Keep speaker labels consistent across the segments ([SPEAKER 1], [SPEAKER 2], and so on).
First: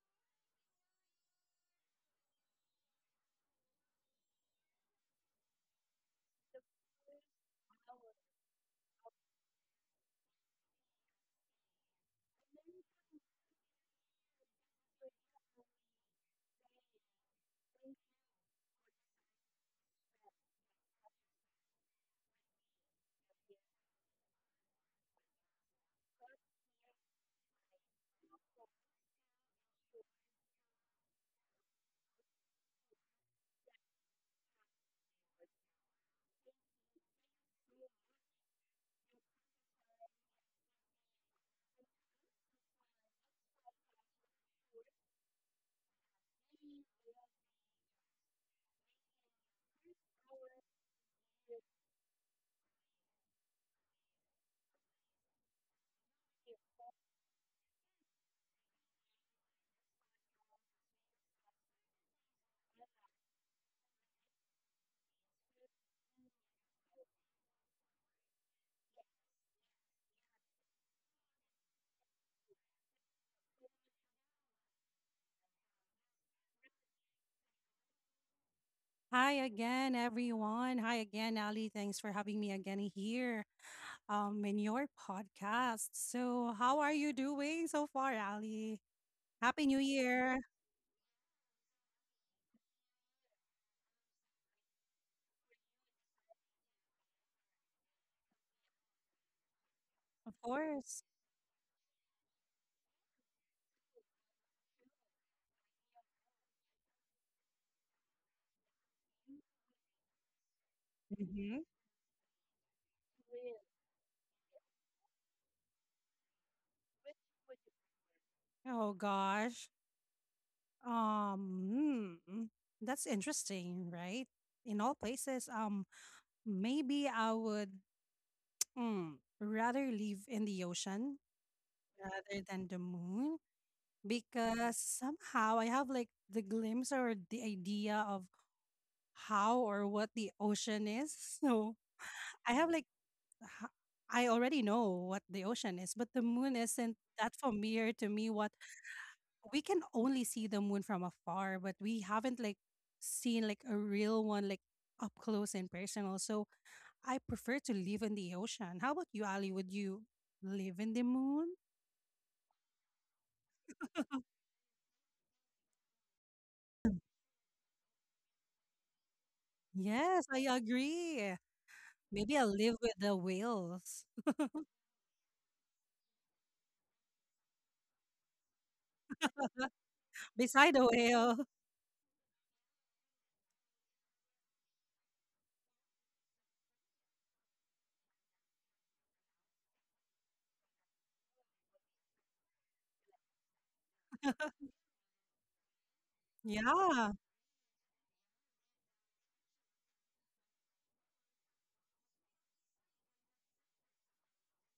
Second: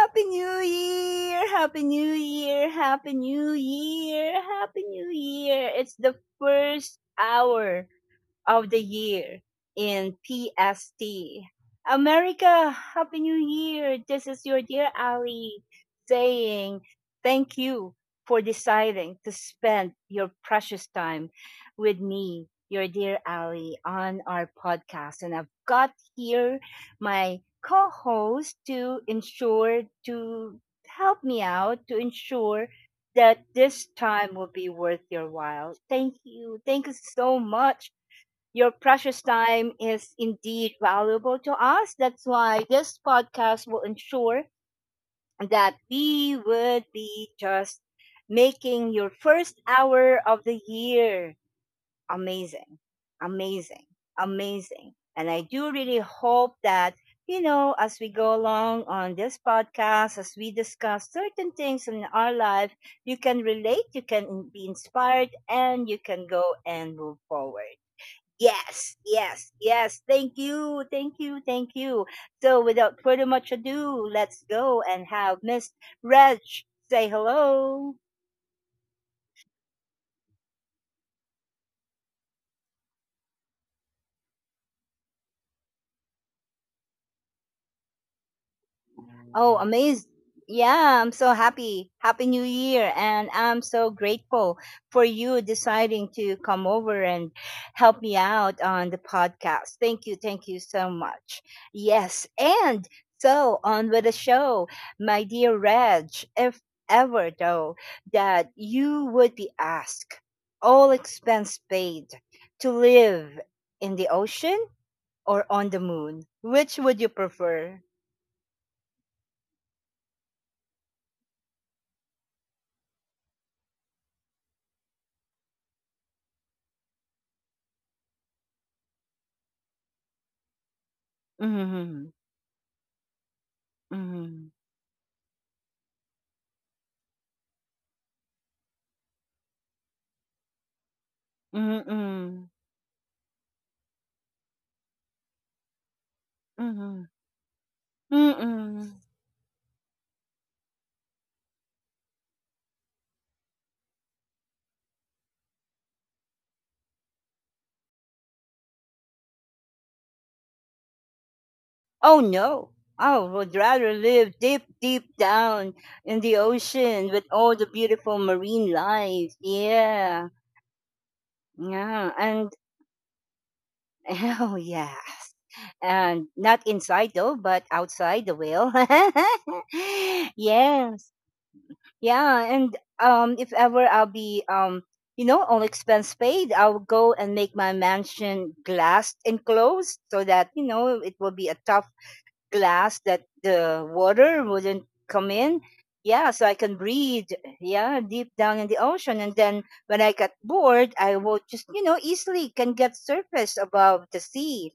[SPEAKER 1] Happy New Year! Happy New Year! Happy New Year! Happy New Year! It's the first hour of the year in PST. America, Happy New Year! This is your dear Ali saying thank you for deciding to spend your precious time with me, your dear Ali, on our podcast. And I've got here my co host to ensure to help me out to ensure that this time will be worth your while. Thank you. Thank you so much, your precious time is indeed valuable to us. That's why this podcast will ensure that we would be just making your first hour of the year amazing, amazing, amazing. And I do really hope that, you know, as we go along on this podcast, as we discuss certain things in our life, you can relate, you can be inspired, and you can go and move forward. Yes, yes, yes. Thank you, thank you, thank you. So, without further much ado, let's go and have Miss Reg say hello.
[SPEAKER 2] Hi again, everyone. Hi again, Ali. Thanks for having me again here in your podcast. So, how are you doing so far, Ali?
[SPEAKER 1] Oh,
[SPEAKER 2] Happy New
[SPEAKER 1] amazed.
[SPEAKER 2] Year,
[SPEAKER 1] Yeah, I'm so happy. Happy New Year. And I'm so grateful for you deciding to come over and help me out on the podcast. Thank you.
[SPEAKER 2] of
[SPEAKER 1] Thank you so
[SPEAKER 2] course.
[SPEAKER 1] much. Yes. And so on with the show, my dear Reg, if ever though that you would be asked, all expense
[SPEAKER 2] hmm
[SPEAKER 1] paid, to live in the ocean or on the moon, which would you prefer?
[SPEAKER 2] Oh gosh. Um, hmm, that's interesting, right? In all places, maybe I would mm, rather live in the ocean
[SPEAKER 1] Hmm.
[SPEAKER 2] rather than the moon. Because somehow I have like the glimpse or the idea of how or what the ocean is. So
[SPEAKER 1] Mm-mm.
[SPEAKER 2] I have like, h- I already know what the ocean is, but the moon isn't
[SPEAKER 1] Mm-mm.
[SPEAKER 2] that familiar to me. What,
[SPEAKER 1] Mm-mm.
[SPEAKER 2] we can only see the moon from afar, but we haven't like seen like a real one, like up close and personal. So I prefer to live in the ocean. How about you, Ali? Would you live in the moon?
[SPEAKER 1] Oh, no. I would rather live deep, deep down in the ocean with all the beautiful marine life.
[SPEAKER 2] Yes,
[SPEAKER 1] Yeah.
[SPEAKER 2] I agree.
[SPEAKER 1] Yeah.
[SPEAKER 2] Maybe I'll
[SPEAKER 1] And,
[SPEAKER 2] live with the whales.
[SPEAKER 1] oh, yeah. And not inside, though, but outside the whale.
[SPEAKER 2] Beside the
[SPEAKER 1] Yes.
[SPEAKER 2] whale.
[SPEAKER 1] Yeah. And if ever I'll be, you know, all expense paid, I'll go and make my mansion glassed enclosed so that, you know, it will be a tough glass that the water wouldn't come in. Yeah, so I can
[SPEAKER 2] Yeah,
[SPEAKER 1] breathe, yeah, deep down in the ocean. And then when I get bored, I will just, you know, easily can get surface above the sea.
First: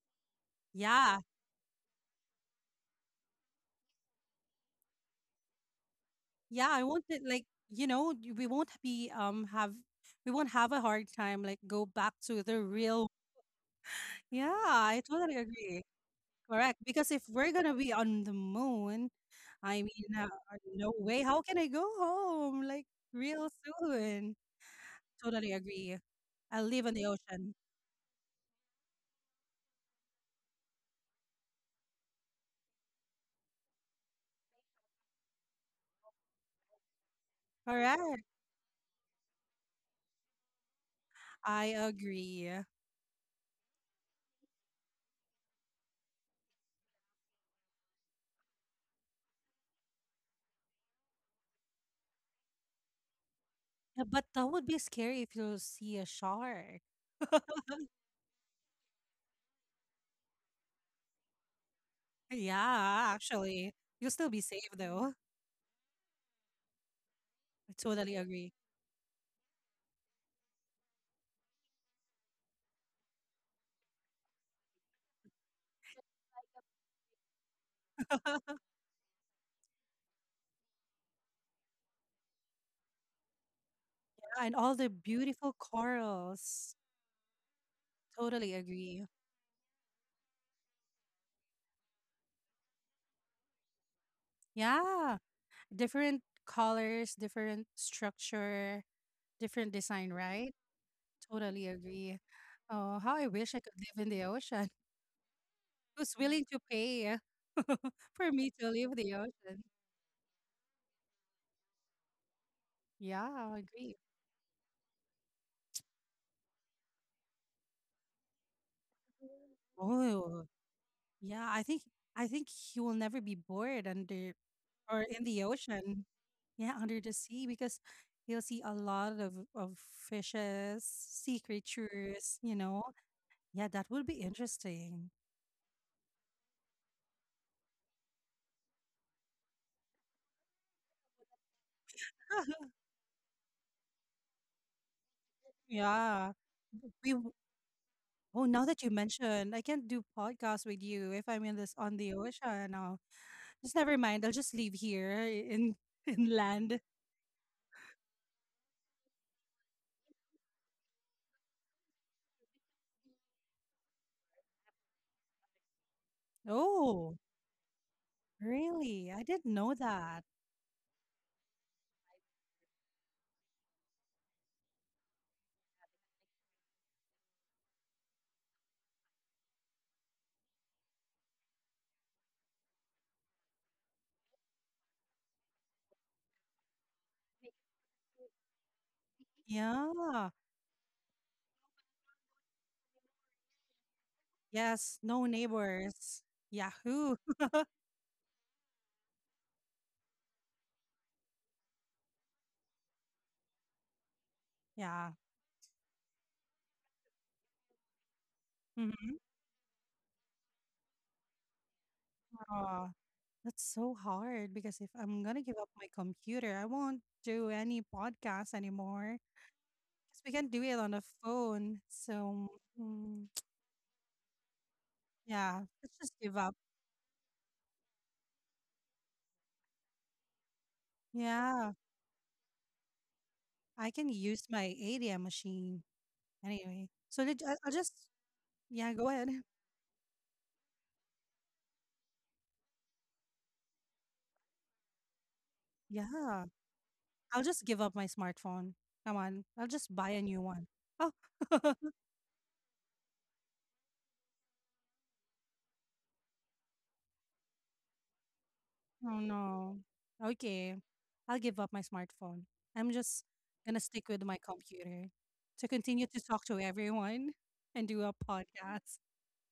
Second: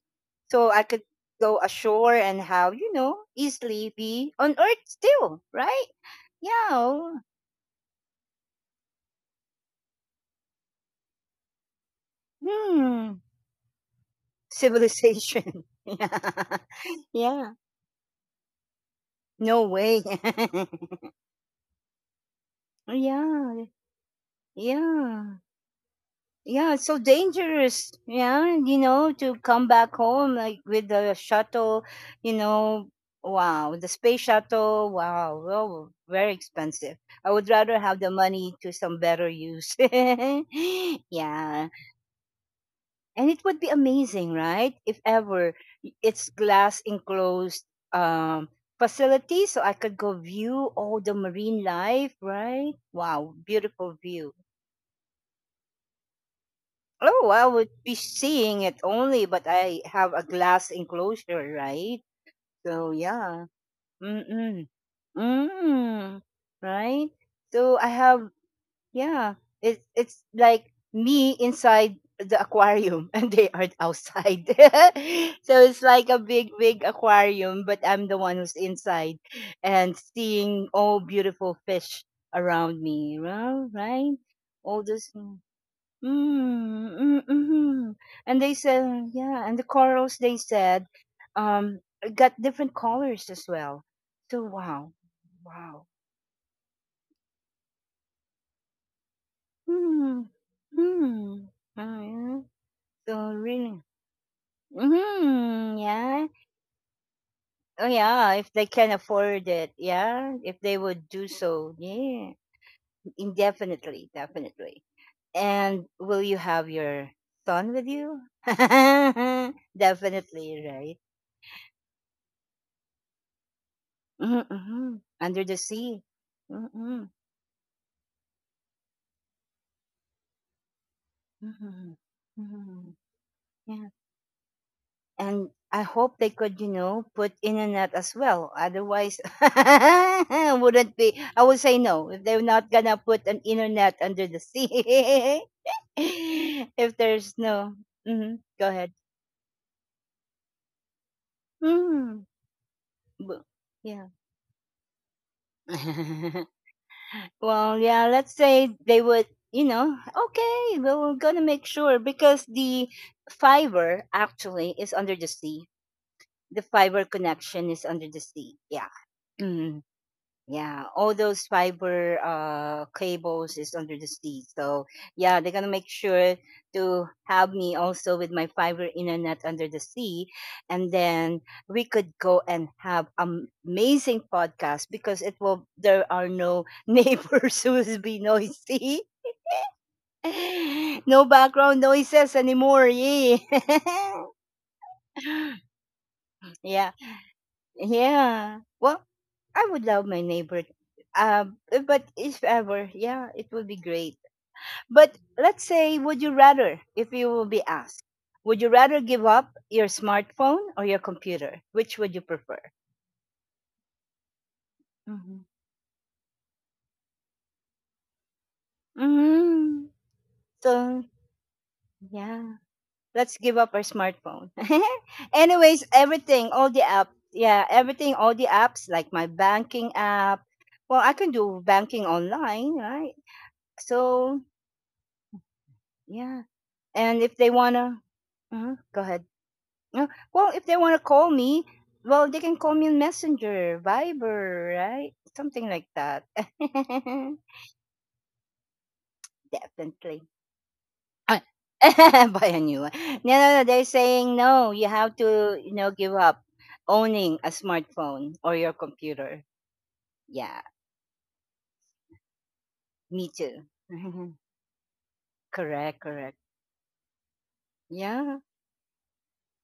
[SPEAKER 1] So I could
[SPEAKER 2] yeah,
[SPEAKER 1] go ashore and have, you know, easily be on earth still, right?
[SPEAKER 2] yeah.
[SPEAKER 1] Yeah.
[SPEAKER 2] I want
[SPEAKER 1] Oh.
[SPEAKER 2] it like you know we won't be have we won't have a hard time like go back to the real.
[SPEAKER 1] Hmm.
[SPEAKER 2] Yeah, I totally
[SPEAKER 1] Civilization.
[SPEAKER 2] agree.
[SPEAKER 1] Yeah.
[SPEAKER 2] Correct. Because if we're
[SPEAKER 1] Yeah.
[SPEAKER 2] gonna be on the moon,
[SPEAKER 1] No
[SPEAKER 2] I
[SPEAKER 1] way.
[SPEAKER 2] mean, no way. How can I go home like real
[SPEAKER 1] Yeah.
[SPEAKER 2] soon?
[SPEAKER 1] Yeah.
[SPEAKER 2] Totally agree. I
[SPEAKER 1] Yeah, it's
[SPEAKER 2] live in
[SPEAKER 1] so
[SPEAKER 2] the ocean.
[SPEAKER 1] dangerous. Yeah, you know, to come back home like with the shuttle, you know, wow, the space shuttle, wow, well, very expensive. I would rather have the
[SPEAKER 2] Correct.
[SPEAKER 1] money to some better use.
[SPEAKER 2] I
[SPEAKER 1] Yeah,
[SPEAKER 2] agree.
[SPEAKER 1] and it would be amazing, right? If ever it's glass enclosed um facility so I could go view all the marine life, right? Wow, beautiful
[SPEAKER 2] Yeah, but
[SPEAKER 1] view.
[SPEAKER 2] that would be scary if you see a shark.
[SPEAKER 1] Oh, I would be seeing it only, but I have a glass enclosure, right? So
[SPEAKER 2] Yeah,
[SPEAKER 1] yeah.
[SPEAKER 2] actually, you'll still be
[SPEAKER 1] Mm-mm.
[SPEAKER 2] safe though.
[SPEAKER 1] Mm. Right?
[SPEAKER 2] I
[SPEAKER 1] So I
[SPEAKER 2] totally
[SPEAKER 1] have
[SPEAKER 2] agree.
[SPEAKER 1] yeah. It's like me inside the aquarium and they are outside. So it's like a big, big aquarium, but I'm the one who's inside and seeing all beautiful fish around me. Well, right?
[SPEAKER 2] Yeah, and all
[SPEAKER 1] All
[SPEAKER 2] the
[SPEAKER 1] this.
[SPEAKER 2] beautiful corals.
[SPEAKER 1] Mm. Mm. Hmm. And they
[SPEAKER 2] Totally agree.
[SPEAKER 1] said, yeah, and the corals they said, um, got different colors as well. So wow,
[SPEAKER 2] Yeah,
[SPEAKER 1] wow.
[SPEAKER 2] different colors, different structure, different design,
[SPEAKER 1] Hmm.
[SPEAKER 2] right?
[SPEAKER 1] Hmm.
[SPEAKER 2] Totally
[SPEAKER 1] Oh,
[SPEAKER 2] agree.
[SPEAKER 1] yeah.
[SPEAKER 2] Oh, how I
[SPEAKER 1] So
[SPEAKER 2] wish I could
[SPEAKER 1] really,
[SPEAKER 2] live in the ocean.
[SPEAKER 1] hmm,
[SPEAKER 2] Who's
[SPEAKER 1] yeah.
[SPEAKER 2] willing to pay
[SPEAKER 1] Oh
[SPEAKER 2] for
[SPEAKER 1] yeah, if
[SPEAKER 2] me
[SPEAKER 1] they
[SPEAKER 2] to
[SPEAKER 1] can
[SPEAKER 2] leave the
[SPEAKER 1] afford
[SPEAKER 2] ocean?
[SPEAKER 1] it, yeah. If they would do so, yeah,
[SPEAKER 2] Yeah, I agree.
[SPEAKER 1] indefinitely, definitely. And will you have your son with you?
[SPEAKER 2] Oh,
[SPEAKER 1] Definitely, right?
[SPEAKER 2] yeah, I think he will never be bored under
[SPEAKER 1] Mm.
[SPEAKER 2] or
[SPEAKER 1] Mhm.
[SPEAKER 2] in the
[SPEAKER 1] Under the sea.
[SPEAKER 2] ocean. Yeah, under
[SPEAKER 1] Mm-mm.
[SPEAKER 2] the sea because you'll see a lot of fishes, sea
[SPEAKER 1] Hmm.
[SPEAKER 2] creatures, you
[SPEAKER 1] Mhm,
[SPEAKER 2] know.
[SPEAKER 1] mhm.
[SPEAKER 2] Yeah, that
[SPEAKER 1] Yeah.
[SPEAKER 2] would be interesting.
[SPEAKER 1] And I hope they could, you know, put in a net as well. Otherwise, wouldn't be. I would say no if they're not gonna put an inner net under the sea.
[SPEAKER 2] Yeah.
[SPEAKER 1] If
[SPEAKER 2] We w-
[SPEAKER 1] there's no, mm hmm,
[SPEAKER 2] oh, now
[SPEAKER 1] go
[SPEAKER 2] that you
[SPEAKER 1] ahead.
[SPEAKER 2] mentioned, I can't do podcast with you if I'm in this on the
[SPEAKER 1] Mm.
[SPEAKER 2] ocean. Now,
[SPEAKER 1] Bu-
[SPEAKER 2] just never
[SPEAKER 1] Yeah.
[SPEAKER 2] mind. I'll just leave here in in land.
[SPEAKER 1] Well, yeah, let's say they would, you know, okay, well, we're going to make sure because the fiber actually is under the sea. The fiber
[SPEAKER 2] Oh,
[SPEAKER 1] connection is under the sea. Yeah.
[SPEAKER 2] really? I didn't know
[SPEAKER 1] Mm-hmm.
[SPEAKER 2] that.
[SPEAKER 1] Yeah, all those fiber cables is under the sea. So yeah, they're gonna make sure to have me also with my fiber internet under the sea, and then we could go and have amazing podcast because it will there are no neighbors who will be noisy,
[SPEAKER 2] Yeah.
[SPEAKER 1] no background noises anymore. Yeah,
[SPEAKER 2] Yes, no neighbors.
[SPEAKER 1] yeah.
[SPEAKER 2] Yahoo.
[SPEAKER 1] Yeah. Well, I would love my neighbor. But if ever, yeah, it would be great.
[SPEAKER 2] Yeah.
[SPEAKER 1] But let's say, would you rather, if you will be asked, would you rather
[SPEAKER 2] Mm-hmm.
[SPEAKER 1] give up your smartphone or your computer? Which would you prefer?
[SPEAKER 2] Oh, that's so hard because if I'm gonna
[SPEAKER 1] Hmm.
[SPEAKER 2] give up my computer, I won't do any podcast anymore.
[SPEAKER 1] Mm,
[SPEAKER 2] Because we can do it on the
[SPEAKER 1] so
[SPEAKER 2] phone.
[SPEAKER 1] yeah,
[SPEAKER 2] So mm,
[SPEAKER 1] let's give up our smartphone.
[SPEAKER 2] yeah,
[SPEAKER 1] Anyways,
[SPEAKER 2] let's just give
[SPEAKER 1] everything,
[SPEAKER 2] up.
[SPEAKER 1] all the apps. Yeah, everything, all the apps like my banking app. Well, I can do
[SPEAKER 2] Yeah,
[SPEAKER 1] banking online, right?
[SPEAKER 2] I can
[SPEAKER 1] So
[SPEAKER 2] use my ADM machine
[SPEAKER 1] yeah.
[SPEAKER 2] anyway.
[SPEAKER 1] And
[SPEAKER 2] So
[SPEAKER 1] if they
[SPEAKER 2] I'll just
[SPEAKER 1] wanna, uh,
[SPEAKER 2] yeah,
[SPEAKER 1] go
[SPEAKER 2] go
[SPEAKER 1] ahead.
[SPEAKER 2] ahead.
[SPEAKER 1] No, well, if they wanna call me, well, they can call me on Messenger, Viber, right? Something like that.
[SPEAKER 2] Yeah, I'll just give up my smartphone. Come on, I'll just buy a
[SPEAKER 1] Definitely.
[SPEAKER 2] new one. Oh,
[SPEAKER 1] Ah, buy a new one. No, no, no. They're saying no. You have to, you know, give up owning a smartphone or your
[SPEAKER 2] oh,
[SPEAKER 1] computer.
[SPEAKER 2] no.
[SPEAKER 1] Yeah,
[SPEAKER 2] Okay. I'll give up my smartphone. I'm
[SPEAKER 1] me
[SPEAKER 2] just
[SPEAKER 1] too.
[SPEAKER 2] gonna stick with my computer to
[SPEAKER 1] Correct,
[SPEAKER 2] continue to
[SPEAKER 1] correct.
[SPEAKER 2] talk to everyone and do a
[SPEAKER 1] Yeah,
[SPEAKER 2] podcast.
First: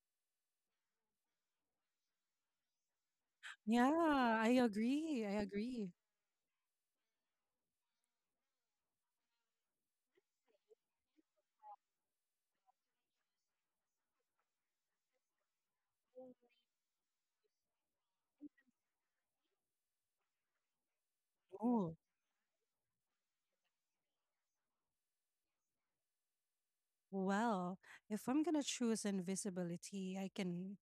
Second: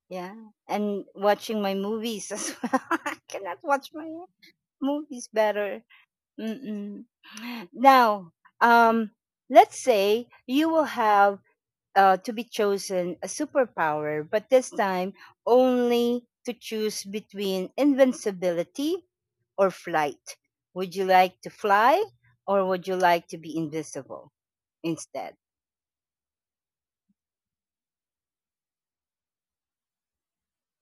[SPEAKER 1] yeah. And watching my movies as well. I cannot watch my
[SPEAKER 2] Yeah, I agree.
[SPEAKER 1] movies
[SPEAKER 2] I
[SPEAKER 1] better.
[SPEAKER 2] agree.
[SPEAKER 1] Mm-mm. Now, um, let's say you will have to be chosen a superpower, but this time only to choose between invincibility or flight. Would you like to
[SPEAKER 2] Oh,
[SPEAKER 1] fly or would you like to be invisible instead?
[SPEAKER 2] well, if I'm gonna choose invisibility, I can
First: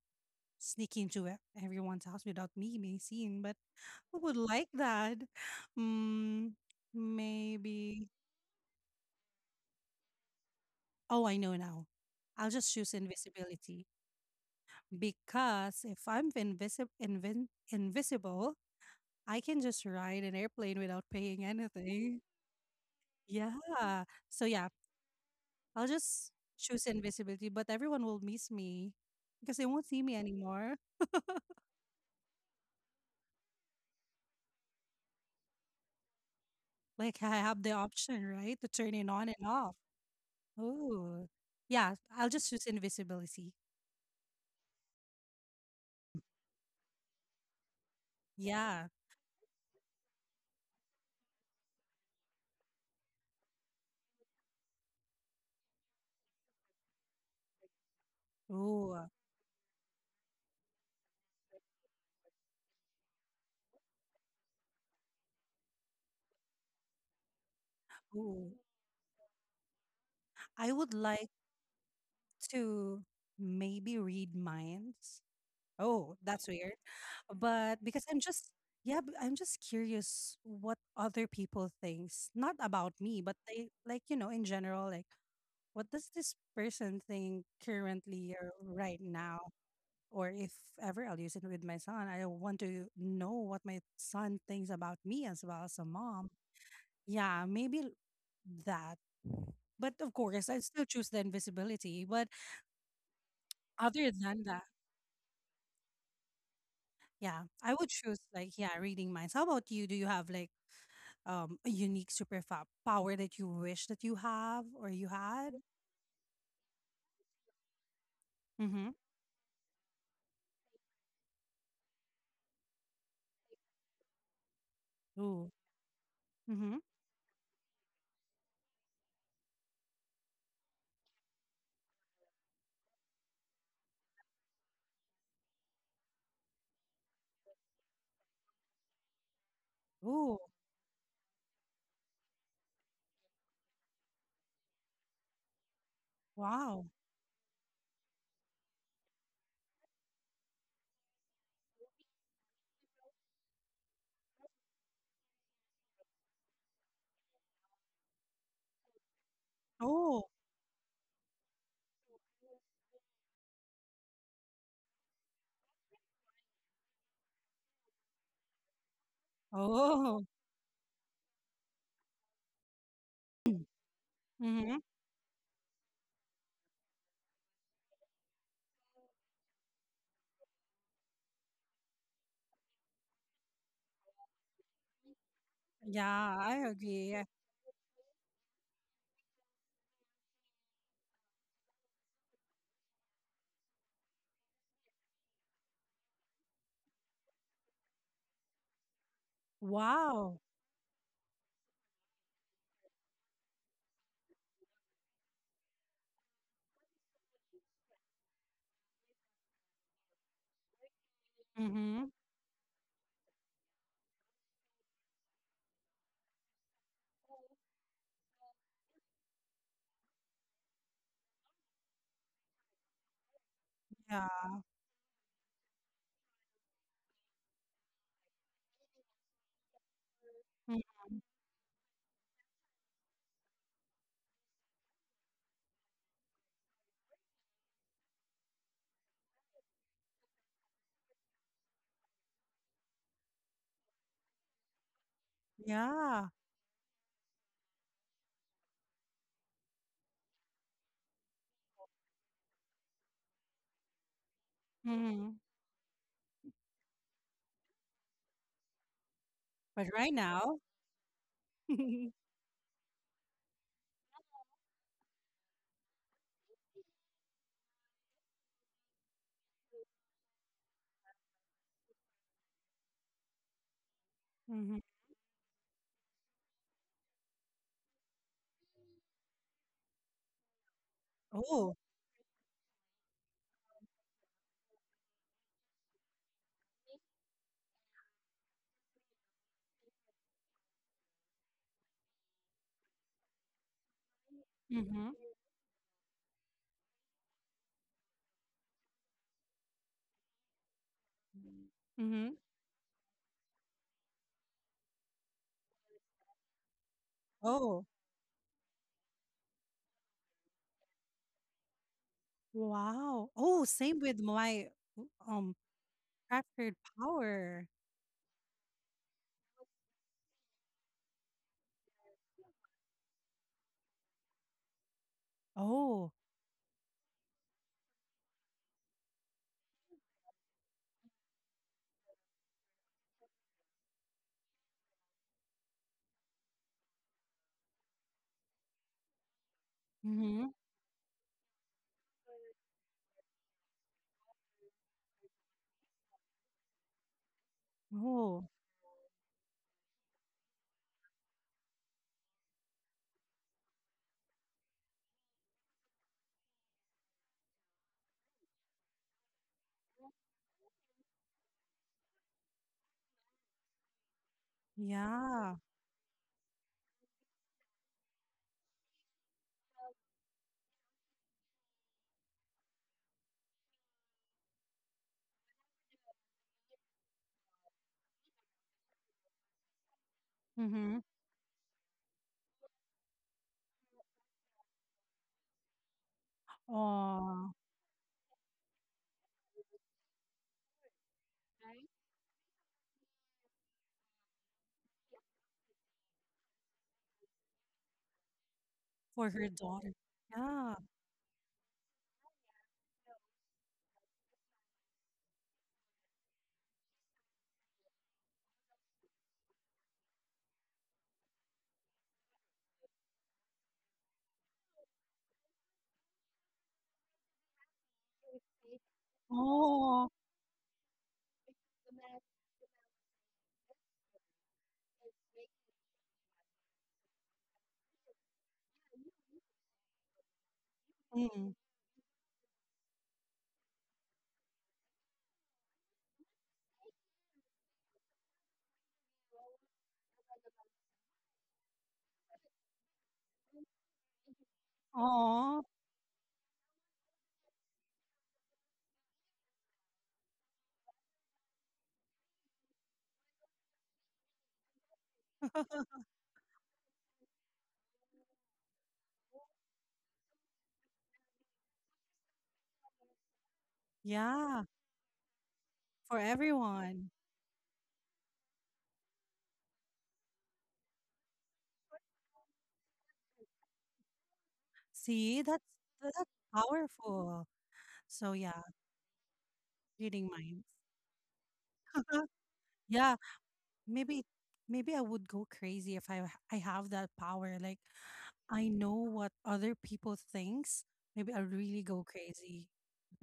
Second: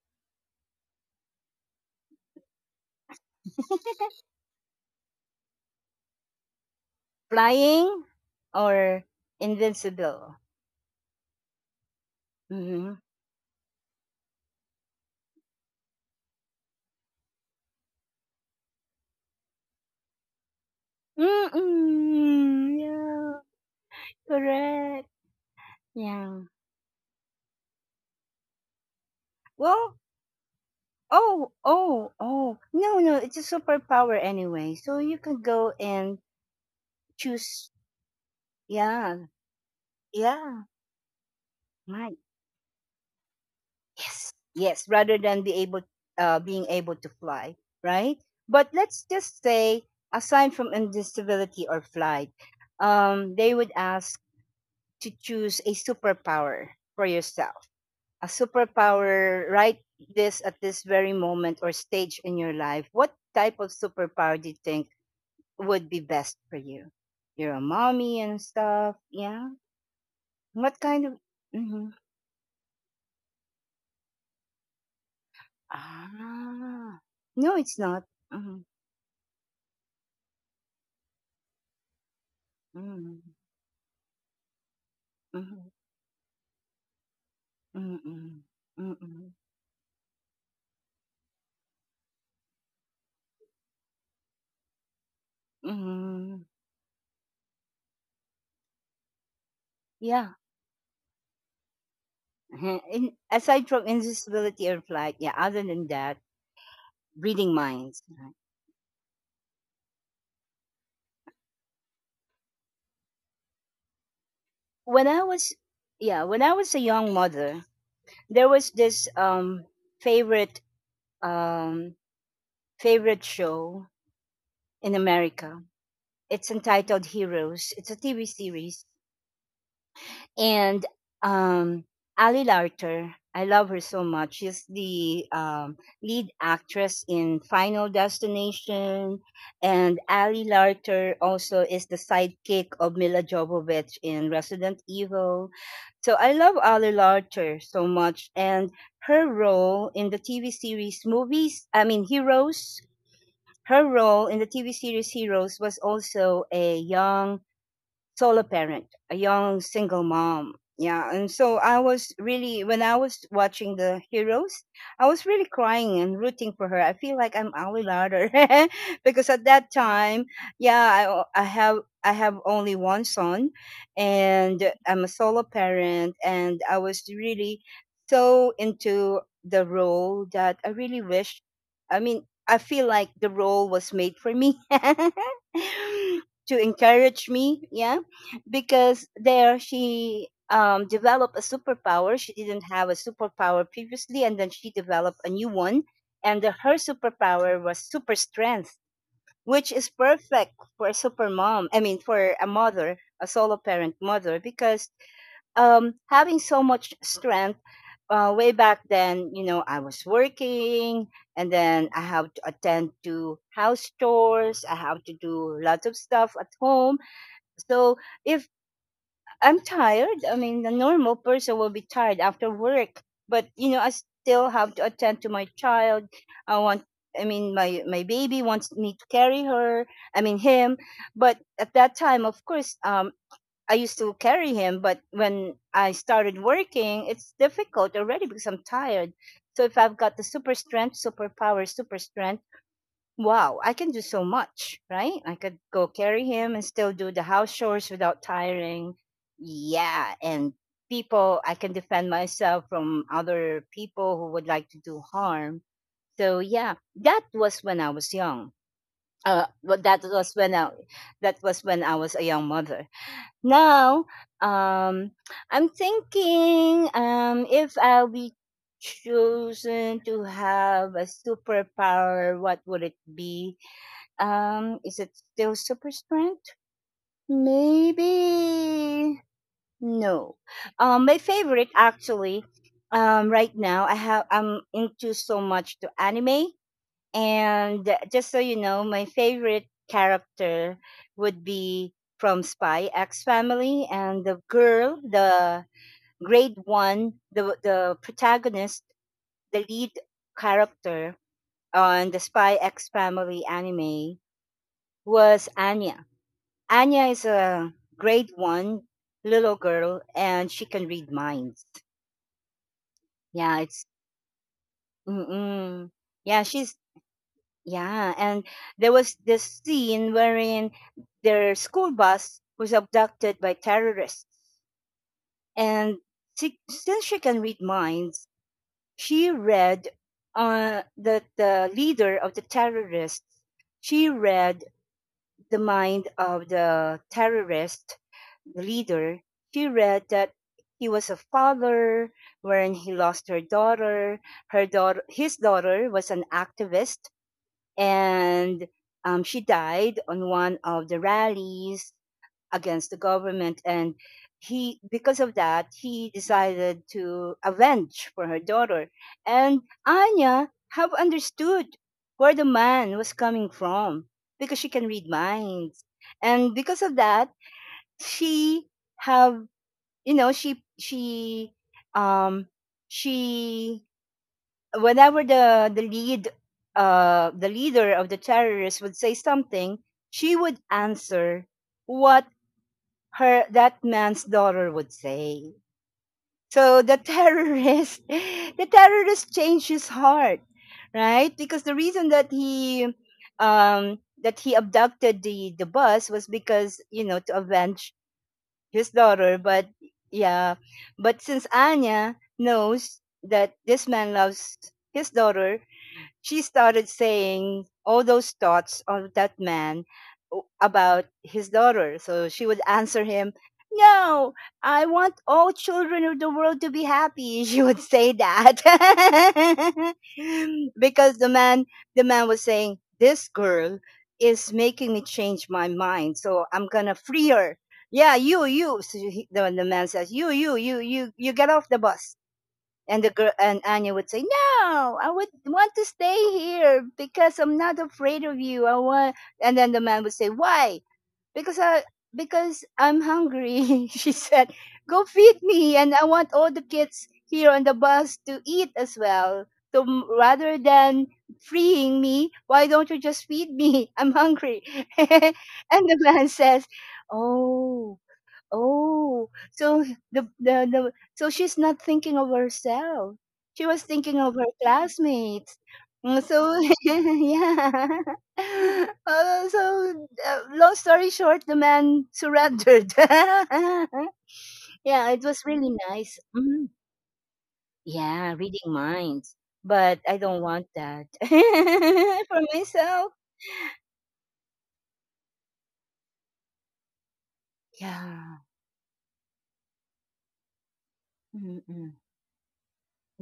[SPEAKER 2] sneak into everyone's house without me being seen, but who would like that? Mm,
[SPEAKER 1] Flying
[SPEAKER 2] maybe.
[SPEAKER 1] or invincible?
[SPEAKER 2] Oh, I know now. I'll just
[SPEAKER 1] Mm-hmm.
[SPEAKER 2] choose invisibility. Because if I'm invisible, I can just ride an airplane without paying anything.
[SPEAKER 1] Mm-mm. Yeah,
[SPEAKER 2] Yeah. So, yeah,
[SPEAKER 1] correct.
[SPEAKER 2] I'll just
[SPEAKER 1] Yeah.
[SPEAKER 2] choose invisibility, but everyone will miss me because they won't
[SPEAKER 1] Well,
[SPEAKER 2] see me anymore.
[SPEAKER 1] oh, oh, oh. No, no, it's a superpower anyway. So you can go and
[SPEAKER 2] Like, I have
[SPEAKER 1] choose.
[SPEAKER 2] the option, right, to turn it
[SPEAKER 1] Yeah,
[SPEAKER 2] on and off.
[SPEAKER 1] yeah,
[SPEAKER 2] Oh, yeah,
[SPEAKER 1] right.
[SPEAKER 2] I'll just choose invisibility.
[SPEAKER 1] Yes, yes, rather than being able to fly, right? But
[SPEAKER 2] Yeah.
[SPEAKER 1] let's just say, aside from invisibility or flight, they would ask to choose a superpower for yourself. A
[SPEAKER 2] Oh,
[SPEAKER 1] superpower, right? This, at this very moment or stage in your life. What type of superpower do you think would be best for you? You're a mommy and
[SPEAKER 2] oh.
[SPEAKER 1] stuff. Yeah.
[SPEAKER 2] I
[SPEAKER 1] What
[SPEAKER 2] would
[SPEAKER 1] kind of?
[SPEAKER 2] like
[SPEAKER 1] Hmm.
[SPEAKER 2] to maybe read minds. Oh,
[SPEAKER 1] Ah,
[SPEAKER 2] that's weird.
[SPEAKER 1] no,
[SPEAKER 2] But
[SPEAKER 1] it's
[SPEAKER 2] because
[SPEAKER 1] not.
[SPEAKER 2] I'm just
[SPEAKER 1] Mm-hmm.
[SPEAKER 2] yeah, but I'm just curious what other people thinks, not about me,
[SPEAKER 1] Mm-hmm.
[SPEAKER 2] but they like you know in general, like what does this person think currently
[SPEAKER 1] Mm-hmm.
[SPEAKER 2] or right
[SPEAKER 1] Mm-hmm.
[SPEAKER 2] now, or if ever I'll use it with my son. I want to know what my son thinks about me as well as a mom.
[SPEAKER 1] Mm-hmm.
[SPEAKER 2] Yeah, maybe that. But of
[SPEAKER 1] Yeah.
[SPEAKER 2] course, I still choose the invisibility. But
[SPEAKER 1] In, aside from
[SPEAKER 2] other than that.
[SPEAKER 1] invisibility or flight, yeah. Other than that,
[SPEAKER 2] Yeah,
[SPEAKER 1] reading
[SPEAKER 2] I would
[SPEAKER 1] minds,
[SPEAKER 2] choose
[SPEAKER 1] right?
[SPEAKER 2] like yeah, reading minds. How about you? Do you have like a unique power that you wish that you have or you
[SPEAKER 1] When I
[SPEAKER 2] had?
[SPEAKER 1] was, yeah, when I was a young mother, there was
[SPEAKER 2] Mm-hmm.
[SPEAKER 1] this favorite um favorite show in
[SPEAKER 2] Ooh.
[SPEAKER 1] America. It's
[SPEAKER 2] Mm-hmm.
[SPEAKER 1] entitled Heroes. It's a TV series. And um, Ali Larter, I love her so much. She's the lead actress in Final Destination. And
[SPEAKER 2] Ooh.
[SPEAKER 1] Ali Larter also is the sidekick of Mila Jovovich in Resident Evil. So I love
[SPEAKER 2] Wow.
[SPEAKER 1] Ali Larter so much. And her role in the TV series movies, I mean, Heroes, her role in the TV series Heroes was also a young solo parent, a young single
[SPEAKER 2] Oh.
[SPEAKER 1] mom. Yeah, and so I was really, when I was watching the heroes, I was really crying and rooting for her. I feel like I'm Ali Larder because at that
[SPEAKER 2] Oh.
[SPEAKER 1] time, yeah, I, I have I have only one son,
[SPEAKER 2] Mm-hmm.
[SPEAKER 1] and I'm a solo parent, and I was really so into the role that I really wish. I mean, I feel like the role was made for me.
[SPEAKER 2] Yeah, I
[SPEAKER 1] To
[SPEAKER 2] agree.
[SPEAKER 1] encourage me, yeah, because there she developed a superpower. She didn't have a superpower previously, and then she developed a new one. And her superpower was super strength, which is
[SPEAKER 2] Wow.
[SPEAKER 1] perfect for a super mom. I mean, for a mother, a solo parent mother, because having so much strength. Way back then, you know, I was working and then
[SPEAKER 2] Mm-hmm.
[SPEAKER 1] I have to attend to house chores. I have to do lots of stuff at home. So if I'm tired. I mean, the normal person will be tired after work, but you know, I
[SPEAKER 2] Yeah.
[SPEAKER 1] still have to attend to my child. I want, I mean, my baby wants me to carry her. I mean, him.
[SPEAKER 2] Mm-hmm.
[SPEAKER 1] But at that time, of course, I used to carry him. But when I started working, it's difficult already because I'm tired. So if I've got the super strength, superpower, super strength, wow, I can do so much, right? I could go
[SPEAKER 2] Yeah.
[SPEAKER 1] carry him and still do the house chores without tiring. Yeah, and people, I can defend myself from other people who would like to do
[SPEAKER 2] Mm-hmm.
[SPEAKER 1] harm. So yeah, that was when I was young.
[SPEAKER 2] But
[SPEAKER 1] Well,
[SPEAKER 2] right now.
[SPEAKER 1] that was when I
[SPEAKER 2] mm-hmm.
[SPEAKER 1] was a young mother. Now, um, I'm thinking, if I'll be chosen to have a superpower, what would it be? Is it still super strength? Maybe no. My
[SPEAKER 2] Oh.
[SPEAKER 1] favorite actually. Right now I have I'm into so much to anime, and just so you know, my favorite character would be from Spy X Family, and the
[SPEAKER 2] Mm-hmm.
[SPEAKER 1] girl, the grade one, the protagonist, the lead character on
[SPEAKER 2] Mm-hmm.
[SPEAKER 1] the Spy X Family anime was Anya. Anya is a
[SPEAKER 2] Oh.
[SPEAKER 1] grade one little girl and she can read minds.
[SPEAKER 2] Wow. Oh,
[SPEAKER 1] Yeah, it's
[SPEAKER 2] same with my um
[SPEAKER 1] mm-mm. yeah,
[SPEAKER 2] captured
[SPEAKER 1] she's
[SPEAKER 2] power.
[SPEAKER 1] yeah, and there was this scene wherein their school bus was abducted by terrorists, and
[SPEAKER 2] Oh.
[SPEAKER 1] she, since she can read minds, she read that the leader of the terrorists, she read the mind of the terrorist leader. She read that
[SPEAKER 2] Mhm.
[SPEAKER 1] he was a father when he lost her daughter. Her daughter, his daughter, was an activist,
[SPEAKER 2] Oh,
[SPEAKER 1] and she died on one of the rallies against the government. And he because of that he decided to avenge for her daughter, and Anya have understood where the man was coming from because she can read
[SPEAKER 2] yeah.
[SPEAKER 1] minds. And because of that she have you know um she whenever the leader of the terrorists would say something, she would
[SPEAKER 2] Mhm.
[SPEAKER 1] answer what her that man's daughter would say. So the
[SPEAKER 2] Oh.
[SPEAKER 1] terrorist, the terrorist changed his heart, right? Because the reason that he abducted the bus was because, you know, to avenge his
[SPEAKER 2] For
[SPEAKER 1] daughter.
[SPEAKER 2] her
[SPEAKER 1] But
[SPEAKER 2] daughter.
[SPEAKER 1] yeah,
[SPEAKER 2] Yeah.
[SPEAKER 1] but since Anya knows that this man loves his daughter, she started saying all those thoughts of that man about his daughter. So she would answer him, "No, I want all children of the world to be happy." She would say that.
[SPEAKER 2] Right. Oh.
[SPEAKER 1] Because the man the
[SPEAKER 2] But
[SPEAKER 1] man was saying, "This girl is making me change my mind. So I'm gonna free her. Yeah, you, you." So he, the man says, You
[SPEAKER 2] Mm.
[SPEAKER 1] get off the bus." And the girl and Anya would say, "No, I would want to stay here because I'm not afraid of you. I want." And then the man would say, "Why? Because I because I'm hungry." She said, "Go feed
[SPEAKER 2] Aw.
[SPEAKER 1] me, and I want all the kids here on the bus to eat as well. So rather than freeing me, why don't you just feed me? I'm hungry." And the man says, "Oh." Oh, so the so she's not thinking of herself. She was thinking of her
[SPEAKER 2] Yeah,
[SPEAKER 1] classmates.
[SPEAKER 2] for
[SPEAKER 1] Mm, so
[SPEAKER 2] everyone.
[SPEAKER 1] yeah. So long story short, the man surrendered. Yeah, it
[SPEAKER 2] See,
[SPEAKER 1] was
[SPEAKER 2] that's
[SPEAKER 1] really nice.
[SPEAKER 2] that's
[SPEAKER 1] Mhm.
[SPEAKER 2] powerful. So,
[SPEAKER 1] Yeah, reading
[SPEAKER 2] yeah,
[SPEAKER 1] minds, but I
[SPEAKER 2] reading
[SPEAKER 1] don't
[SPEAKER 2] minds.
[SPEAKER 1] want that for myself.
[SPEAKER 2] Yeah, maybe maybe I would go crazy if I have that power, like,
[SPEAKER 1] Yeah.
[SPEAKER 2] I know what other people thinks. Maybe I'll really
[SPEAKER 1] Mm-mm.
[SPEAKER 2] go crazy,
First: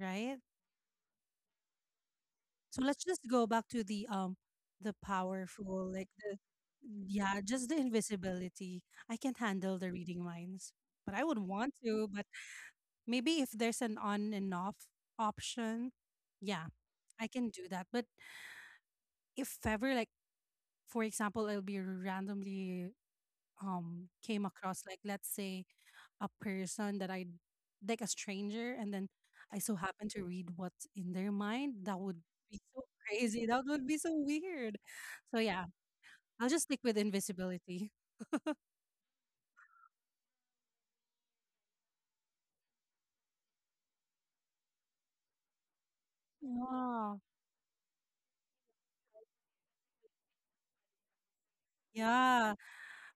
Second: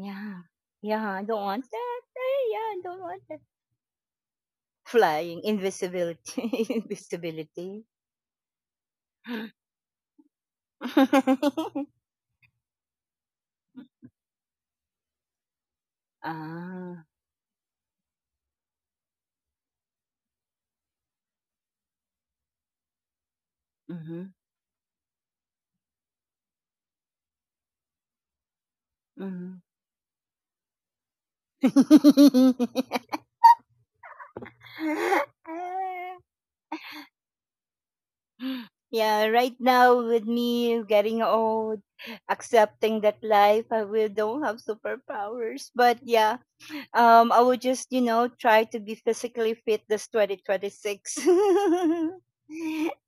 [SPEAKER 2] right?
[SPEAKER 1] Yeah, I don't want that. Eh, yeah, I
[SPEAKER 2] So
[SPEAKER 1] don't
[SPEAKER 2] let's just
[SPEAKER 1] want that.
[SPEAKER 2] go back to the
[SPEAKER 1] Flying,
[SPEAKER 2] powerful like the
[SPEAKER 1] invisibility,
[SPEAKER 2] yeah, just the
[SPEAKER 1] invisibility.
[SPEAKER 2] invisibility. I can't handle the reading minds. But I would want to, but maybe if there's an on and off option, yeah,
[SPEAKER 1] Ah,
[SPEAKER 2] I can do that. But if ever like for example, I'll be randomly
[SPEAKER 1] mhm,
[SPEAKER 2] came across like let's say a person that I like a stranger and then I
[SPEAKER 1] mhm.
[SPEAKER 2] so happen to read what's in their mind, that would be
[SPEAKER 1] Ah,
[SPEAKER 2] so crazy. That would be so weird. So yeah, I'll just stick with invisibility.
[SPEAKER 1] yeah, right now with me getting old, accepting that life, I will don't have superpowers. But yeah,
[SPEAKER 2] Yeah.
[SPEAKER 1] I would just, you know, try to be physically fit this 2026.
[SPEAKER 2] Yeah,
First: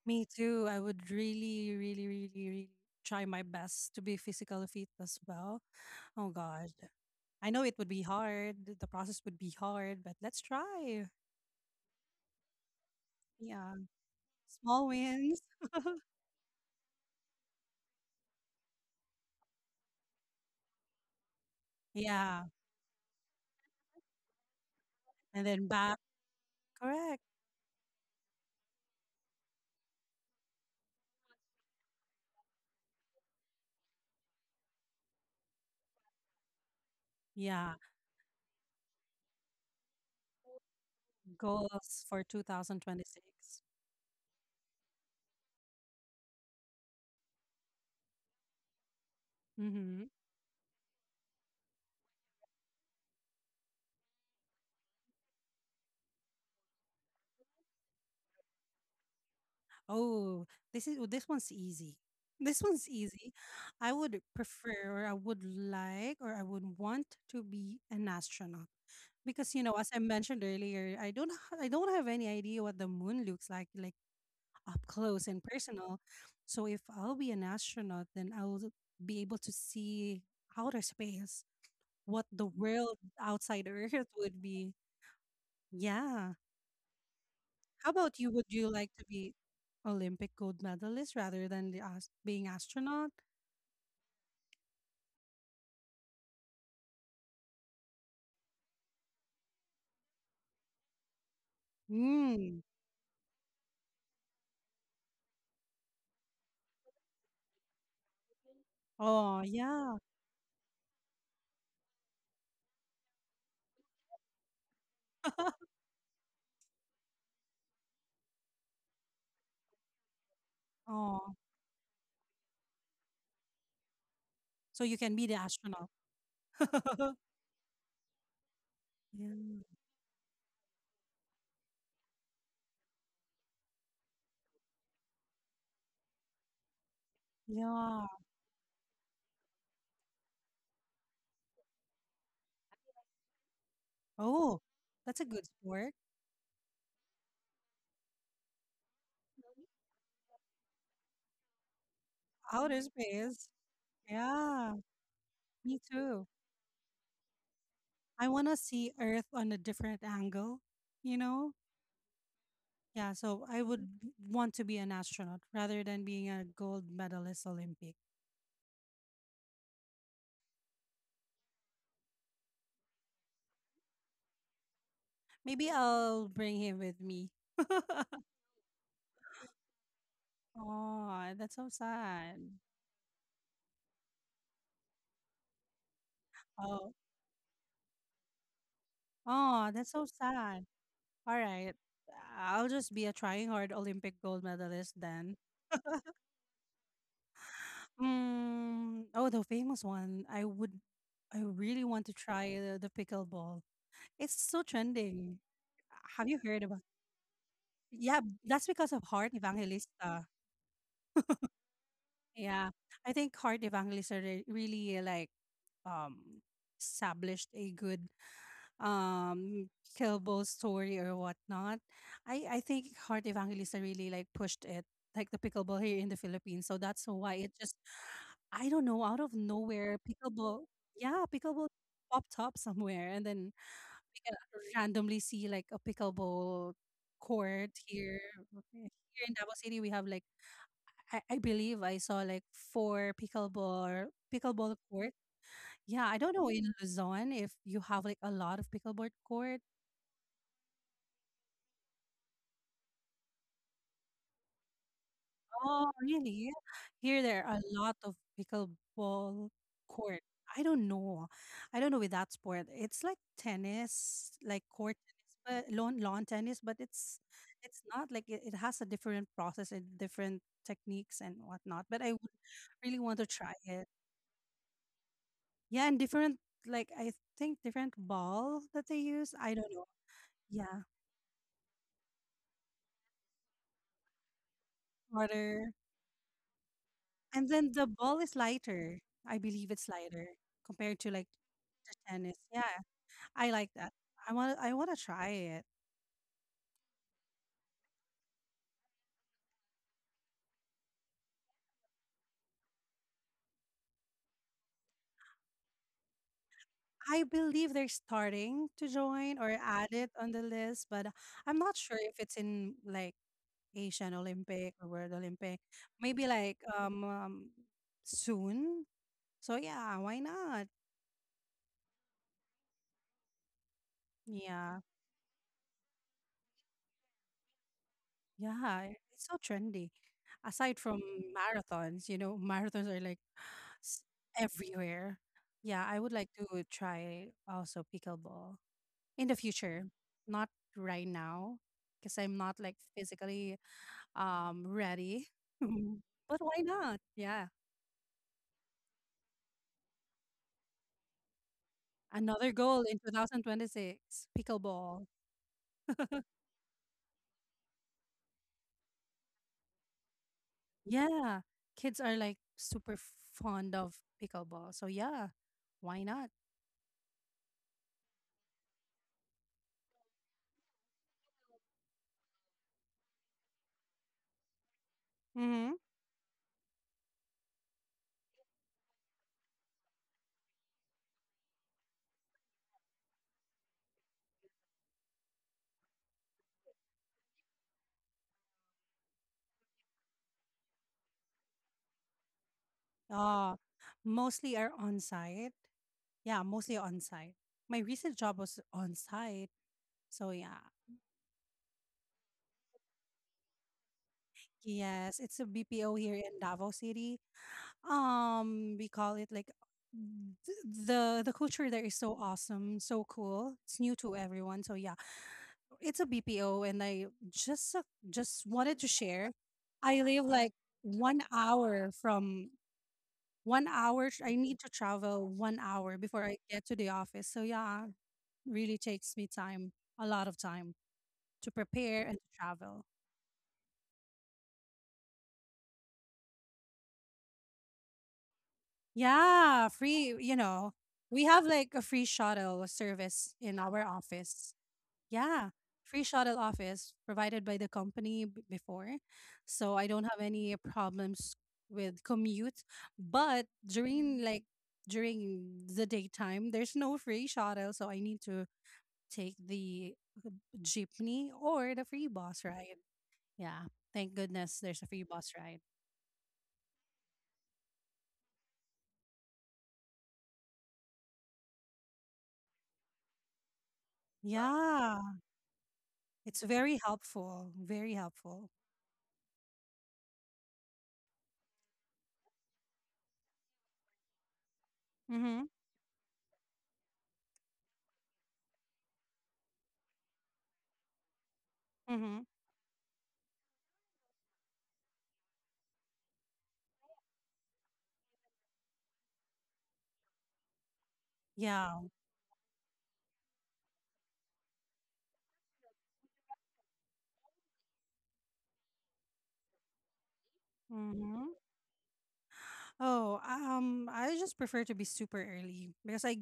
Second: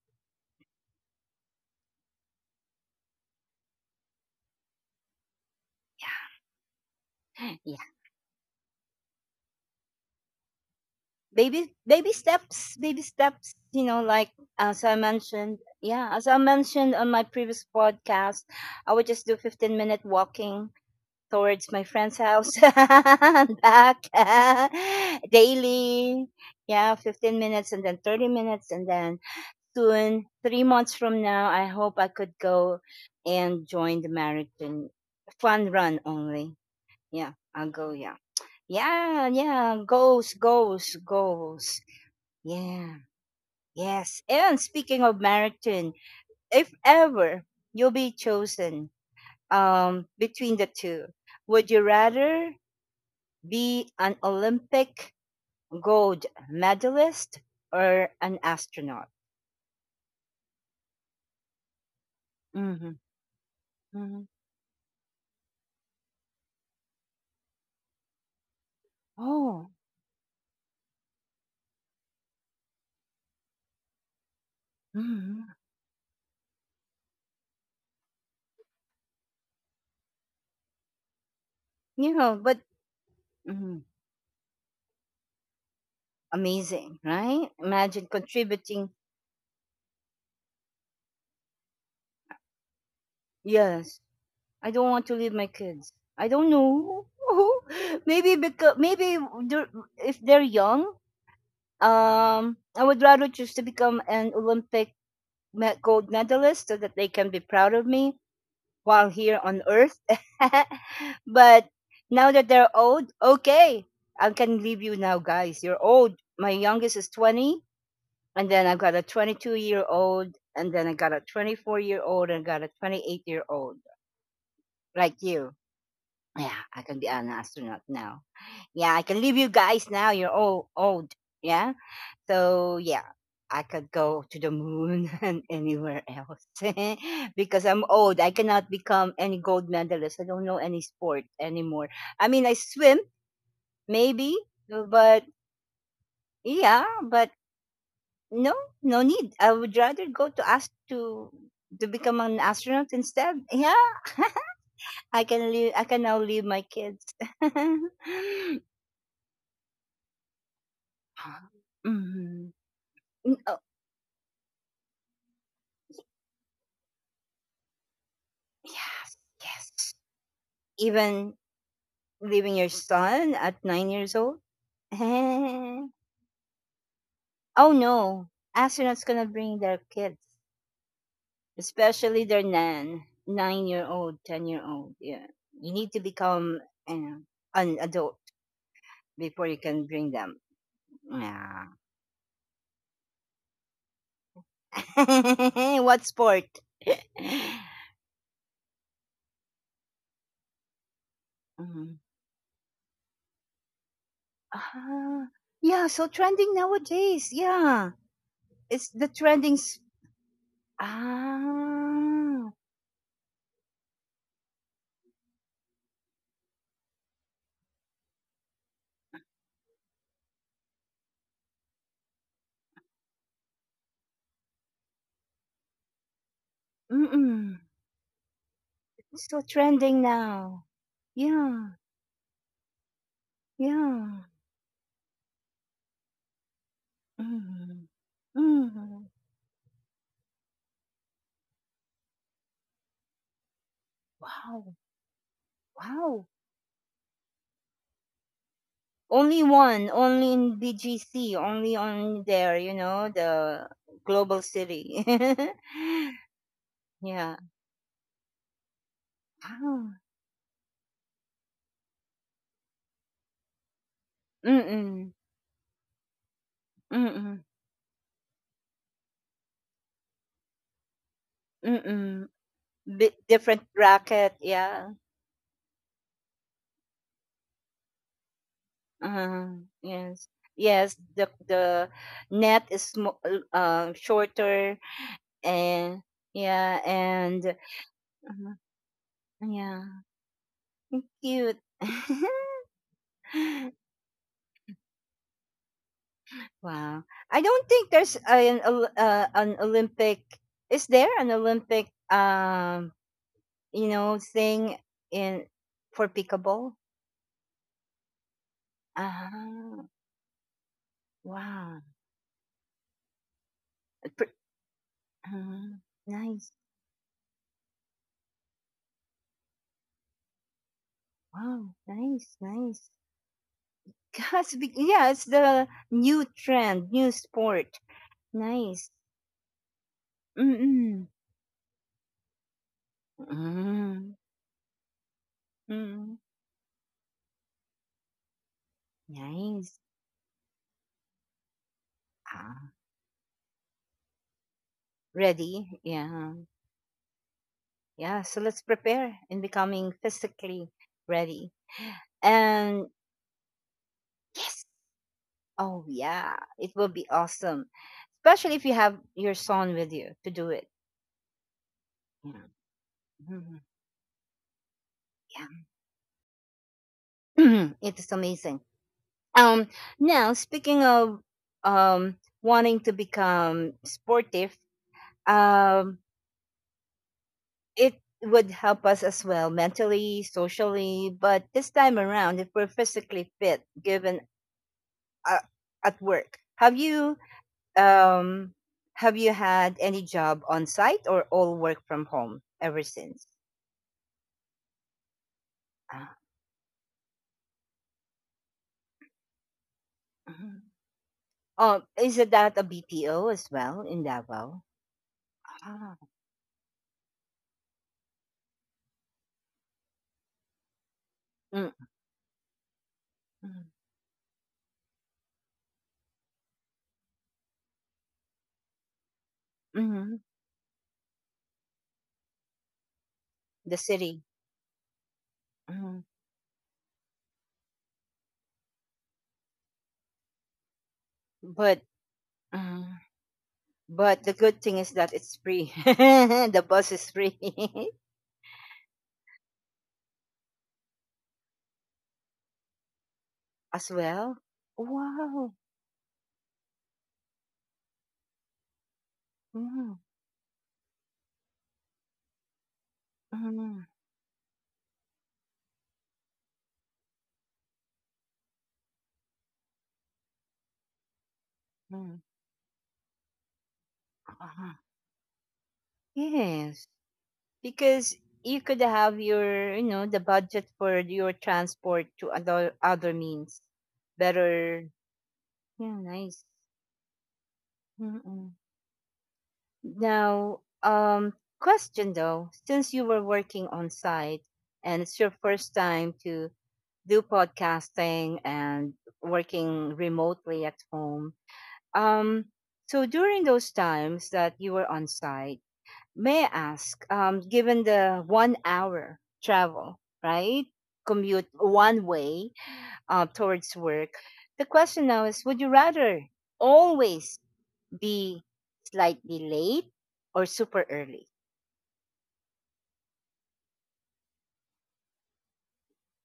[SPEAKER 2] me too. I would really, really, really, really try my best to be physically fit as well. Oh God. I know it
[SPEAKER 1] Yeah.
[SPEAKER 2] would be hard. The process would be hard, but let's try.
[SPEAKER 1] Baby steps, baby steps,
[SPEAKER 2] Yeah.
[SPEAKER 1] you know, like, as
[SPEAKER 2] Small
[SPEAKER 1] I
[SPEAKER 2] wins.
[SPEAKER 1] mentioned, yeah, as I mentioned on my previous podcast, I would just do 15-minute walking towards my friend's
[SPEAKER 2] Yeah.
[SPEAKER 1] house and back
[SPEAKER 2] And then back.
[SPEAKER 1] daily. Yeah,
[SPEAKER 2] Correct.
[SPEAKER 1] 15 minutes, and then 30 minutes, and then soon, 3 months from now, I hope I could go and join the marathon, fun run only. Yeah, I'll
[SPEAKER 2] Yeah.
[SPEAKER 1] go, yeah. Yeah, yeah, goals, goals, goals.
[SPEAKER 2] Goals for
[SPEAKER 1] Yeah,
[SPEAKER 2] 2026.
[SPEAKER 1] yes. And speaking of marathon, if ever you'll be chosen
[SPEAKER 2] Mm-hmm.
[SPEAKER 1] between the two, would you rather be an Olympic gold medalist or an astronaut?
[SPEAKER 2] Oh, this is oh, this one's easy. This one's
[SPEAKER 1] Hmm.
[SPEAKER 2] easy. I would
[SPEAKER 1] Hmm.
[SPEAKER 2] prefer, or I would like, or I would want to be an astronaut because you
[SPEAKER 1] Oh,
[SPEAKER 2] know, as I mentioned earlier, I don't, I don't have any idea what the moon looks like up close and
[SPEAKER 1] hmm.
[SPEAKER 2] personal. So if I'll be an astronaut, then I'll be able to see outer space,
[SPEAKER 1] You
[SPEAKER 2] what
[SPEAKER 1] know,
[SPEAKER 2] the
[SPEAKER 1] but
[SPEAKER 2] world outside
[SPEAKER 1] mhm,
[SPEAKER 2] Earth would be. Yeah.
[SPEAKER 1] amazing, right?
[SPEAKER 2] How
[SPEAKER 1] Imagine
[SPEAKER 2] about you? Would you
[SPEAKER 1] contributing.
[SPEAKER 2] like to be Olympic gold medalist rather than the being astronaut?
[SPEAKER 1] Yes, I don't want to leave my kids. I don't know. Maybe because maybe dur- if they're young.
[SPEAKER 2] Mm.
[SPEAKER 1] I would rather choose to become an Olympic gold medalist so that they can be proud of me while here
[SPEAKER 2] Oh,
[SPEAKER 1] on
[SPEAKER 2] yeah.
[SPEAKER 1] Earth. But now that they're old, okay, I can leave you now, guys. You're old. My youngest is 20, and then I've got a 22-year-old, and then I got a
[SPEAKER 2] Oh,
[SPEAKER 1] 24-year-old, and I got a 28-year-old,
[SPEAKER 2] so you
[SPEAKER 1] like
[SPEAKER 2] can be the
[SPEAKER 1] you.
[SPEAKER 2] astronaut.
[SPEAKER 1] Yeah, I can be an astronaut now. Yeah, I can
[SPEAKER 2] Yeah.
[SPEAKER 1] leave you guys now. You're all old. Yeah. So yeah, I could go to the moon and anywhere else because I'm
[SPEAKER 2] Yeah.
[SPEAKER 1] old. I cannot become any gold medalist. I don't know any sport anymore. I mean, I swim maybe,
[SPEAKER 2] Oh, that's
[SPEAKER 1] but
[SPEAKER 2] a good sport.
[SPEAKER 1] yeah, but no, no need. I would rather go to ask to become an
[SPEAKER 2] Outer
[SPEAKER 1] astronaut instead.
[SPEAKER 2] space.
[SPEAKER 1] Yeah,
[SPEAKER 2] Yeah,
[SPEAKER 1] I can leave.
[SPEAKER 2] me
[SPEAKER 1] I can now
[SPEAKER 2] too.
[SPEAKER 1] leave my kids.
[SPEAKER 2] I want to see Earth on a different angle, you know?
[SPEAKER 1] Mhm.
[SPEAKER 2] Yeah,
[SPEAKER 1] Mm,
[SPEAKER 2] so
[SPEAKER 1] oh,
[SPEAKER 2] I would want to be an astronaut rather than being a gold medalist Olympic.
[SPEAKER 1] yes, yes. Even leaving your son at 9 years old?
[SPEAKER 2] Maybe
[SPEAKER 1] Oh
[SPEAKER 2] I'll bring him with me.
[SPEAKER 1] no, astronauts gonna bring their kids,
[SPEAKER 2] Oh, that's so
[SPEAKER 1] especially
[SPEAKER 2] sad.
[SPEAKER 1] their nine-year-old, 10-year-old. Yeah, you need to become
[SPEAKER 2] Oh,
[SPEAKER 1] uh, an adult before you
[SPEAKER 2] oh,
[SPEAKER 1] can
[SPEAKER 2] that's so
[SPEAKER 1] bring them.
[SPEAKER 2] sad.
[SPEAKER 1] Yeah.
[SPEAKER 2] Alright, I'll just be a trying hard Olympic gold medalist then.
[SPEAKER 1] What sport?
[SPEAKER 2] Mm, oh, the famous one. I really
[SPEAKER 1] Mhm.
[SPEAKER 2] want to try the pickleball. It's so
[SPEAKER 1] Ah,
[SPEAKER 2] trending.
[SPEAKER 1] yeah. So
[SPEAKER 2] Have you
[SPEAKER 1] trending
[SPEAKER 2] heard about
[SPEAKER 1] nowadays. Yeah,
[SPEAKER 2] yeah, that's
[SPEAKER 1] it's
[SPEAKER 2] because of
[SPEAKER 1] the
[SPEAKER 2] Heart
[SPEAKER 1] trending.
[SPEAKER 2] Evangelista.
[SPEAKER 1] Ah,
[SPEAKER 2] Yeah. I think Heart Evangelista really like um established a good um killable story or whatnot. I think Heart Evangelista really like pushed it, like the pickleball here in the Philippines. So that's why it
[SPEAKER 1] mm-mm.
[SPEAKER 2] just I don't know, out
[SPEAKER 1] It's
[SPEAKER 2] of
[SPEAKER 1] so
[SPEAKER 2] nowhere,
[SPEAKER 1] trending now.
[SPEAKER 2] pickleball yeah, pickleball
[SPEAKER 1] Yeah.
[SPEAKER 2] popped up somewhere and then we
[SPEAKER 1] Yeah.
[SPEAKER 2] can randomly see like a pickleball court
[SPEAKER 1] Mhm.
[SPEAKER 2] here. Okay.
[SPEAKER 1] Mhm.
[SPEAKER 2] Here in Davao City we have like I believe I saw like 4 pickleball
[SPEAKER 1] Wow.
[SPEAKER 2] pickleball court. Yeah, I
[SPEAKER 1] Wow.
[SPEAKER 2] don't know in Luzon if you have like a lot of pickleball
[SPEAKER 1] Only
[SPEAKER 2] court.
[SPEAKER 1] one, only in BGC, only on there, you know, the global city.
[SPEAKER 2] Oh, really? Yeah. Here
[SPEAKER 1] Yeah.
[SPEAKER 2] there are a lot of pickleball
[SPEAKER 1] Wow.
[SPEAKER 2] court. I don't know. I don't know with that sport. It's like tennis, like court
[SPEAKER 1] Mm-mm.
[SPEAKER 2] tennis, but lawn tennis, but it's
[SPEAKER 1] Mm-mm.
[SPEAKER 2] it's not like it has a different process and different techniques and whatnot. But I
[SPEAKER 1] Mm-mm.
[SPEAKER 2] would really
[SPEAKER 1] Bi
[SPEAKER 2] want to try
[SPEAKER 1] different
[SPEAKER 2] it.
[SPEAKER 1] bracket, yeah.
[SPEAKER 2] Yeah, and different like I think different ball that they use.
[SPEAKER 1] Uh,
[SPEAKER 2] I don't know.
[SPEAKER 1] yes.
[SPEAKER 2] Yeah.
[SPEAKER 1] Yes, the net is shorter,
[SPEAKER 2] Harder.
[SPEAKER 1] and yeah, and
[SPEAKER 2] And then the ball is
[SPEAKER 1] uh,
[SPEAKER 2] lighter. I believe
[SPEAKER 1] yeah,
[SPEAKER 2] it's lighter compared to like
[SPEAKER 1] cute.
[SPEAKER 2] tennis. Yeah. I like that. I want to try it.
[SPEAKER 1] Wow. I don't think there's an an Olympic. Is there an Olympic you know thing in for pickleball?
[SPEAKER 2] I believe they're starting to join or
[SPEAKER 1] Ah,
[SPEAKER 2] add it on the list, but I'm not
[SPEAKER 1] wow.
[SPEAKER 2] sure if it's in like
[SPEAKER 1] Uh,
[SPEAKER 2] Asian
[SPEAKER 1] pr-
[SPEAKER 2] Olympic or World Olympic.
[SPEAKER 1] uh,
[SPEAKER 2] Maybe
[SPEAKER 1] nice.
[SPEAKER 2] like soon. So yeah, why not?
[SPEAKER 1] Wow, nice, nice. Gosh,
[SPEAKER 2] Yeah.
[SPEAKER 1] yeah, it's the new trend, new sport. Nice.
[SPEAKER 2] Yeah, it's so trendy. Aside from
[SPEAKER 1] Mm-mm.
[SPEAKER 2] marathons, you know, marathons are like s-
[SPEAKER 1] Mm-mm.
[SPEAKER 2] everywhere. Yeah, I would
[SPEAKER 1] Mm-mm.
[SPEAKER 2] like to try also pickleball in the
[SPEAKER 1] Nice.
[SPEAKER 2] future, not right now, because I'm not
[SPEAKER 1] Ah,
[SPEAKER 2] like physically ready.
[SPEAKER 1] ready? Yeah.
[SPEAKER 2] But why not? Yeah,
[SPEAKER 1] Yeah, so let's prepare in becoming physically ready.
[SPEAKER 2] another goal
[SPEAKER 1] And
[SPEAKER 2] in 2026,
[SPEAKER 1] yes,
[SPEAKER 2] pickleball.
[SPEAKER 1] oh yeah, it will be awesome, especially if you have your son with you to do it.
[SPEAKER 2] Yeah, kids are
[SPEAKER 1] Yeah,
[SPEAKER 2] like super
[SPEAKER 1] mhm.
[SPEAKER 2] fond of pickleball, so yeah,
[SPEAKER 1] Yeah,
[SPEAKER 2] why not?
[SPEAKER 1] it is amazing. Um, Now speaking of wanting to become sportive,
[SPEAKER 2] Mm-hmm.
[SPEAKER 1] um, it would help us as well mentally, socially, but this time around, if we're physically fit, given uh, at work, Um, have you had any job on site or all work from home ever since?
[SPEAKER 2] Uh, mostly are on site.
[SPEAKER 1] Ah,
[SPEAKER 2] Yeah, mostly on site. My recent job was on site, so
[SPEAKER 1] mhm.
[SPEAKER 2] yeah.
[SPEAKER 1] Is it that a BPO as well in Davao?
[SPEAKER 2] Yes, it's a
[SPEAKER 1] Ah,
[SPEAKER 2] BPO here in Davao City. Um, we call it like the culture there
[SPEAKER 1] mm,
[SPEAKER 2] is so awesome, so cool,
[SPEAKER 1] mm,
[SPEAKER 2] it's new to everyone, so yeah, it's a BPO and I just wanted to share. I
[SPEAKER 1] mhm.
[SPEAKER 2] live like 1 hour from one
[SPEAKER 1] The
[SPEAKER 2] hour
[SPEAKER 1] city.
[SPEAKER 2] I need to travel 1 hour
[SPEAKER 1] Mhm.
[SPEAKER 2] before I get to the office, so yeah, really takes me time, a lot of time to
[SPEAKER 1] But
[SPEAKER 2] prepare and to travel.
[SPEAKER 1] mhm. But the good thing is that it's free. The bus is free
[SPEAKER 2] Yeah, free, you know, we have like a free shuttle service in our
[SPEAKER 1] as well.
[SPEAKER 2] office
[SPEAKER 1] Wow.
[SPEAKER 2] Yeah, free shuttle office provided by the company before. So I
[SPEAKER 1] Mm,
[SPEAKER 2] don't have any problems with commute. But
[SPEAKER 1] mm,
[SPEAKER 2] during during the daytime, there's no free shuttle, so I need to take the jeepney or the free
[SPEAKER 1] mm.
[SPEAKER 2] bus ride. Yeah. Thank goodness there's
[SPEAKER 1] Ah,
[SPEAKER 2] a free bus ride.
[SPEAKER 1] yes. Because you could have, your you know, the budget for your transport to other means better.
[SPEAKER 2] Yeah.
[SPEAKER 1] Yeah,
[SPEAKER 2] It's
[SPEAKER 1] nice.
[SPEAKER 2] very helpful. Very helpful.
[SPEAKER 1] Mm-mm. Now question though, since you were working on site and it's your
[SPEAKER 2] Mm-hmm.
[SPEAKER 1] first time to do podcasting and working remotely at home,
[SPEAKER 2] Mm-hmm.
[SPEAKER 1] um so during those times that you were on site, may I ask, given the 1 hour travel, right? Commute
[SPEAKER 2] Yeah.
[SPEAKER 1] one way towards work. The question now is, would you rather always be slightly late or super early?
[SPEAKER 2] Mm-hmm. Oh, I just prefer to be super early because I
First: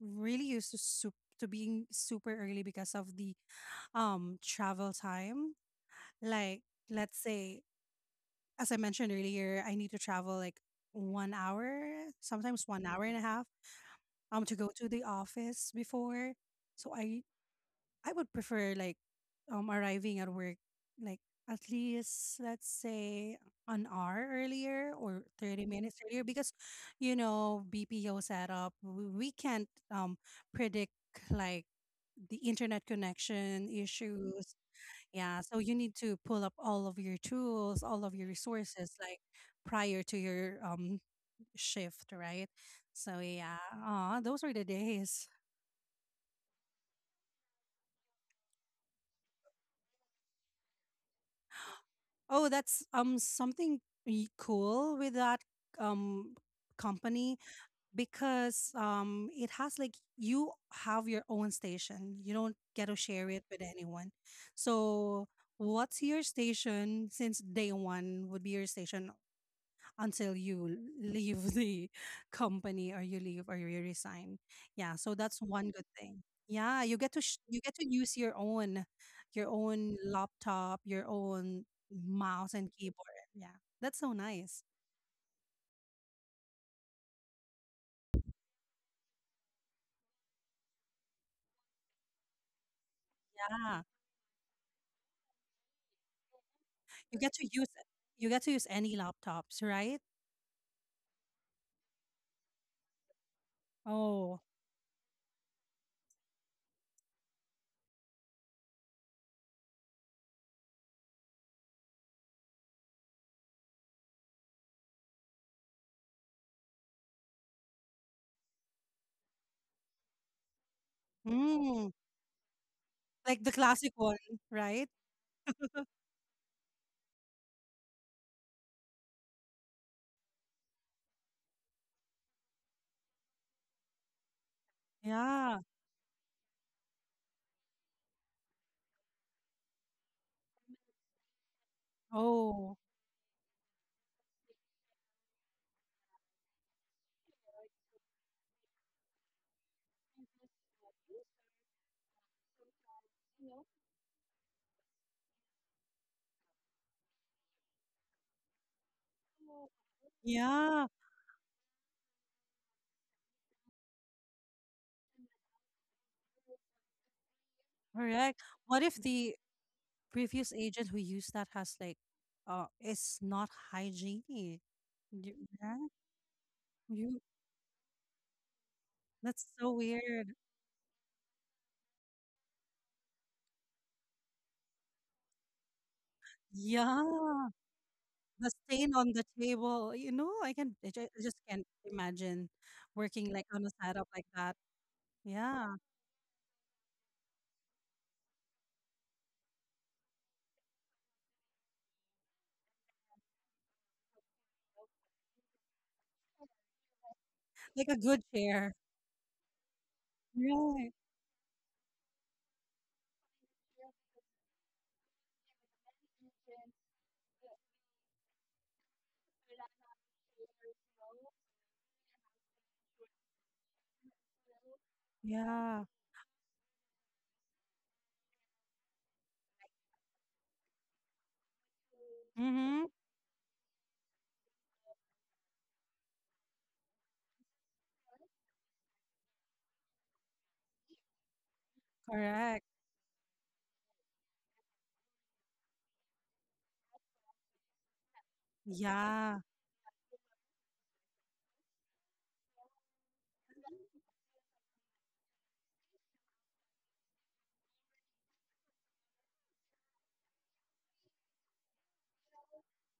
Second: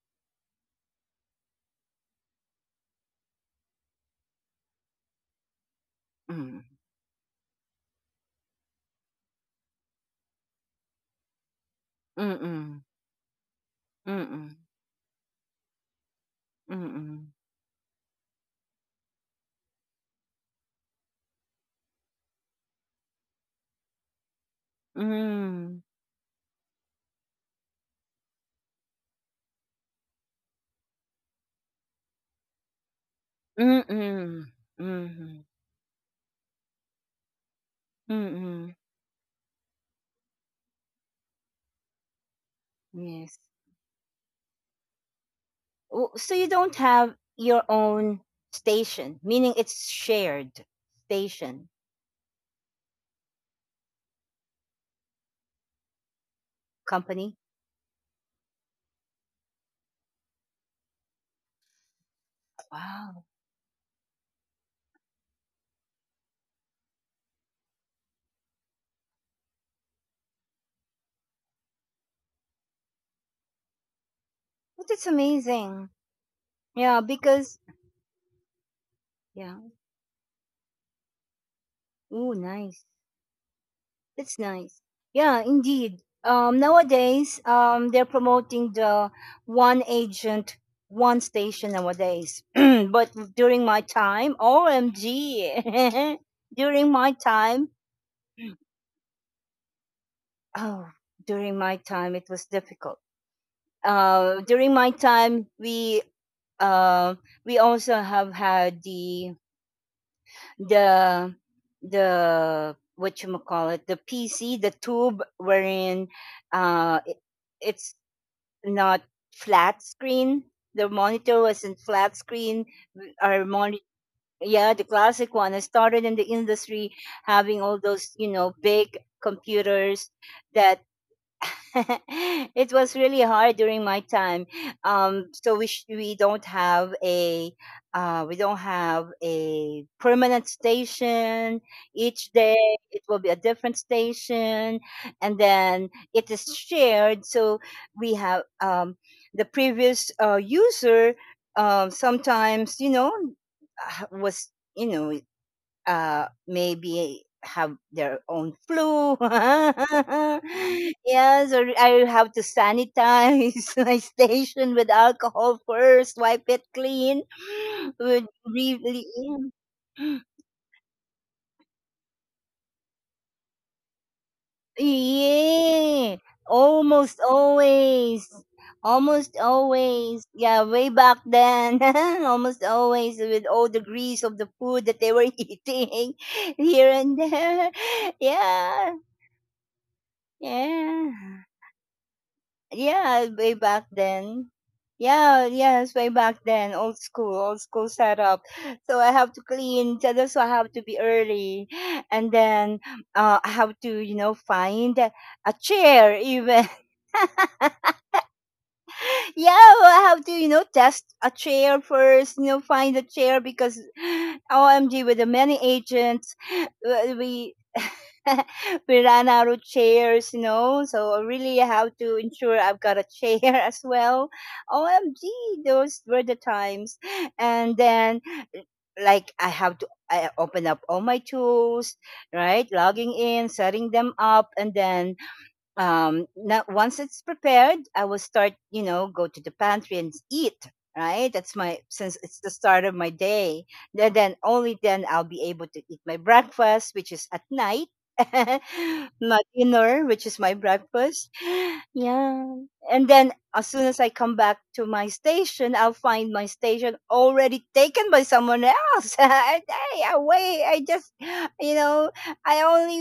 [SPEAKER 2] really used to sup to being super early because of the travel time. Like,
[SPEAKER 1] Mm.
[SPEAKER 2] let's say, as I mentioned earlier, I need to travel like 1 hour, sometimes
[SPEAKER 1] Mm-mm.
[SPEAKER 2] 1 hour and a half, to
[SPEAKER 1] Mm-mm.
[SPEAKER 2] go to the office before. So I
[SPEAKER 1] Mm-mm.
[SPEAKER 2] I would prefer like arriving at work like at least let's say an hour earlier or 30
[SPEAKER 1] Mm.
[SPEAKER 2] minutes earlier because you know BPO setup we can't um predict like the internet connection
[SPEAKER 1] Mm-mm. Mm-mm.
[SPEAKER 2] issues. Yeah,
[SPEAKER 1] Mm-hmm.
[SPEAKER 2] so you need to pull up all of your tools, all of your
[SPEAKER 1] Mm-mm.
[SPEAKER 2] resources like prior to your shift, right? So
[SPEAKER 1] Yes.
[SPEAKER 2] yeah, those were the days.
[SPEAKER 1] Oh, so you don't have your own station, meaning it's shared station
[SPEAKER 2] Oh, that's something cool with that um
[SPEAKER 1] company?
[SPEAKER 2] company, because it has like you have your own station. You don't get to
[SPEAKER 1] Wow.
[SPEAKER 2] share it with anyone. So what's your station since day one would be your station until you leave the company, or you leave, or you resign.
[SPEAKER 1] But
[SPEAKER 2] Yeah,
[SPEAKER 1] it's
[SPEAKER 2] so that's one good
[SPEAKER 1] amazing.
[SPEAKER 2] thing. Yeah, you
[SPEAKER 1] Yeah,
[SPEAKER 2] get to
[SPEAKER 1] because
[SPEAKER 2] you get to use your
[SPEAKER 1] yeah.
[SPEAKER 2] own laptop, your own
[SPEAKER 1] Ooh,
[SPEAKER 2] mouse and
[SPEAKER 1] nice.
[SPEAKER 2] keyboard. Yeah. That's so
[SPEAKER 1] That's
[SPEAKER 2] nice.
[SPEAKER 1] nice. Yeah, indeed. Um, nowadays, um, they're promoting the one agent, one station nowadays. But during my
[SPEAKER 2] Ah,
[SPEAKER 1] time, OMG. During my
[SPEAKER 2] you get to use
[SPEAKER 1] time,
[SPEAKER 2] You get to use any laptops, right?
[SPEAKER 1] oh, during my time it was difficult. Uh,
[SPEAKER 2] Oh.
[SPEAKER 1] during my time uh, we also have had the the the what you call it, the PC, the tube, wherein uh it, it's not flat screen. The monitor wasn't
[SPEAKER 2] Mm,
[SPEAKER 1] flat screen,
[SPEAKER 2] like
[SPEAKER 1] our
[SPEAKER 2] the
[SPEAKER 1] monitor,
[SPEAKER 2] classic one,
[SPEAKER 1] yeah, the
[SPEAKER 2] right?
[SPEAKER 1] classic one. I started in the industry having all those, you know, big computers that it was really hard during my time. So
[SPEAKER 2] Yeah.
[SPEAKER 1] we don't have a we don't have a permanent station. Each day
[SPEAKER 2] Oh.
[SPEAKER 1] it will be a different station, and then it is shared. So we have the previous user. Sometimes, you know, was you know maybe have their own flu.
[SPEAKER 2] Yeah,
[SPEAKER 1] Yes, or I have to sanitize my station with alcohol first, wipe it clean, would
[SPEAKER 2] correct. What if
[SPEAKER 1] really,
[SPEAKER 2] the previous agent who used that has like it's not hygienic? You, yeah,
[SPEAKER 1] yeah,
[SPEAKER 2] you,
[SPEAKER 1] almost always, almost
[SPEAKER 2] that's so
[SPEAKER 1] always,
[SPEAKER 2] weird.
[SPEAKER 1] yeah, way back then. Almost always with all the grease of the food that they were eating here and
[SPEAKER 2] Yeah,
[SPEAKER 1] there,
[SPEAKER 2] the stain
[SPEAKER 1] yeah,
[SPEAKER 2] on the table, you know, I can I just
[SPEAKER 1] yeah.
[SPEAKER 2] can't imagine
[SPEAKER 1] Yeah,
[SPEAKER 2] working like
[SPEAKER 1] way
[SPEAKER 2] on a
[SPEAKER 1] back
[SPEAKER 2] setup like
[SPEAKER 1] then.
[SPEAKER 2] that.
[SPEAKER 1] Yeah,
[SPEAKER 2] Yeah,
[SPEAKER 1] yes, way back then, old school setup. So I have to clean. So that's why I have to be early, and then I have to, you know, find a chair, even
[SPEAKER 2] like a good chair,
[SPEAKER 1] yeah, well, I have to, you know,
[SPEAKER 2] right?
[SPEAKER 1] test a chair first, you know, find a chair because OMG, with the many agents, we we ran out of chairs, you know, so I really have to ensure I've got a chair as well. OMG,
[SPEAKER 2] Yeah.
[SPEAKER 1] those were the times. And then, like, I have to I open up all my tools, right?
[SPEAKER 2] Mm-hmm.
[SPEAKER 1] Logging in, setting them up, and then now once it's prepared, I will start, you know, go to the pantry and eat, right? That's my, since it's the
[SPEAKER 2] Correct.
[SPEAKER 1] start of my day, then only then I'll be able to eat my breakfast, which is at night.
[SPEAKER 2] Yeah.
[SPEAKER 1] My dinner, which is my breakfast. Yeah, and then as soon as I come back to my station, I'll find my station already taken by someone else. I just, you know, I only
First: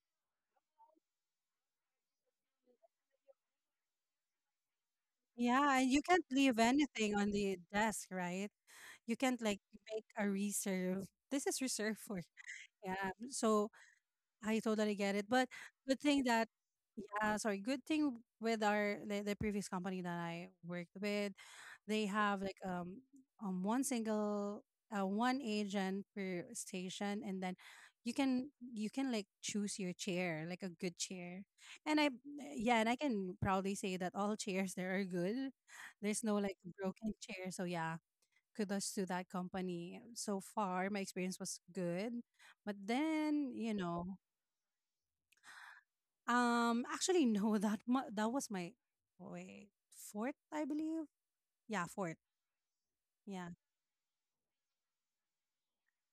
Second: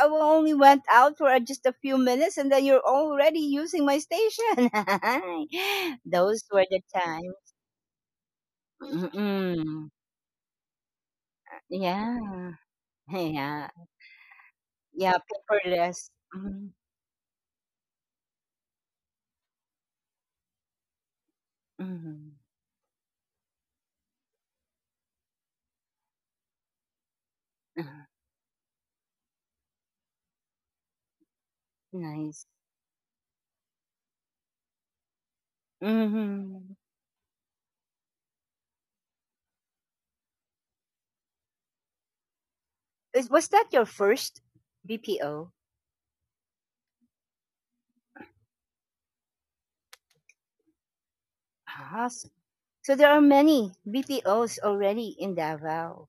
[SPEAKER 1] I only went out for just a few minutes, and then you're already using my station.
[SPEAKER 2] Yeah, and you can't
[SPEAKER 1] Those
[SPEAKER 2] leave
[SPEAKER 1] were the
[SPEAKER 2] anything on
[SPEAKER 1] times.
[SPEAKER 2] the desk, right? You can't like
[SPEAKER 1] Mm-mm.
[SPEAKER 2] make a reserve, this is reserved
[SPEAKER 1] Yeah,
[SPEAKER 2] for. Yeah, so
[SPEAKER 1] yeah,
[SPEAKER 2] I totally
[SPEAKER 1] yeah.
[SPEAKER 2] get it. But good
[SPEAKER 1] Paperless.
[SPEAKER 2] thing that,
[SPEAKER 1] Mm-hmm.
[SPEAKER 2] yeah, sorry, good thing with our the previous company that I worked with, they
[SPEAKER 1] Mm-hmm.
[SPEAKER 2] have like um one single one agent per station, and then you can like choose your chair, like a good chair. And I
[SPEAKER 1] Nice.
[SPEAKER 2] Yeah, and I can proudly say that all chairs there are good. There's no like
[SPEAKER 1] Mm-hmm.
[SPEAKER 2] broken chair. So yeah, kudos to that company. So far, my experience was good. But
[SPEAKER 1] Is,
[SPEAKER 2] then,
[SPEAKER 1] was
[SPEAKER 2] you
[SPEAKER 1] that your
[SPEAKER 2] know,
[SPEAKER 1] first BPO?
[SPEAKER 2] actually, no. That that was my wait fourth, I believe. Yeah,
[SPEAKER 1] Ah,
[SPEAKER 2] fourth.
[SPEAKER 1] s- so there are
[SPEAKER 2] Yeah.
[SPEAKER 1] many BPOs already in Davao.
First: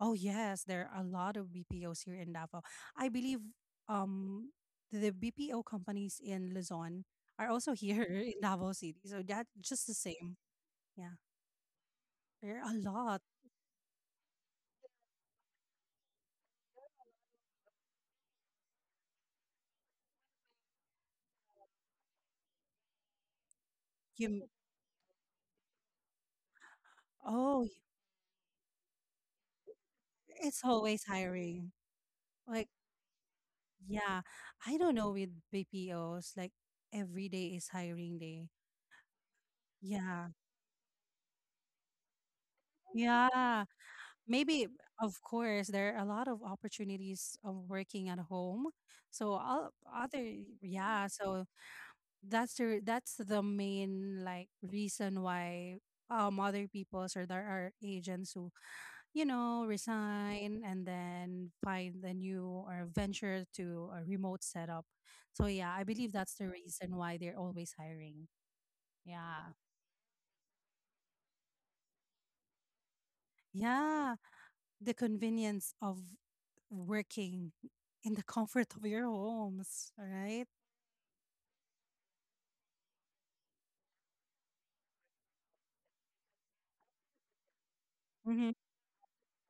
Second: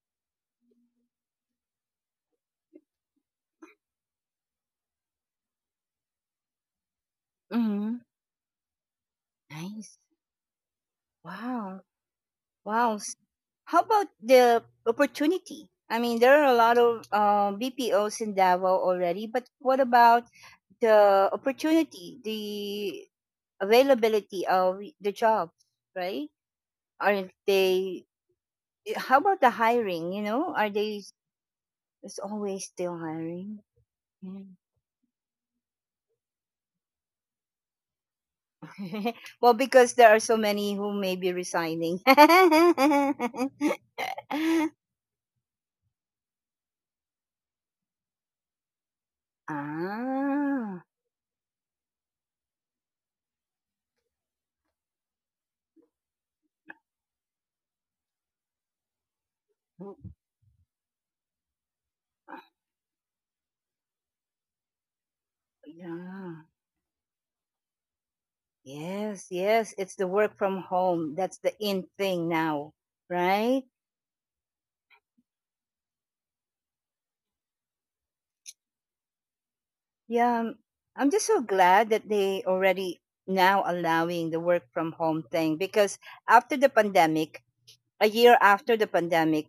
[SPEAKER 2] Oh yes, there are a lot of BPOs here in Davao. I believe um the BPO companies in Luzon are also
[SPEAKER 1] Mm-hmm.
[SPEAKER 2] here in Davao City. So that just the
[SPEAKER 1] Nice.
[SPEAKER 2] same. Yeah,
[SPEAKER 1] Wow.
[SPEAKER 2] there are a
[SPEAKER 1] Wow.
[SPEAKER 2] lot.
[SPEAKER 1] How about the opportunity? I mean, there are a lot of BPOs in Davao already, but what about the opportunity, the
[SPEAKER 2] You,
[SPEAKER 1] availability of the jobs, right? Are
[SPEAKER 2] oh,
[SPEAKER 1] they, how about the hiring?
[SPEAKER 2] it's
[SPEAKER 1] Are they,
[SPEAKER 2] always hiring.
[SPEAKER 1] it's always
[SPEAKER 2] Like
[SPEAKER 1] still hiring.
[SPEAKER 2] yeah,
[SPEAKER 1] Yeah.
[SPEAKER 2] I don't know with BPOs. Like every day is hiring day.
[SPEAKER 1] Well, because there are
[SPEAKER 2] Yeah.
[SPEAKER 1] so many who may be resigning.
[SPEAKER 2] Yeah. Maybe, of course, there are a lot of opportunities of working at home. So all other,
[SPEAKER 1] Ah,
[SPEAKER 2] yeah. So that's the main like reason why other people's or there are agents who, you know, resign and then find a new or venture to a remote setup. So yeah, I believe that's
[SPEAKER 1] yeah.
[SPEAKER 2] the reason why they're always hiring.
[SPEAKER 1] Yes,
[SPEAKER 2] Yeah,
[SPEAKER 1] yes, it's the work from home. That's the in thing now, right?
[SPEAKER 2] yeah, the convenience of working in the comfort of your homes,
[SPEAKER 1] Yeah,
[SPEAKER 2] right?
[SPEAKER 1] I'm just so glad that they already now allowing the work from home thing because after the pandemic, a year
[SPEAKER 2] Mm-hmm.
[SPEAKER 1] after the pandemic,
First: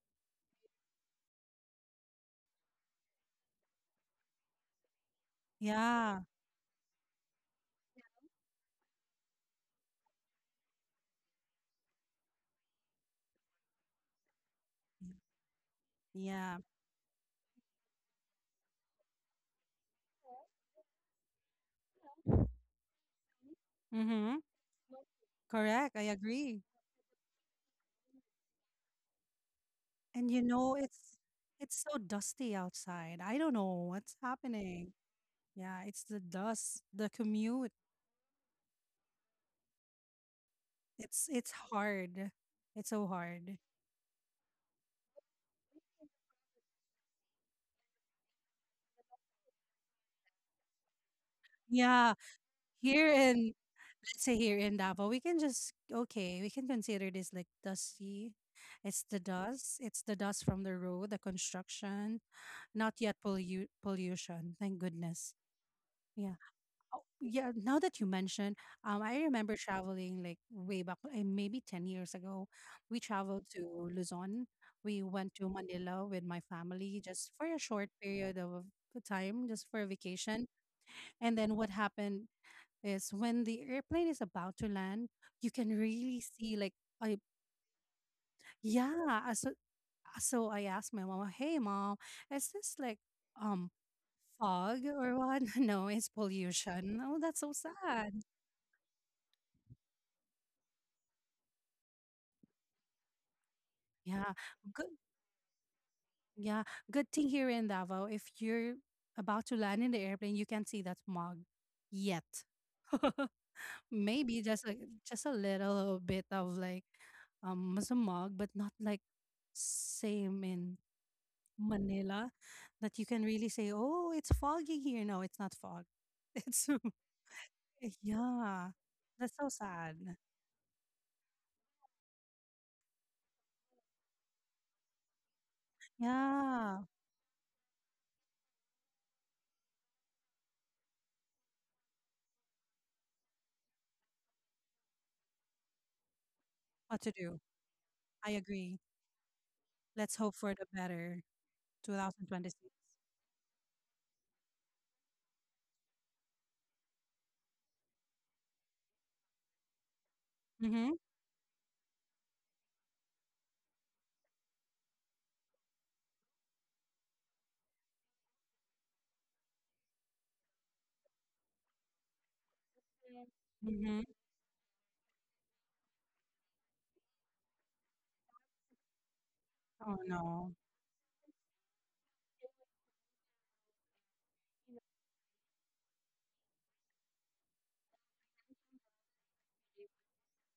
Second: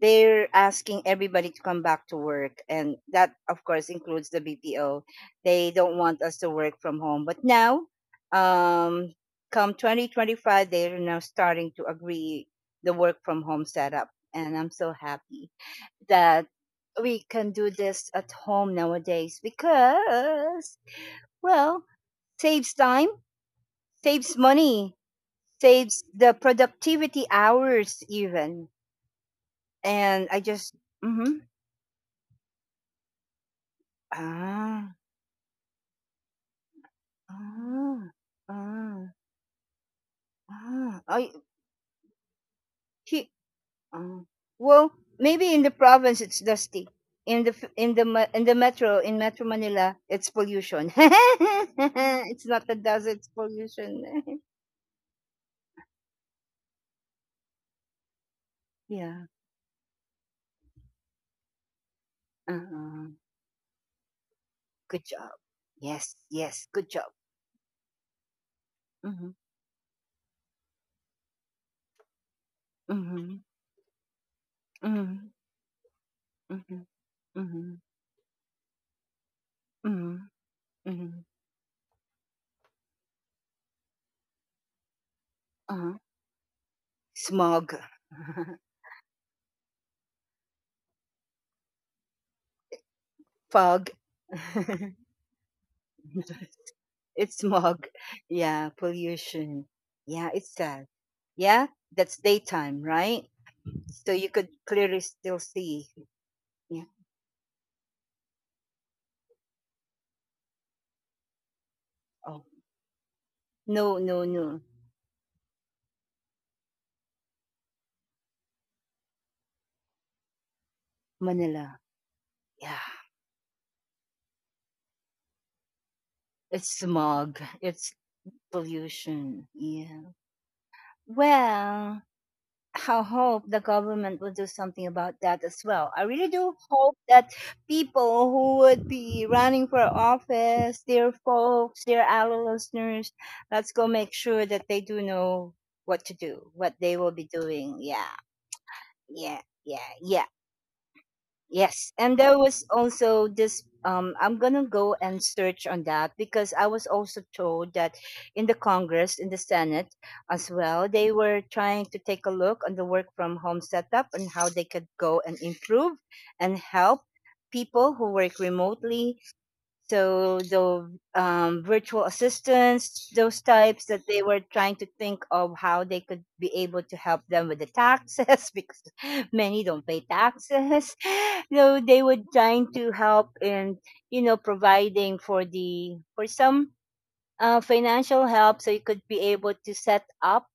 [SPEAKER 1] they're asking everybody to come back to work. And that, of course, includes the BPO. They don't
[SPEAKER 2] Yeah.
[SPEAKER 1] want us to work from home. But now, um, come 2025, they're now starting to agree the work from home setup. And I'm so happy that
[SPEAKER 2] Yeah.
[SPEAKER 1] we can do this at home nowadays because, well, saves time, saves
[SPEAKER 2] Mm-hmm.
[SPEAKER 1] money,
[SPEAKER 2] Correct. I
[SPEAKER 1] saves the
[SPEAKER 2] agree.
[SPEAKER 1] productivity hours, even
[SPEAKER 2] And
[SPEAKER 1] and
[SPEAKER 2] you
[SPEAKER 1] I
[SPEAKER 2] know,
[SPEAKER 1] just mhm.
[SPEAKER 2] it's so dusty outside. I don't know what's happening.
[SPEAKER 1] Ah,
[SPEAKER 2] Yeah, it's the dust, the commute.
[SPEAKER 1] ah, ah, ah. I
[SPEAKER 2] It's hard. It's so
[SPEAKER 1] he.
[SPEAKER 2] hard.
[SPEAKER 1] Ah. Well, maybe in the province it's dusty. In the f- in the me- in the metro in Metro Manila, it's pollution.
[SPEAKER 2] Yeah.
[SPEAKER 1] It's not the dust;
[SPEAKER 2] Here
[SPEAKER 1] it's
[SPEAKER 2] in, let's say
[SPEAKER 1] pollution.
[SPEAKER 2] here in Davao, we can just okay, we can consider this like dusty. It's the
[SPEAKER 1] Yeah.
[SPEAKER 2] dust. It's the dust from the road, the construction, not
[SPEAKER 1] Uh-uh.
[SPEAKER 2] yet pollution. Thank
[SPEAKER 1] Good
[SPEAKER 2] goodness.
[SPEAKER 1] job. Yes.
[SPEAKER 2] Yeah.
[SPEAKER 1] Yes. Good
[SPEAKER 2] Oh,
[SPEAKER 1] job.
[SPEAKER 2] yeah. Now that you mention, I
[SPEAKER 1] Mm-hmm.
[SPEAKER 2] remember traveling like way back, maybe 10 years ago. We
[SPEAKER 1] Mm-hmm.
[SPEAKER 2] traveled to Luzon. We
[SPEAKER 1] Mm-hmm.
[SPEAKER 2] went to Manila with my
[SPEAKER 1] Mm-hmm.
[SPEAKER 2] family just for a
[SPEAKER 1] Mm-hmm.
[SPEAKER 2] short period of time, just for a
[SPEAKER 1] Mm-hmm.
[SPEAKER 2] vacation.
[SPEAKER 1] Mm-hmm.
[SPEAKER 2] And then what happened is when the airplane is about to land, you can
[SPEAKER 1] Uh-huh.
[SPEAKER 2] really see like I
[SPEAKER 1] Smog.
[SPEAKER 2] yeah. So I asked my mom, "Hey mom, is this like um
[SPEAKER 1] Fog.
[SPEAKER 2] fog or what?" No, it's pollution. Oh, that's
[SPEAKER 1] It's
[SPEAKER 2] so
[SPEAKER 1] smog.
[SPEAKER 2] sad.
[SPEAKER 1] Yeah, pollution. Yeah, it's sad. Yeah, that's daytime, right? So you
[SPEAKER 2] Yeah,
[SPEAKER 1] could
[SPEAKER 2] good.
[SPEAKER 1] clearly still see.
[SPEAKER 2] Yeah,
[SPEAKER 1] Yeah.
[SPEAKER 2] good thing here in Davao, if you're about to land in the airplane, you can't see that smog yet.
[SPEAKER 1] Oh, no, no,
[SPEAKER 2] Maybe
[SPEAKER 1] no.
[SPEAKER 2] just a little bit of like smog, but not like same in
[SPEAKER 1] Manila.
[SPEAKER 2] Manila,
[SPEAKER 1] Yeah,
[SPEAKER 2] that you can really say, "Oh, it's foggy here." No, it's not fog.
[SPEAKER 1] it's smog. It's
[SPEAKER 2] It's yeah. That's so
[SPEAKER 1] pollution.
[SPEAKER 2] sad.
[SPEAKER 1] Yeah. Well, I hope the government will do something about that as well. I really do
[SPEAKER 2] Yeah.
[SPEAKER 1] hope that people who would be running for office, dear folks, dear ally listeners, let's go make sure that they do know what to do, what they
[SPEAKER 2] What to
[SPEAKER 1] will be
[SPEAKER 2] do?
[SPEAKER 1] doing. Yeah,
[SPEAKER 2] I agree.
[SPEAKER 1] yeah, yeah,
[SPEAKER 2] Let's
[SPEAKER 1] yeah.
[SPEAKER 2] hope for the better.
[SPEAKER 1] Yes, and there
[SPEAKER 2] 2026.
[SPEAKER 1] was also this. I'm gonna go and search on that because I was also told that in the Congress, in the Senate as
[SPEAKER 2] Mm-hmm.
[SPEAKER 1] well, they were trying to take a look on the work from home setup and how they could go and improve and help people who work remotely. So the virtual assistants, those types
[SPEAKER 2] Mm-hmm.
[SPEAKER 1] that they were trying to think of how they could be able to help them with the taxes because many don't
[SPEAKER 2] Oh
[SPEAKER 1] pay
[SPEAKER 2] no.
[SPEAKER 1] taxes so they would trying to help in providing for the for some financial help so you could be able to set up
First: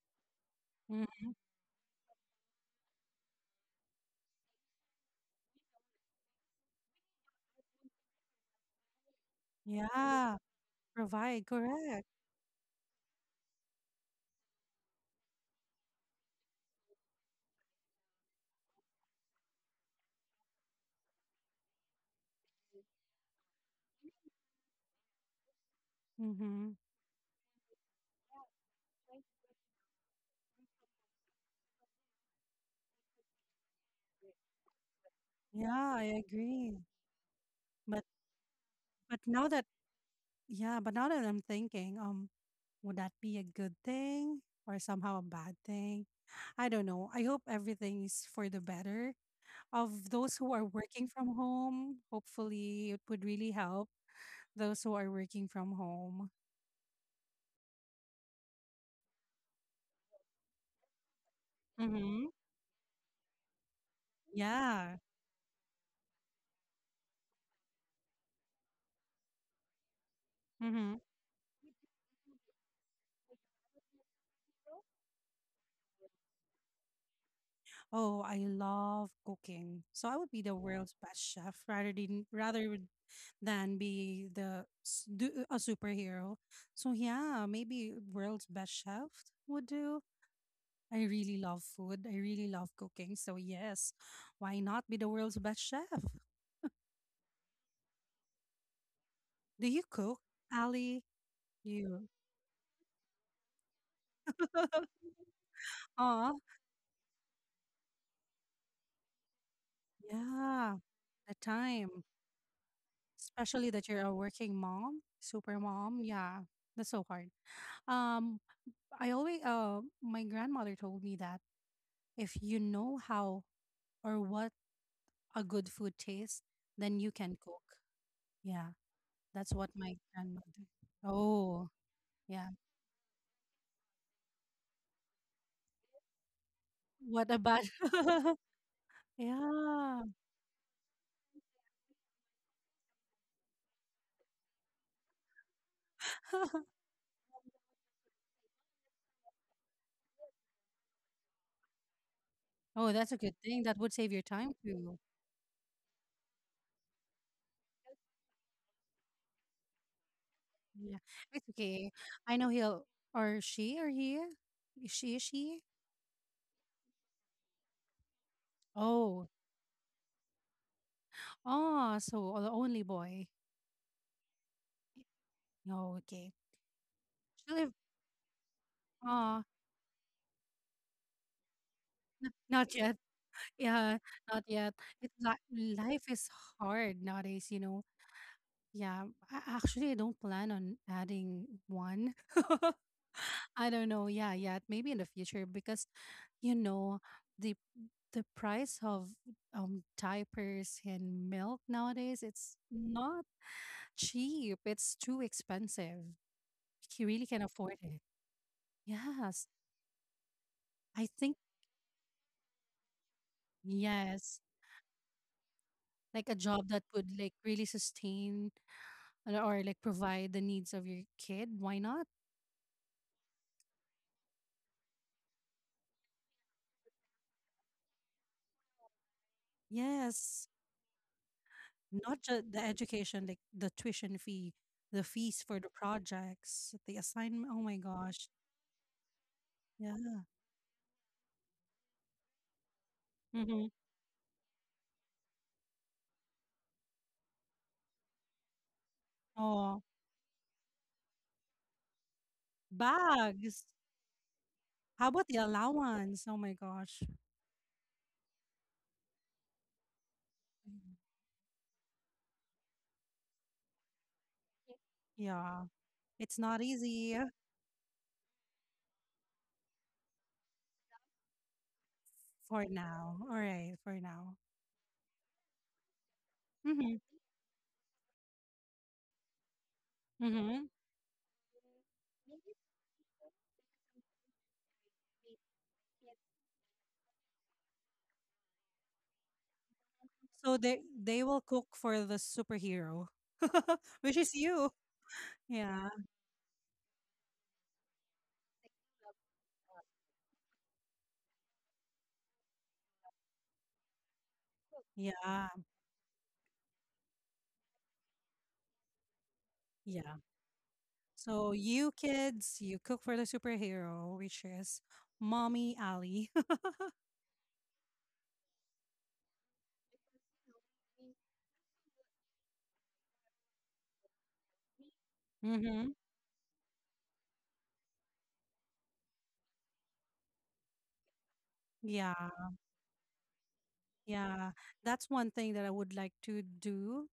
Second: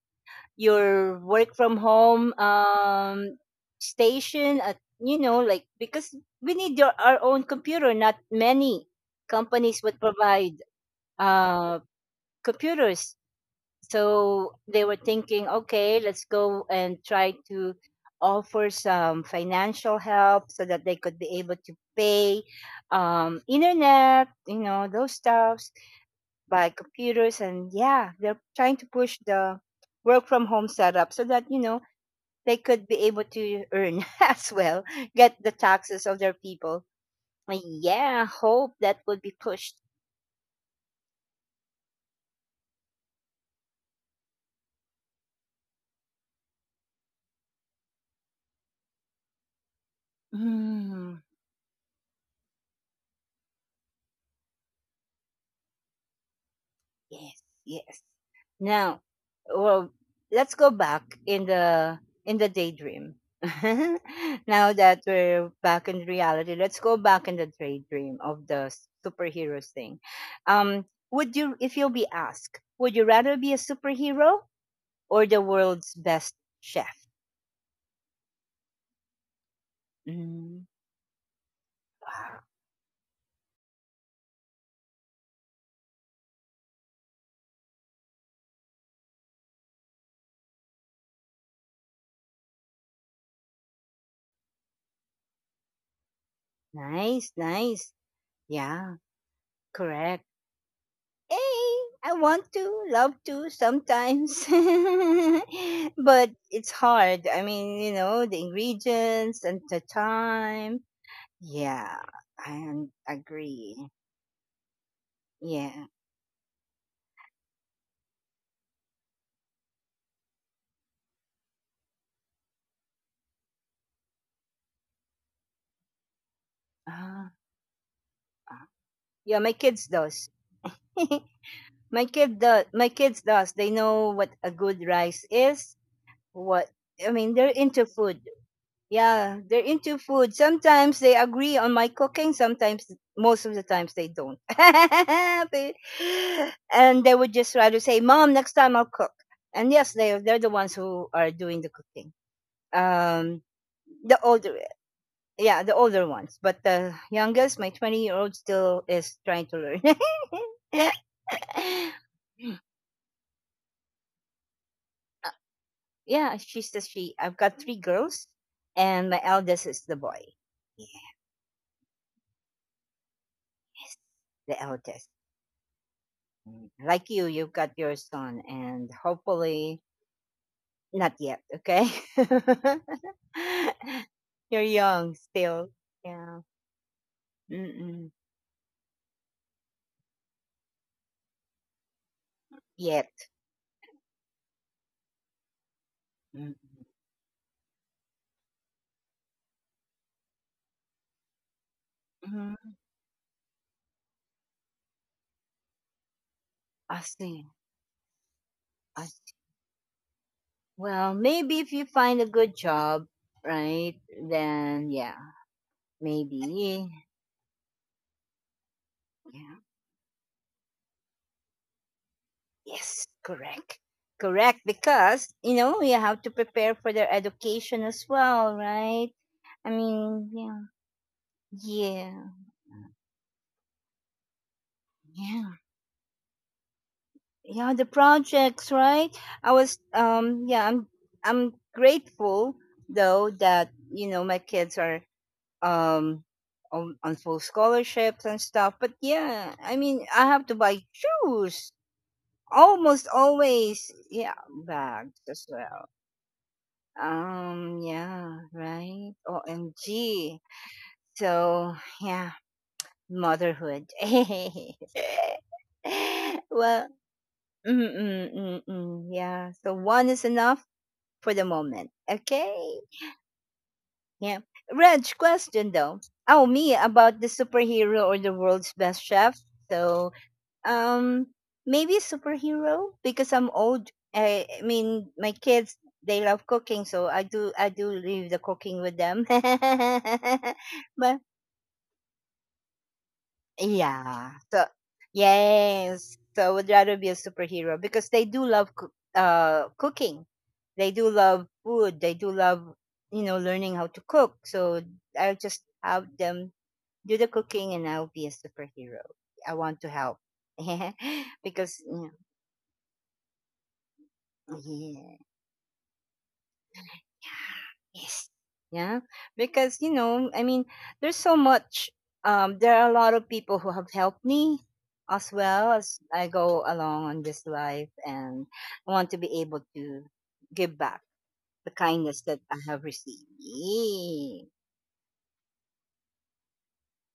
[SPEAKER 1] your
[SPEAKER 2] Mm.
[SPEAKER 1] work from home station at because we need our own computer not many companies would
[SPEAKER 2] Yeah.
[SPEAKER 1] provide
[SPEAKER 2] Provide.
[SPEAKER 1] uh,
[SPEAKER 2] Correct.
[SPEAKER 1] computers so they were thinking, okay, let's go and try to offer some financial help so that they could be able to pay internet, you know, those stuffs, buy
[SPEAKER 2] Mm-hmm.
[SPEAKER 1] computers, and yeah, they're trying to push the work from home setup so that you know they could be able to earn as well, get the
[SPEAKER 2] Yeah, I
[SPEAKER 1] taxes of their
[SPEAKER 2] agree.
[SPEAKER 1] people.
[SPEAKER 2] But
[SPEAKER 1] Yeah, hope that
[SPEAKER 2] but
[SPEAKER 1] would be
[SPEAKER 2] now that
[SPEAKER 1] pushed.
[SPEAKER 2] yeah, but now that I'm thinking, would that be a good thing or somehow a bad thing? I don't know. I hope everything is for the better. Of those who are working
[SPEAKER 1] Mm.
[SPEAKER 2] from home, hopefully it would really help those who are working from home.
[SPEAKER 1] Yes, yes. Now, well, let's go back
[SPEAKER 2] Mm-hmm.
[SPEAKER 1] in the daydream. Now
[SPEAKER 2] Yeah.
[SPEAKER 1] that we're back in reality, let's go back in the daydream of the superheroes thing. Um,
[SPEAKER 2] Mm-hmm.
[SPEAKER 1] would you, if you'll be asked, would you rather be a superhero or the world's best chef?
[SPEAKER 2] Oh, I love cooking. So I would be the
[SPEAKER 1] Mm,
[SPEAKER 2] world's best chef rather than be the a superhero. So yeah, maybe world's best chef would do. I really love food. I really love cooking. So, yes, why not be the world's best chef?
[SPEAKER 1] nice, nice. Yeah,
[SPEAKER 2] Do you cook,
[SPEAKER 1] correct.
[SPEAKER 2] Ali?
[SPEAKER 1] Hey,
[SPEAKER 2] You.
[SPEAKER 1] I want to, love to sometimes, but
[SPEAKER 2] Oh,
[SPEAKER 1] it's hard. I mean, you know, the ingredients and the
[SPEAKER 2] yeah.
[SPEAKER 1] time.
[SPEAKER 2] The
[SPEAKER 1] Yeah,
[SPEAKER 2] time,
[SPEAKER 1] I un-
[SPEAKER 2] especially
[SPEAKER 1] agree.
[SPEAKER 2] that you're a working mom, super
[SPEAKER 1] Yeah,
[SPEAKER 2] mom. Yeah, that's so hard. Um, I always, my grandmother told me that if you know how or what a good food tastes, then you
[SPEAKER 1] uh,
[SPEAKER 2] can cook. Yeah,
[SPEAKER 1] yeah. My
[SPEAKER 2] that's what
[SPEAKER 1] kids
[SPEAKER 2] my
[SPEAKER 1] does.
[SPEAKER 2] grandmother. Oh,
[SPEAKER 1] My kid
[SPEAKER 2] yeah.
[SPEAKER 1] does. My kids does. They know what a good rice is. What I
[SPEAKER 2] What
[SPEAKER 1] mean, they're
[SPEAKER 2] about?
[SPEAKER 1] into food. Yeah, they're into
[SPEAKER 2] Yeah.
[SPEAKER 1] food. Sometimes they agree on my cooking, sometimes most of the times they don't. They- and they would just try to say, "Mom, next time I'll cook." And yes, they're the ones who are doing the cooking.
[SPEAKER 2] Oh, that's a good
[SPEAKER 1] Um
[SPEAKER 2] thing. That would save
[SPEAKER 1] the
[SPEAKER 2] your time
[SPEAKER 1] older
[SPEAKER 2] too.
[SPEAKER 1] yeah, the older ones, but the youngest, my 20-year-old still is trying to learn.
[SPEAKER 2] Yeah. It's okay. I know he'll or she or he. Is she?
[SPEAKER 1] Yeah, she's the she. I've got three girls and my
[SPEAKER 2] Oh.
[SPEAKER 1] eldest is the boy.
[SPEAKER 2] Oh, so the only boy.
[SPEAKER 1] Yes, the eldest.
[SPEAKER 2] No, okay.
[SPEAKER 1] Mm, like you, you've
[SPEAKER 2] She'll have
[SPEAKER 1] got your son, and
[SPEAKER 2] oh,
[SPEAKER 1] hopefully not yet. Okay,
[SPEAKER 2] not yet. Yeah, not
[SPEAKER 1] you're
[SPEAKER 2] yet.
[SPEAKER 1] young
[SPEAKER 2] It's like
[SPEAKER 1] still.
[SPEAKER 2] life is
[SPEAKER 1] Yeah.
[SPEAKER 2] hard nowadays, you know.
[SPEAKER 1] Mm-mm.
[SPEAKER 2] Yeah, I actually I don't plan on adding one.
[SPEAKER 1] Yet.
[SPEAKER 2] I don't know. Yeah, yeah, maybe in the future because
[SPEAKER 1] Mm-mm.
[SPEAKER 2] you know the the price of diapers and milk nowadays, it's
[SPEAKER 1] Mhm.
[SPEAKER 2] not cheap. It's too expensive.
[SPEAKER 1] I
[SPEAKER 2] You really can
[SPEAKER 1] see.
[SPEAKER 2] afford it.
[SPEAKER 1] I see.
[SPEAKER 2] Yes, I
[SPEAKER 1] Well,
[SPEAKER 2] think
[SPEAKER 1] maybe if you find a good job, right?
[SPEAKER 2] yes,
[SPEAKER 1] Then yeah,
[SPEAKER 2] like a job that
[SPEAKER 1] maybe.
[SPEAKER 2] would like really sustain or,
[SPEAKER 1] Yeah.
[SPEAKER 2] or like provide the needs of your kid. Why not?
[SPEAKER 1] Yes. Correct. Correct. Because you know you have to prepare for their education as well, right? I mean,
[SPEAKER 2] Yes,
[SPEAKER 1] yeah. Yeah.
[SPEAKER 2] not just the education, like the tuition fee, the fees
[SPEAKER 1] Yeah.
[SPEAKER 2] for the projects, the assignment. Oh
[SPEAKER 1] Yeah
[SPEAKER 2] my
[SPEAKER 1] the
[SPEAKER 2] gosh.
[SPEAKER 1] projects right I was
[SPEAKER 2] Yeah.
[SPEAKER 1] yeah I'm grateful though
[SPEAKER 2] Mm-hmm.
[SPEAKER 1] that you know my kids are um on full scholarships and stuff but yeah I
[SPEAKER 2] Oh,
[SPEAKER 1] mean I have to buy shoes almost
[SPEAKER 2] bags.
[SPEAKER 1] always yeah
[SPEAKER 2] How
[SPEAKER 1] bags
[SPEAKER 2] about the
[SPEAKER 1] as well
[SPEAKER 2] allowance? Oh my gosh.
[SPEAKER 1] yeah right omg
[SPEAKER 2] Mhm.
[SPEAKER 1] so yeah motherhood
[SPEAKER 2] Yeah. It's not
[SPEAKER 1] well
[SPEAKER 2] easy
[SPEAKER 1] Mm-mm, mm-mm, yeah. So one is enough for the moment. Okay.
[SPEAKER 2] for now. All right. For now.
[SPEAKER 1] Yeah. Reg, question though. Oh, me
[SPEAKER 2] Mm-hmm.
[SPEAKER 1] about the superhero or the world's best chef. So,
[SPEAKER 2] Mm-hmm.
[SPEAKER 1] um, maybe superhero because I'm old. I mean, my kids they love cooking, so I do leave the cooking with them.
[SPEAKER 2] So
[SPEAKER 1] But
[SPEAKER 2] they will cook for the superhero, which
[SPEAKER 1] Yeah.
[SPEAKER 2] is
[SPEAKER 1] So
[SPEAKER 2] you. Yeah.
[SPEAKER 1] yes. So I would rather be a superhero because they do love cooking. They do love food. They do love you know learning how to cook. So I'll
[SPEAKER 2] Yeah.
[SPEAKER 1] just have them do the cooking and I'll be a superhero. I want to help
[SPEAKER 2] Yeah. So
[SPEAKER 1] because
[SPEAKER 2] you
[SPEAKER 1] you
[SPEAKER 2] kids, you cook for the superhero, which
[SPEAKER 1] know,
[SPEAKER 2] is
[SPEAKER 1] yeah.
[SPEAKER 2] Mommy Alley.
[SPEAKER 1] Yes. Yeah. Because, you know, I mean, there's so much. There are a lot of people who have helped me as well
[SPEAKER 2] Mm-hmm.
[SPEAKER 1] as I go along on this life. And I want to be able to give back the
[SPEAKER 2] Yeah,
[SPEAKER 1] kindness that I have received. Yeah.
[SPEAKER 2] yeah. That's one thing that I would like to do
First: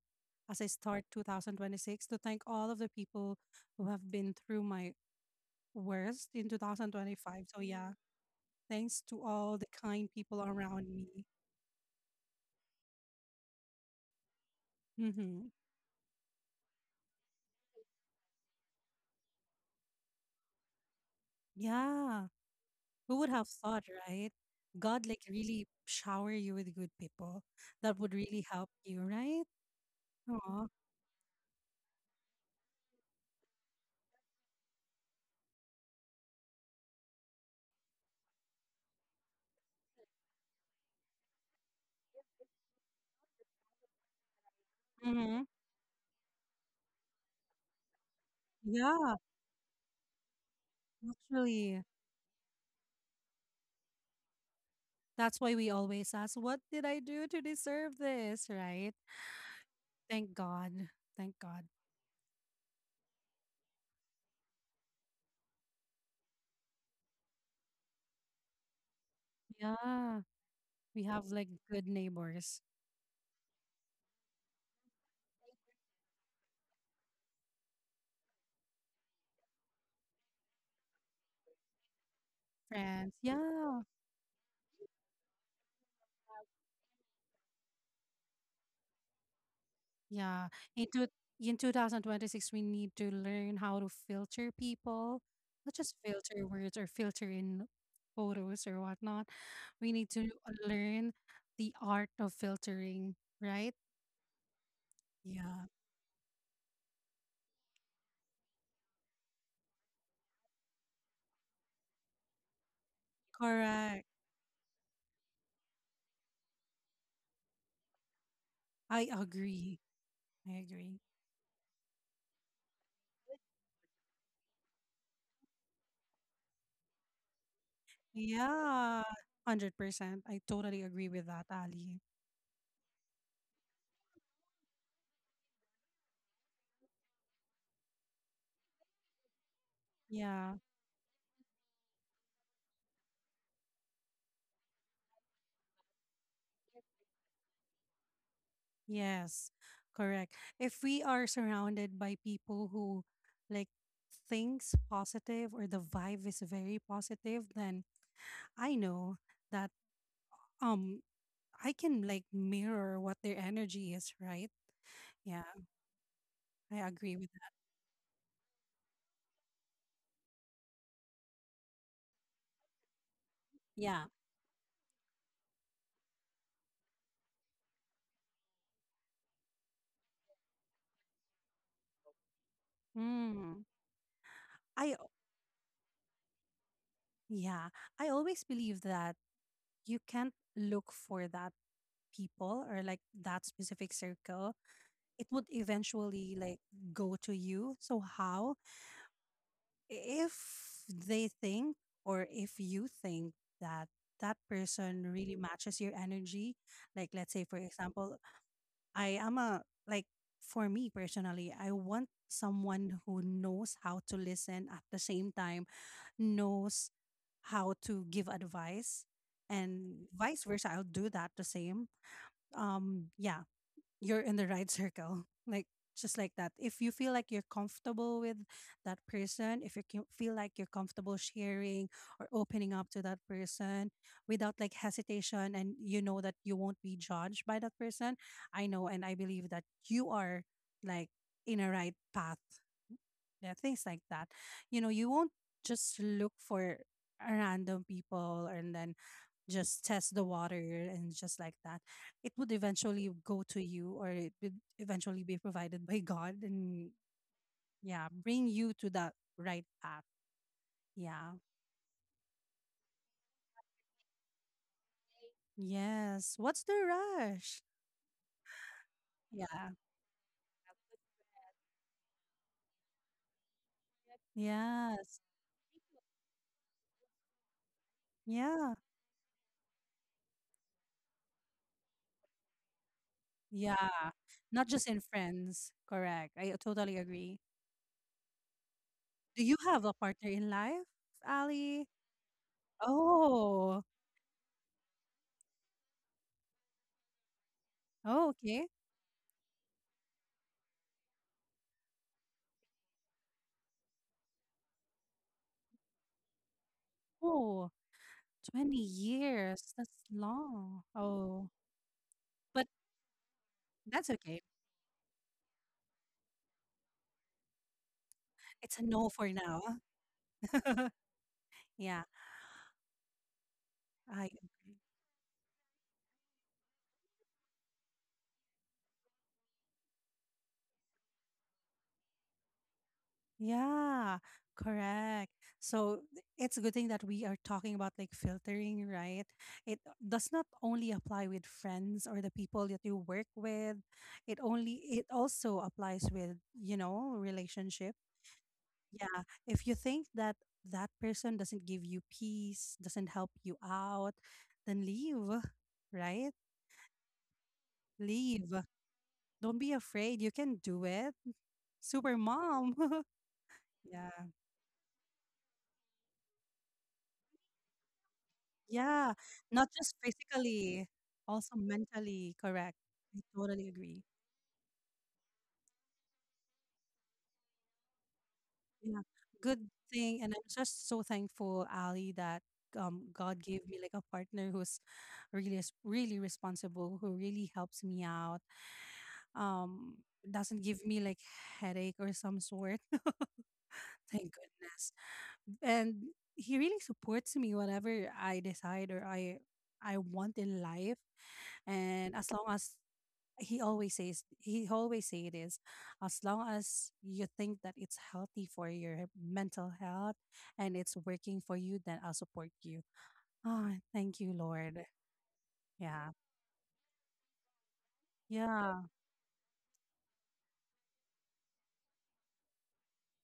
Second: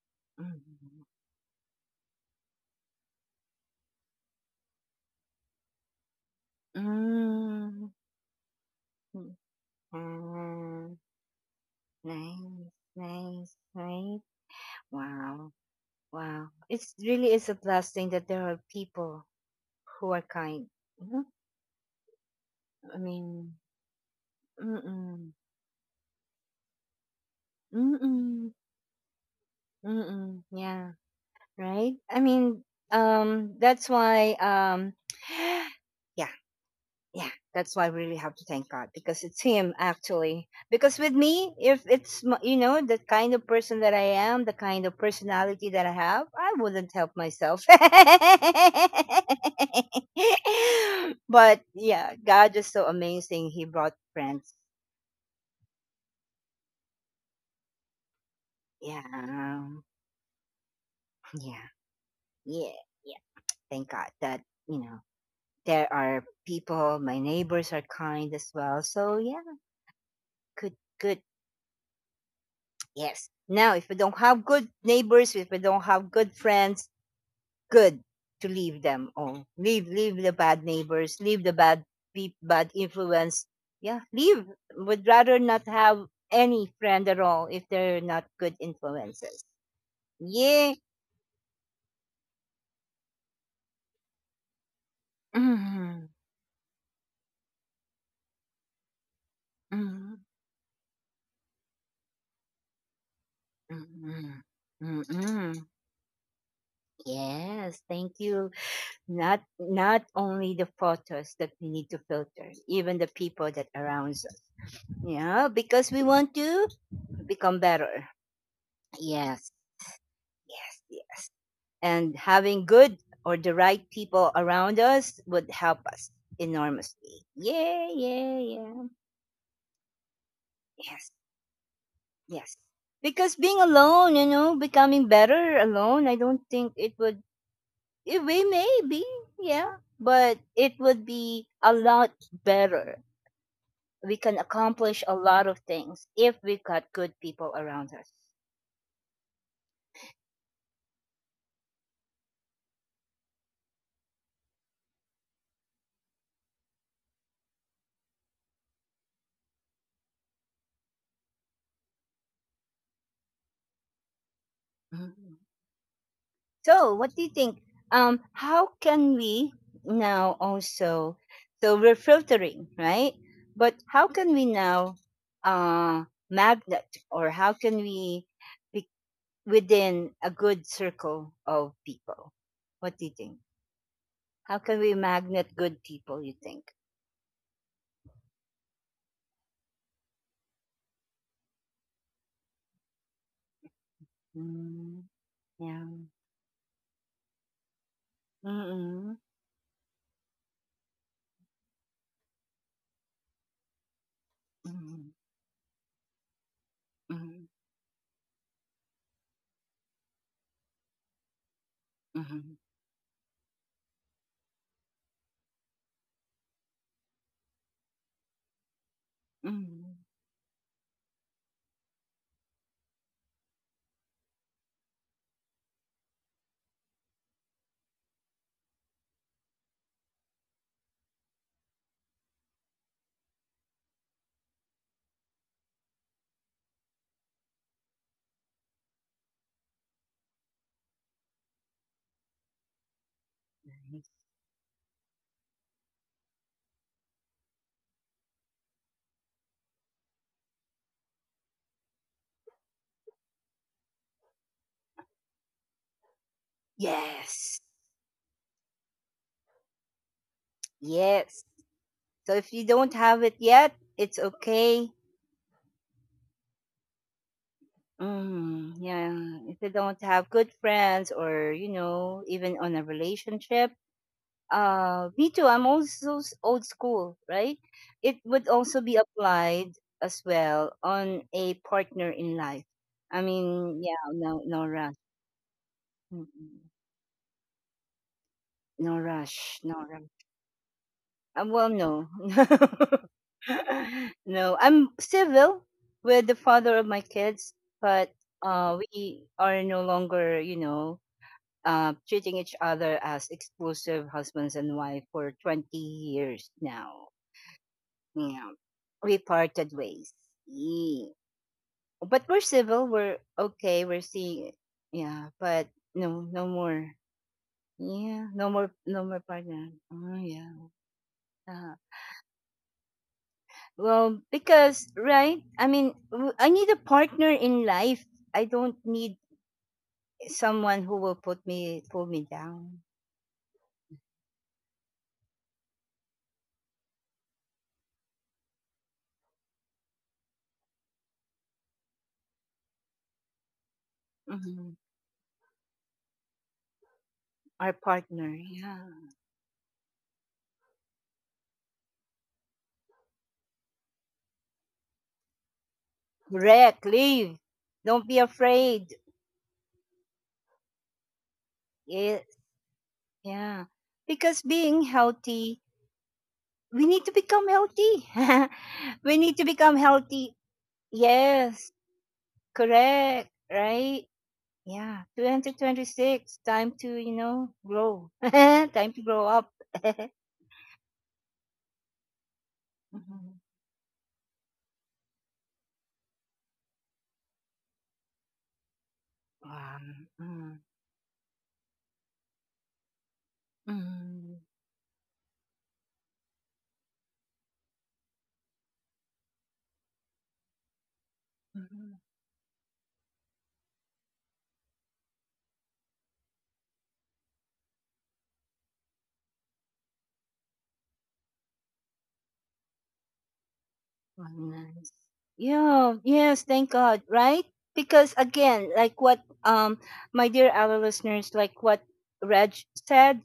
[SPEAKER 2] as I start 2026, to thank all of the people who have been through my worst in 2025. So, yeah,
[SPEAKER 1] Mm.
[SPEAKER 2] thanks to
[SPEAKER 1] Mm.
[SPEAKER 2] all the kind people around
[SPEAKER 1] Ah,
[SPEAKER 2] me.
[SPEAKER 1] nice, nice, right?
[SPEAKER 2] Mm-hmm.
[SPEAKER 1] Wow, wow. It's really is a blessing that there are people who are kind.
[SPEAKER 2] Yeah,
[SPEAKER 1] I
[SPEAKER 2] who would have
[SPEAKER 1] mean,
[SPEAKER 2] thought, right? God, like,
[SPEAKER 1] mm-mm,
[SPEAKER 2] really shower you with good people that would really
[SPEAKER 1] mm-mm,
[SPEAKER 2] help you, right?
[SPEAKER 1] mm-mm,
[SPEAKER 2] Aw.
[SPEAKER 1] yeah, right? I mean, that's why, yeah, yeah, that's why I really have to thank God because it's Him actually. Because with me, if it's, you know, the kind of person that I am, the kind of
[SPEAKER 2] Mhm.
[SPEAKER 1] personality that I have, I wouldn't help myself.
[SPEAKER 2] Yeah,
[SPEAKER 1] But
[SPEAKER 2] actually,
[SPEAKER 1] yeah, God is so amazing. He brought friends.
[SPEAKER 2] that's why we always ask, "What did I do to deserve this?" Right?
[SPEAKER 1] Yeah, yeah,
[SPEAKER 2] Thank God. Thank God.
[SPEAKER 1] yeah yeah. Thank God that, you know, there are people, my neighbors are kind as well. So yeah,
[SPEAKER 2] Yeah.
[SPEAKER 1] good,
[SPEAKER 2] We
[SPEAKER 1] good.
[SPEAKER 2] have, like, good neighbors,
[SPEAKER 1] Yes. Now, if we don't have good neighbors, if we don't have good friends, good to leave them all. Leave the bad neighbors, leave the bad, peop bad
[SPEAKER 2] friends.
[SPEAKER 1] influence.
[SPEAKER 2] Yeah.
[SPEAKER 1] Yeah, leave. Would rather not have any friend at all if they're not good influences.
[SPEAKER 2] Yeah.
[SPEAKER 1] Yeah.
[SPEAKER 2] In two in 2026, we need to learn how to filter people, not just
[SPEAKER 1] Mm-hmm.
[SPEAKER 2] filter words or filter in photos or whatnot. We need
[SPEAKER 1] Mm-hmm.
[SPEAKER 2] to learn the art of filtering, right?
[SPEAKER 1] Mm-hmm.
[SPEAKER 2] Yeah.
[SPEAKER 1] Mm-mm. Yes, thank you. Not not only the photos that we need to filter even the people that
[SPEAKER 2] Correct.
[SPEAKER 1] surrounds us yeah because we want to become better
[SPEAKER 2] I
[SPEAKER 1] yes
[SPEAKER 2] agree. I
[SPEAKER 1] yes
[SPEAKER 2] agree.
[SPEAKER 1] yes and having good or the right people around us would help us enormously yeah yeah yeah
[SPEAKER 2] Yeah, 100%. I totally agree
[SPEAKER 1] yes
[SPEAKER 2] with that, Ali.
[SPEAKER 1] yes because being alone you know becoming better alone I don't think it would it may maybe yeah but
[SPEAKER 2] Yeah,
[SPEAKER 1] it would be a lot better we can accomplish a lot of things if we've got good people around us.
[SPEAKER 2] yes, correct. If we are surrounded by people who like thinks positive or the vibe is very positive, then I know that um I can like mirror what their energy is, right?
[SPEAKER 1] Mhm.
[SPEAKER 2] Yeah, I
[SPEAKER 1] So,
[SPEAKER 2] agree
[SPEAKER 1] what do
[SPEAKER 2] with
[SPEAKER 1] you
[SPEAKER 2] that.
[SPEAKER 1] think? How can we now also? So we're filtering, right? But
[SPEAKER 2] Yeah.
[SPEAKER 1] how can we now uh, magnet, or how can we be within a good circle of people? What do you think?
[SPEAKER 2] Mm.
[SPEAKER 1] How can
[SPEAKER 2] I
[SPEAKER 1] we magnet good people, you think?
[SPEAKER 2] yeah, I always believe that you can't look for that people or like that specific circle,
[SPEAKER 1] Mm,
[SPEAKER 2] it would
[SPEAKER 1] yeah.
[SPEAKER 2] eventually like go to you. So how
[SPEAKER 1] Mm-mm.
[SPEAKER 2] if they think or if you think that that
[SPEAKER 1] Mm-mm.
[SPEAKER 2] person really matches your energy, like let's
[SPEAKER 1] Mm-mm.
[SPEAKER 2] say for example, I am a like for me personally, I want
[SPEAKER 1] Mm-mm.
[SPEAKER 2] someone who knows how to listen at the same time knows how to give advice
[SPEAKER 1] Mm-mm.
[SPEAKER 2] and vice versa, I'll do that the same. Yeah, you're in the right circle. Like just like that. If you feel like you're comfortable with that person, if you can feel like you're comfortable sharing or opening up to that person without like hesitation and you know that you won't be judged by that person, I know and I believe that you are like in a right path, yeah, things like that. You know, you won't just look for random people and then just test the water and just like that. It would eventually go to you or it would eventually be provided by God and
[SPEAKER 1] Yes.
[SPEAKER 2] yeah, bring you to that right path. Yeah.
[SPEAKER 1] Yes. So if you don't have it yet, it's okay.
[SPEAKER 2] Yes. What's the rush?
[SPEAKER 1] Mm, yeah. If you
[SPEAKER 2] Yeah.
[SPEAKER 1] don't have good friends or, you know, even on a relationship,
[SPEAKER 2] Yes.
[SPEAKER 1] me too. I'm also s- old school, right? It would
[SPEAKER 2] Yeah.
[SPEAKER 1] also be applied as well on a partner in life. I mean, yeah,
[SPEAKER 2] Yeah.
[SPEAKER 1] no,
[SPEAKER 2] Not just
[SPEAKER 1] Nora.
[SPEAKER 2] in friends. Correct. I
[SPEAKER 1] Mm-mm.
[SPEAKER 2] totally agree.
[SPEAKER 1] No
[SPEAKER 2] Do you
[SPEAKER 1] rush,
[SPEAKER 2] have
[SPEAKER 1] no
[SPEAKER 2] a
[SPEAKER 1] rush.
[SPEAKER 2] partner in life,
[SPEAKER 1] Well,
[SPEAKER 2] Ali?
[SPEAKER 1] no,
[SPEAKER 2] Oh,
[SPEAKER 1] no. I'm civil with the father of my kids, but
[SPEAKER 2] oh, okay.
[SPEAKER 1] we are no longer, you know, treating each other as exclusive husbands and wife for 20 years now.
[SPEAKER 2] Oh,
[SPEAKER 1] Yeah,
[SPEAKER 2] twenty
[SPEAKER 1] we parted
[SPEAKER 2] years. That's
[SPEAKER 1] ways.
[SPEAKER 2] long.
[SPEAKER 1] Yee.
[SPEAKER 2] Oh,
[SPEAKER 1] But we're
[SPEAKER 2] but
[SPEAKER 1] civil. We're okay. We're
[SPEAKER 2] that's okay.
[SPEAKER 1] seeing. Yeah, but no, no more. Yeah, no more,
[SPEAKER 2] It's a
[SPEAKER 1] no
[SPEAKER 2] no
[SPEAKER 1] more
[SPEAKER 2] for now.
[SPEAKER 1] partner. Oh yeah. Uh,
[SPEAKER 2] Yeah,
[SPEAKER 1] Well,
[SPEAKER 2] I agree.
[SPEAKER 1] because right, I mean, I need a partner in life. I don't need someone who will put me pull me down.
[SPEAKER 2] Yeah, correct. It's a good thing that we are talking about like filtering, right? It does not only apply with friends or the people that you work with.
[SPEAKER 1] Mhm.
[SPEAKER 2] It also applies with,
[SPEAKER 1] Our
[SPEAKER 2] relationships.
[SPEAKER 1] partner, yeah.
[SPEAKER 2] Yeah, if you think that that person doesn't give you peace, doesn't help you out, then leave, right?
[SPEAKER 1] Correct. Leave. Don't be
[SPEAKER 2] Leave.
[SPEAKER 1] afraid.
[SPEAKER 2] Don't be afraid. You can do it. Super
[SPEAKER 1] Yeah,
[SPEAKER 2] mom.
[SPEAKER 1] yeah.
[SPEAKER 2] Yeah.
[SPEAKER 1] Because being healthy, we need to become healthy.
[SPEAKER 2] Yeah.
[SPEAKER 1] We need to
[SPEAKER 2] Not
[SPEAKER 1] become
[SPEAKER 2] just
[SPEAKER 1] healthy.
[SPEAKER 2] physically, also
[SPEAKER 1] Yes,
[SPEAKER 2] mentally, correct. I
[SPEAKER 1] correct.
[SPEAKER 2] totally agree.
[SPEAKER 1] Right. Yeah. 2026. Time to you know grow. Time to
[SPEAKER 2] Yeah.
[SPEAKER 1] grow up.
[SPEAKER 2] Good thing. And I'm just so thankful, Ali, that
[SPEAKER 1] Mhm.
[SPEAKER 2] God gave me like a partner who's really is really responsible, who really helps me out,
[SPEAKER 1] Wow.
[SPEAKER 2] um
[SPEAKER 1] Mm,
[SPEAKER 2] doesn't give me like headache or some sort. Thank
[SPEAKER 1] mm,
[SPEAKER 2] goodness. And he really supports me whatever I decide or I want in life.
[SPEAKER 1] mhm.
[SPEAKER 2] And as long as he always say it is, as long as you think that it's healthy for your mental health and it's working for you, then I'll support you. Ah, thank you
[SPEAKER 1] Wow,
[SPEAKER 2] lord.
[SPEAKER 1] nice. Yeah,
[SPEAKER 2] Yeah.
[SPEAKER 1] yes, thank God, right? Because again,
[SPEAKER 2] Yeah.
[SPEAKER 1] like what my dear our listeners, like what Reg said,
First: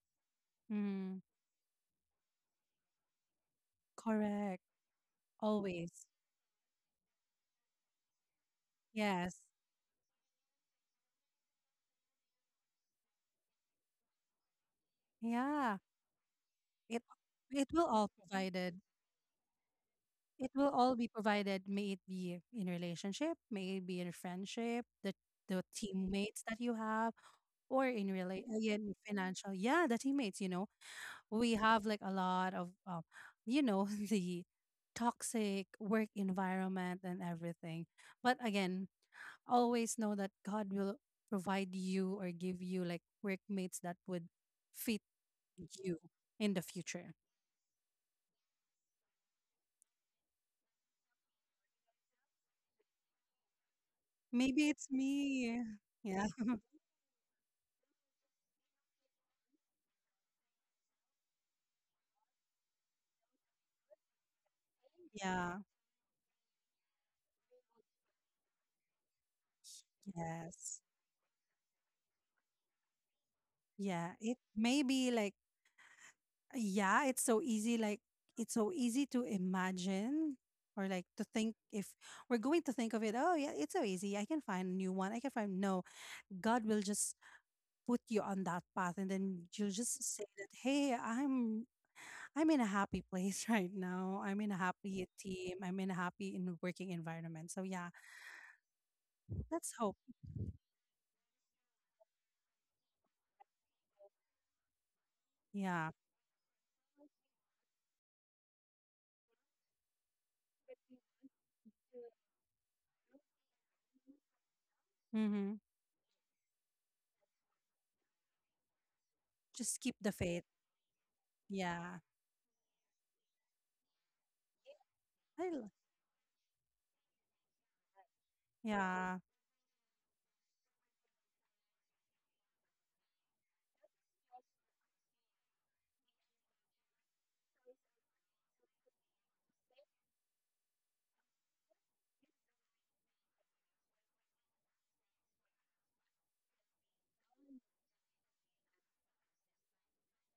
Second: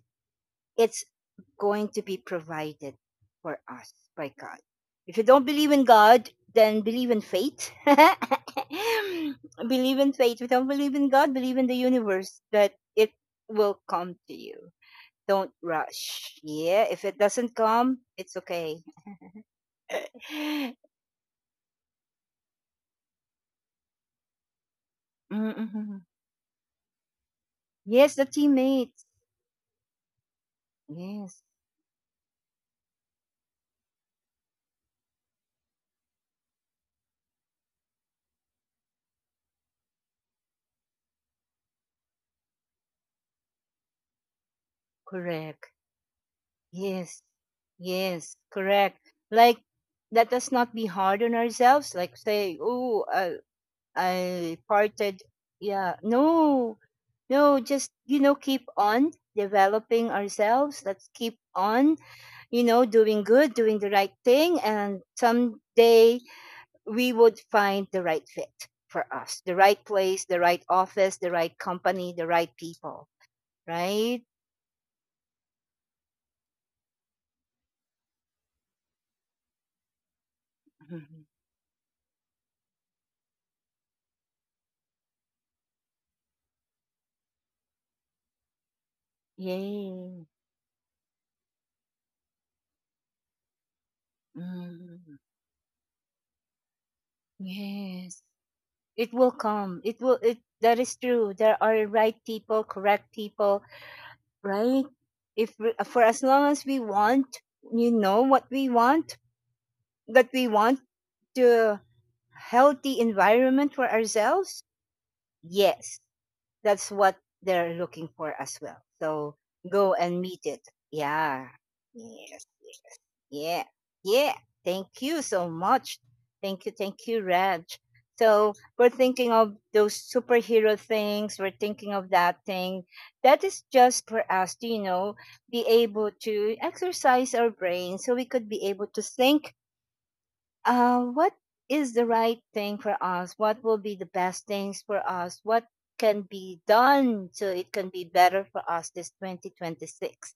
[SPEAKER 1] it's
[SPEAKER 2] Mm,
[SPEAKER 1] going to be provided for us by God.
[SPEAKER 2] correct.
[SPEAKER 1] If you don't believe in
[SPEAKER 2] Always.
[SPEAKER 1] God, then believe in fate. Believe
[SPEAKER 2] Yes.
[SPEAKER 1] in fate. If you don't believe in God, believe in the universe that it will come to you, don't
[SPEAKER 2] Yeah.
[SPEAKER 1] rush. Yeah,
[SPEAKER 2] It
[SPEAKER 1] if it doesn't
[SPEAKER 2] it will
[SPEAKER 1] come,
[SPEAKER 2] all
[SPEAKER 1] it's okay.
[SPEAKER 2] provided. It will all be provided, may it be in relationship, may it be in friendship, the
[SPEAKER 1] Mm-mm.
[SPEAKER 2] teammates that you have,
[SPEAKER 1] Yes, the
[SPEAKER 2] yeah, in
[SPEAKER 1] teammates.
[SPEAKER 2] financial. Yeah, the teammates. You know,
[SPEAKER 1] Yes,
[SPEAKER 2] we have like a lot of, you know, the toxic work environment and everything. But again, always know that God will provide you or give you like workmates that would fit
[SPEAKER 1] correct.
[SPEAKER 2] you in the future.
[SPEAKER 1] Yes, yes, correct. Like, let us not be hard on ourselves. Like, say, oh, I
[SPEAKER 2] Maybe it's
[SPEAKER 1] parted.
[SPEAKER 2] me.
[SPEAKER 1] Yeah,
[SPEAKER 2] Yeah.
[SPEAKER 1] no, no, just, you know, keep on developing ourselves. Let's keep on, doing good, doing the right thing. And
[SPEAKER 2] Yeah.
[SPEAKER 1] someday we would find the right fit for us, the right place, the right
[SPEAKER 2] Yes.
[SPEAKER 1] office, the right company, the right people,
[SPEAKER 2] Yeah.
[SPEAKER 1] right?
[SPEAKER 2] It may be like, yeah, it's so easy. Like, it's so easy to imagine or like
[SPEAKER 1] Mhm.
[SPEAKER 2] to think if we're going to think of it, oh, yeah, it's so easy. I can find a new one. I can find, no, God will just put you on that path. And then you'll just say
[SPEAKER 1] Yay.
[SPEAKER 2] that, hey, I'm in a happy place. Right now, I'm in a happy
[SPEAKER 1] Mm.
[SPEAKER 2] team. I'm in a happy in working environment. So yeah,
[SPEAKER 1] Yes. It will
[SPEAKER 2] let's
[SPEAKER 1] come.
[SPEAKER 2] hope.
[SPEAKER 1] It that is true. There are right people, correct people, right? If we-
[SPEAKER 2] Yeah.
[SPEAKER 1] For as long as we want, you know what we want, that we want the healthy environment for ourselves.
[SPEAKER 2] Mm-hmm.
[SPEAKER 1] Yes. That's what they're looking for as well. So
[SPEAKER 2] Just keep
[SPEAKER 1] go
[SPEAKER 2] the
[SPEAKER 1] and
[SPEAKER 2] faith.
[SPEAKER 1] meet it. Yeah.
[SPEAKER 2] Yeah.
[SPEAKER 1] Yes. Yeah. Yeah. Thank you
[SPEAKER 2] I
[SPEAKER 1] so
[SPEAKER 2] l-
[SPEAKER 1] much. Thank you. Thank you, Raj. So we're
[SPEAKER 2] yeah.
[SPEAKER 1] thinking of those superhero things. We're thinking of that thing. That is just for us to, you know, be able to exercise our brain so we could be able to think what is the right thing for us? What will be the best things for us? What can be done so it can be better for us this 2026,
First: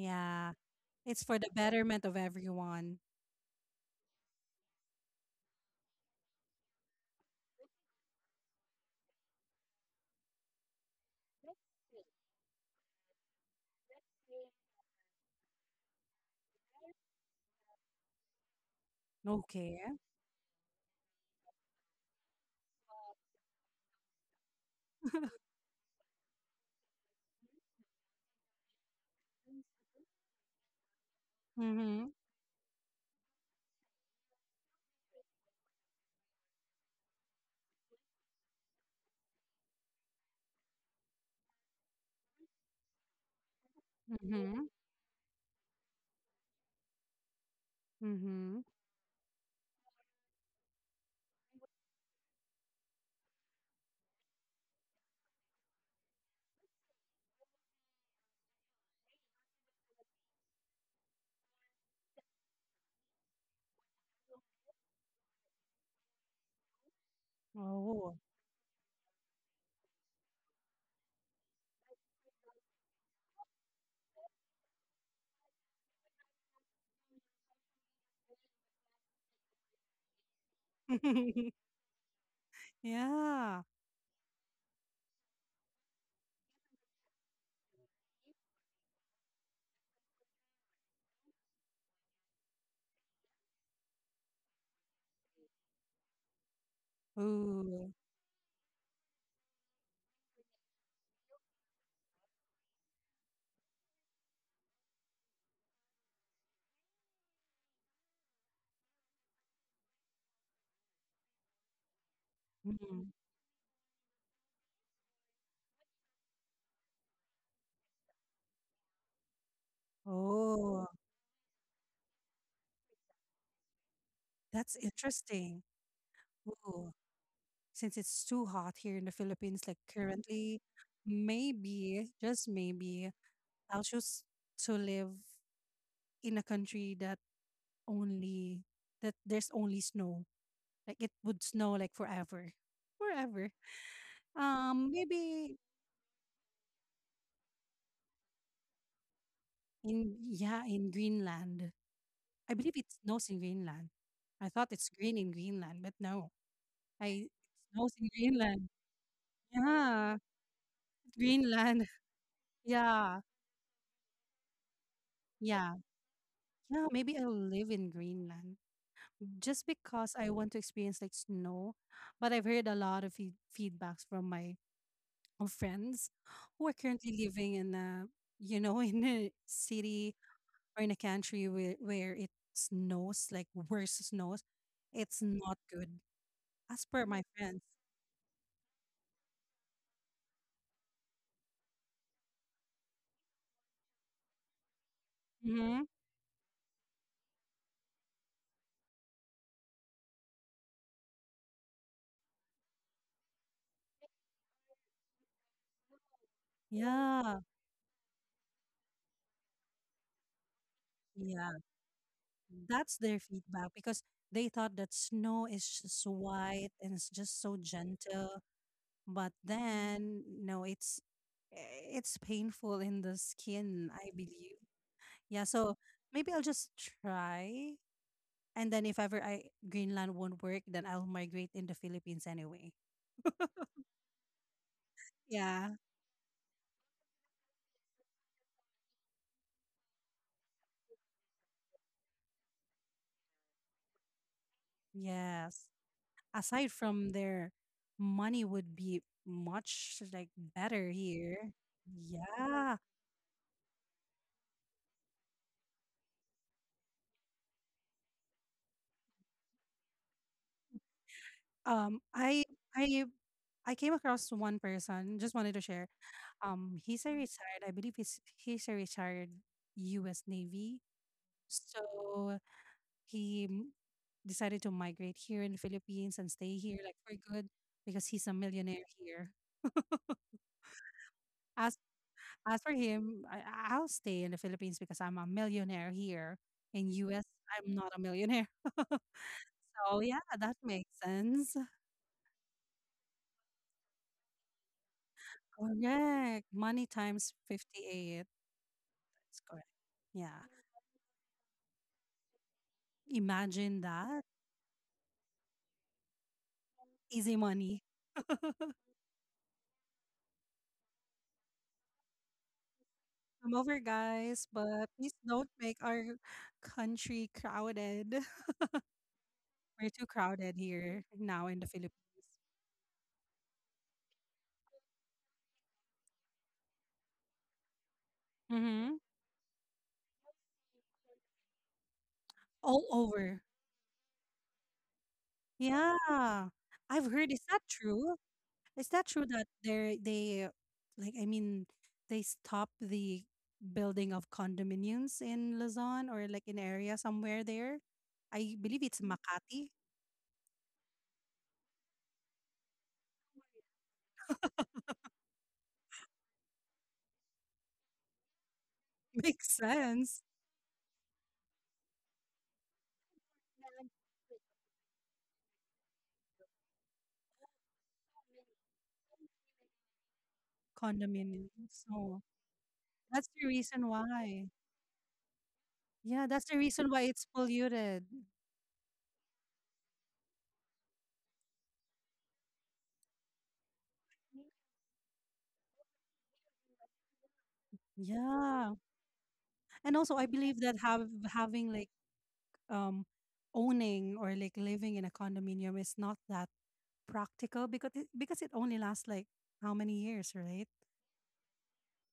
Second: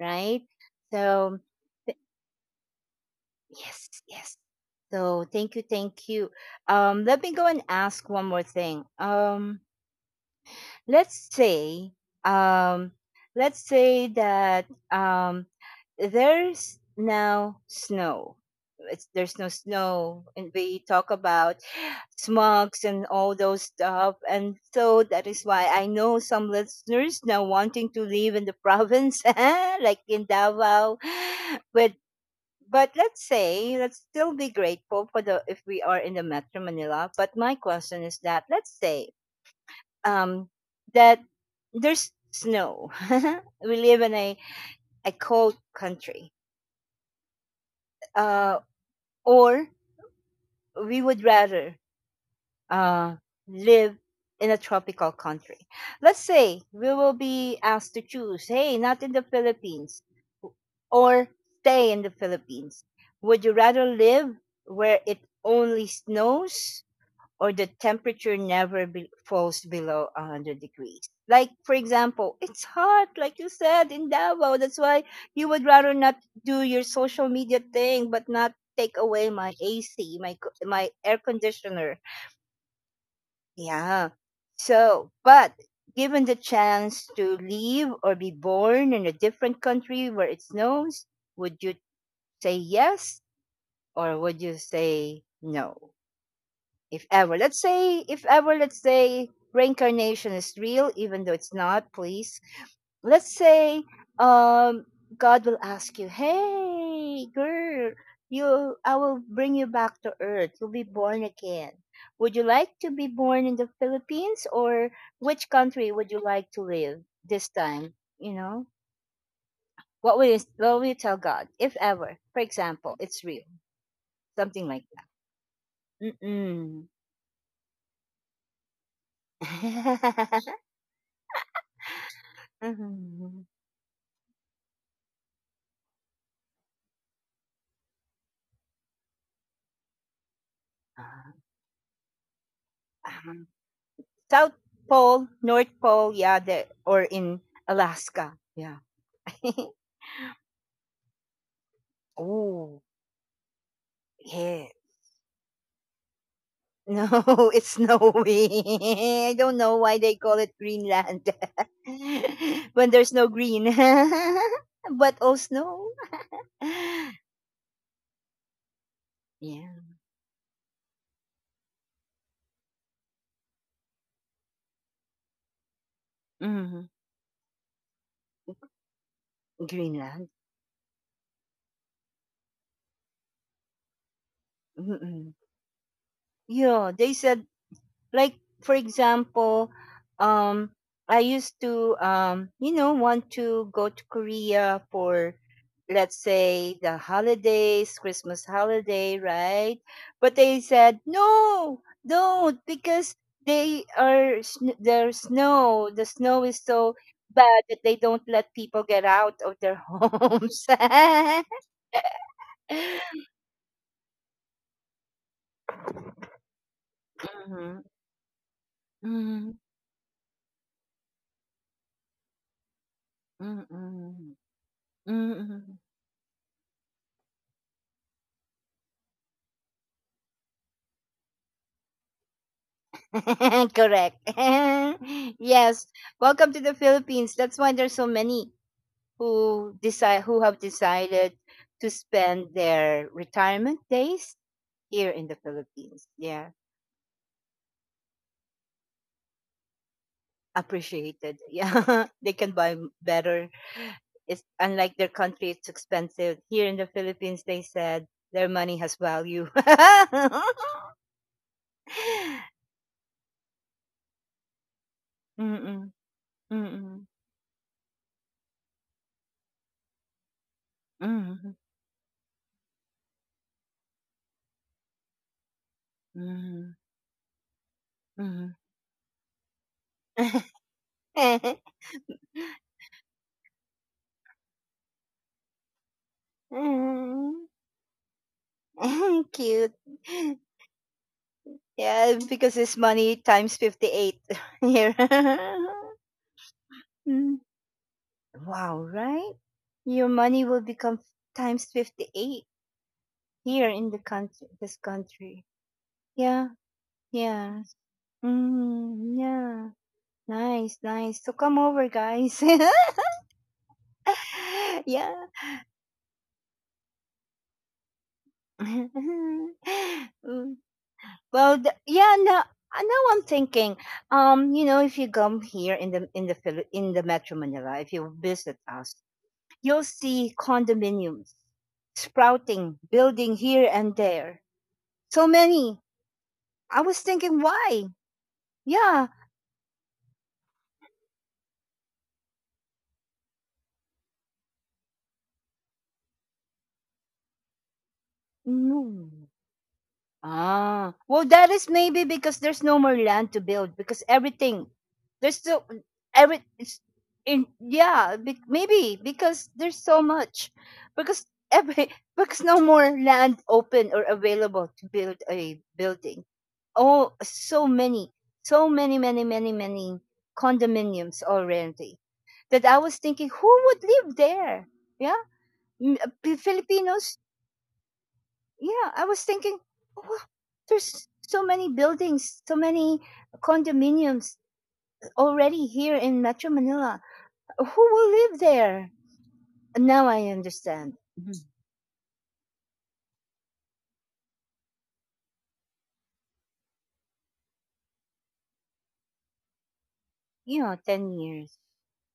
[SPEAKER 1] right?
[SPEAKER 2] It's
[SPEAKER 1] So,
[SPEAKER 2] for the
[SPEAKER 1] th-
[SPEAKER 2] betterment of everyone.
[SPEAKER 1] yes, yes. So, thank you, thank you. Let me go and ask one more thing. Let's say, um, let's say that um, there's now snow. There's no
[SPEAKER 2] Okay.
[SPEAKER 1] snow, and we talk about smugs and all those stuff. And so that is why I know some listeners now wanting to live in the province, like in Davao. But
[SPEAKER 2] Mm-hmm.
[SPEAKER 1] but let's say let's still be grateful for the if we are in the Metro Manila. But my question is that let's say um, that there's snow. We live in
[SPEAKER 2] Mm-hmm.
[SPEAKER 1] a cold country. Uh,
[SPEAKER 2] Mm-hmm.
[SPEAKER 1] or we would rather uh, live in a tropical country. Let's say we will be asked to choose, hey, not in the Philippines or stay in the Philippines. Would you rather live where it only snows or the
[SPEAKER 2] Oh.
[SPEAKER 1] temperature never falls below 100 degrees? Like, for example, it's hot, like you said, in Davao. That's why you would rather not do your social media thing, but not take away my AC, my air conditioner,
[SPEAKER 2] Yeah.
[SPEAKER 1] yeah. So, but given the chance to live or be born in a different country where it snows, would you say yes or would you say no? If ever, let's
[SPEAKER 2] Ooh.
[SPEAKER 1] say, if ever, let's say reincarnation is real, even though it's not, please let's say um God will ask you, "Hey, girl, you I will bring you back to earth. You'll be born again. Would you like to be
[SPEAKER 2] Mhm.
[SPEAKER 1] born in the Philippines, or which country would you like to live this time?" You know? What will
[SPEAKER 2] Oh.
[SPEAKER 1] you tell God if ever? For example, it's real. Something
[SPEAKER 2] That's
[SPEAKER 1] like that.
[SPEAKER 2] interesting.
[SPEAKER 1] Mm-mm.
[SPEAKER 2] Ooh. Since it's too hot here in the Philippines, like currently, maybe, just maybe,
[SPEAKER 1] Mhm.
[SPEAKER 2] I'll choose to live in a country that only, that there's only snow. Like it would snow like forever.
[SPEAKER 1] Um,
[SPEAKER 2] Forever.
[SPEAKER 1] South Pole,
[SPEAKER 2] Maybe
[SPEAKER 1] North Pole, yeah, there, or in Alaska. Yeah.
[SPEAKER 2] in, yeah, in Greenland. I believe
[SPEAKER 1] Oh,
[SPEAKER 2] it snows in Greenland. I
[SPEAKER 1] yeah.
[SPEAKER 2] thought it's green in Greenland, but no.
[SPEAKER 1] No,
[SPEAKER 2] I It
[SPEAKER 1] it's
[SPEAKER 2] snows in
[SPEAKER 1] snowy.
[SPEAKER 2] Greenland.
[SPEAKER 1] I don't know why they
[SPEAKER 2] Yeah.
[SPEAKER 1] call it Greenland.
[SPEAKER 2] Greenland.
[SPEAKER 1] When there's
[SPEAKER 2] Yeah.
[SPEAKER 1] no green, but all
[SPEAKER 2] Yeah.
[SPEAKER 1] snow.
[SPEAKER 2] Yeah, maybe I'll live in Greenland just
[SPEAKER 1] Yeah.
[SPEAKER 2] because I want to experience like snow. But I've heard a lot of feedbacks from my friends who are
[SPEAKER 1] Hmm.
[SPEAKER 2] currently living in a, in a city
[SPEAKER 1] Greenland.
[SPEAKER 2] or in a country where it snows, like worse snows, it's
[SPEAKER 1] Mm-mm.
[SPEAKER 2] not good, as
[SPEAKER 1] Yeah,
[SPEAKER 2] per
[SPEAKER 1] they
[SPEAKER 2] my
[SPEAKER 1] said,
[SPEAKER 2] friends.
[SPEAKER 1] like, for example, um I used to you know want to go to korea for,
[SPEAKER 2] Hmm.
[SPEAKER 1] let's say, the holidays, christmas holiday, right? But they said no, don't, because they are the snow is so
[SPEAKER 2] Yeah,
[SPEAKER 1] bad that they don't let people get out of their homes.
[SPEAKER 2] yeah. That's their feedback because they thought that snow is just white and it's just so
[SPEAKER 1] Mhm.
[SPEAKER 2] gentle. But
[SPEAKER 1] Mhm.
[SPEAKER 2] then, no, it's it's painful in the
[SPEAKER 1] Mhm.
[SPEAKER 2] skin, I
[SPEAKER 1] Mhm.
[SPEAKER 2] believe. Yeah, so
[SPEAKER 1] Mhm.
[SPEAKER 2] maybe I'll just try. And then if ever I Greenland won't work, then I'll migrate in the Philippines anyway.
[SPEAKER 1] Correct.
[SPEAKER 2] Yeah.
[SPEAKER 1] Yes. Welcome to the Philippines. That's why there's so many who have decided to spend their retirement days here in the
[SPEAKER 2] Yes.
[SPEAKER 1] Philippines. Yeah.
[SPEAKER 2] Aside from their money would be much like better
[SPEAKER 1] Appreciated.
[SPEAKER 2] here.
[SPEAKER 1] Yeah. They can
[SPEAKER 2] Yeah.
[SPEAKER 1] better. It's unlike their country, it's expensive. Here in the Philippines, they said their money has value.
[SPEAKER 2] Um I I I came across one person, just wanted to share.
[SPEAKER 1] Mm-mm.
[SPEAKER 2] He's
[SPEAKER 1] Mm-mm.
[SPEAKER 2] a retired, I believe he's a retired US Navy.
[SPEAKER 1] Mm-mm.
[SPEAKER 2] So he m- decided to migrate here in the Philippines and stay
[SPEAKER 1] Mm-mm.
[SPEAKER 2] here like for good because he's a millionaire here.
[SPEAKER 1] Mm-mm.
[SPEAKER 2] As As for him, will stay in the Philippines because I'm a millionaire here. In US,
[SPEAKER 1] Mm,
[SPEAKER 2] I'm not a millionaire.
[SPEAKER 1] cute.
[SPEAKER 2] So yeah, that makes sense.
[SPEAKER 1] Yeah, because it's money times 58 here.
[SPEAKER 2] Correct. Money times
[SPEAKER 1] Mm,
[SPEAKER 2] 58.
[SPEAKER 1] wow, right?
[SPEAKER 2] That's correct.
[SPEAKER 1] Your
[SPEAKER 2] Yeah.
[SPEAKER 1] money will become times 58 here
[SPEAKER 2] Imagine
[SPEAKER 1] in the
[SPEAKER 2] that.
[SPEAKER 1] country, this country. Yeah,
[SPEAKER 2] Easy
[SPEAKER 1] yeah.
[SPEAKER 2] money.
[SPEAKER 1] Mm, yeah. Nice, nice. So come over, guys.
[SPEAKER 2] I'm over, guys, but
[SPEAKER 1] Yeah.
[SPEAKER 2] please don't make our country crowded. We're too
[SPEAKER 1] Mm.
[SPEAKER 2] crowded here now
[SPEAKER 1] Well,
[SPEAKER 2] in the Philippines.
[SPEAKER 1] yeah, no, now I'm thinking, you know, if you come here in in the Metro Manila, if you visit us,
[SPEAKER 2] Mm-hmm.
[SPEAKER 1] you'll see condominiums sprouting,
[SPEAKER 2] All
[SPEAKER 1] building
[SPEAKER 2] over.
[SPEAKER 1] here and there. So many.
[SPEAKER 2] Yeah.
[SPEAKER 1] I was
[SPEAKER 2] I've heard.
[SPEAKER 1] thinking,
[SPEAKER 2] Is that
[SPEAKER 1] why?
[SPEAKER 2] true? Is
[SPEAKER 1] Yeah,
[SPEAKER 2] that true that they like I mean they stop the building of condominiums in Luzon or like in area somewhere there? I believe it's
[SPEAKER 1] no,
[SPEAKER 2] Makati.
[SPEAKER 1] ah, well, that is maybe because there's no more land to build because everything, there's still every it's in yeah be, maybe because
[SPEAKER 2] Makes
[SPEAKER 1] there's so
[SPEAKER 2] sense.
[SPEAKER 1] much, because every because no more land open or available to build a building. Oh, so many, so many, many, many, many condominiums
[SPEAKER 2] Condominiums.
[SPEAKER 1] already
[SPEAKER 2] So
[SPEAKER 1] that I was
[SPEAKER 2] that's
[SPEAKER 1] thinking,
[SPEAKER 2] the
[SPEAKER 1] who would
[SPEAKER 2] reason
[SPEAKER 1] live
[SPEAKER 2] why.
[SPEAKER 1] there? Yeah,
[SPEAKER 2] Yeah, that's the reason why
[SPEAKER 1] Filipinos,
[SPEAKER 2] it's polluted.
[SPEAKER 1] yeah, I was thinking, oh, "Wow, there's so many buildings, so many condominiums already here in Metro Manila. Who will live
[SPEAKER 2] Yeah.
[SPEAKER 1] there?" And
[SPEAKER 2] And
[SPEAKER 1] now
[SPEAKER 2] also
[SPEAKER 1] I
[SPEAKER 2] I believe that
[SPEAKER 1] understand.
[SPEAKER 2] have
[SPEAKER 1] Mhm.
[SPEAKER 2] having like, um owning or like living in a condominium is not that practical because it only lasts like how many years,
[SPEAKER 1] You
[SPEAKER 2] right?
[SPEAKER 1] know, 10 years.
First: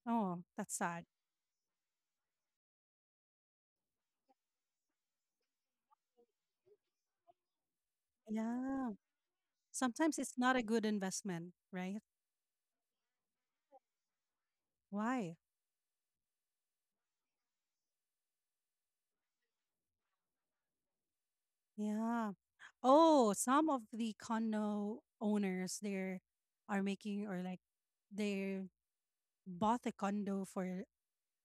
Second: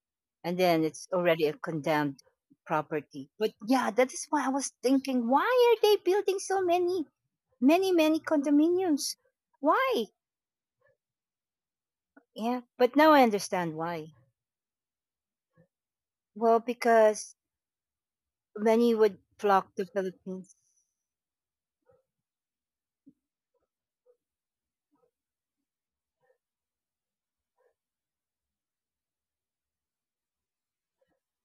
[SPEAKER 2] Oh,
[SPEAKER 1] And
[SPEAKER 2] that's
[SPEAKER 1] then
[SPEAKER 2] sad.
[SPEAKER 1] it's already a condemned property. But yeah, that is why I was thinking, why are they building so many, many, many
[SPEAKER 2] Yeah.
[SPEAKER 1] condominiums? Why?
[SPEAKER 2] Sometimes it's not a good investment, right?
[SPEAKER 1] Yeah, but now I understand why.
[SPEAKER 2] Why?
[SPEAKER 1] Well, because many would flock to Philippines.
[SPEAKER 2] Yeah. Oh, some of the condo owners there are making, or like they bought a condo for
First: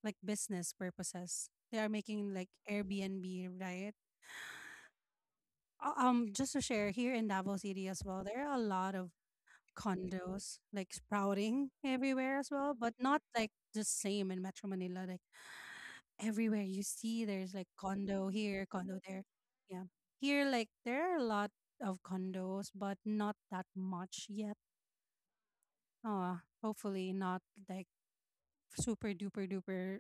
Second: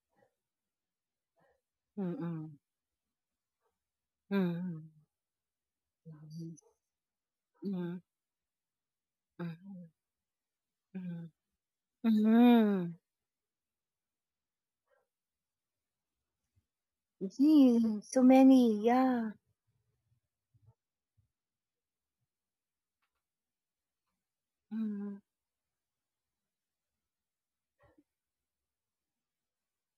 [SPEAKER 2] like business purposes. They are making like
[SPEAKER 1] Mm-mm.
[SPEAKER 2] Airbnb, right?
[SPEAKER 1] Mm-mm.
[SPEAKER 2] Just
[SPEAKER 1] Mhm.
[SPEAKER 2] to share, here in Davao City
[SPEAKER 1] Mhm.
[SPEAKER 2] as well, there are a lot of
[SPEAKER 1] Mhm.
[SPEAKER 2] condos like
[SPEAKER 1] Mhm.
[SPEAKER 2] sprouting everywhere as well, but
[SPEAKER 1] Mhm.
[SPEAKER 2] not like the same in Metro Manila. Like everywhere you see, there's like
[SPEAKER 1] Gee, so
[SPEAKER 2] condo here,
[SPEAKER 1] many,
[SPEAKER 2] condo there.
[SPEAKER 1] yeah.
[SPEAKER 2] Yeah, here like there are a lot of condos, but not that much yet.
[SPEAKER 1] Mhm.
[SPEAKER 2] Uh, hopefully not like super duper duper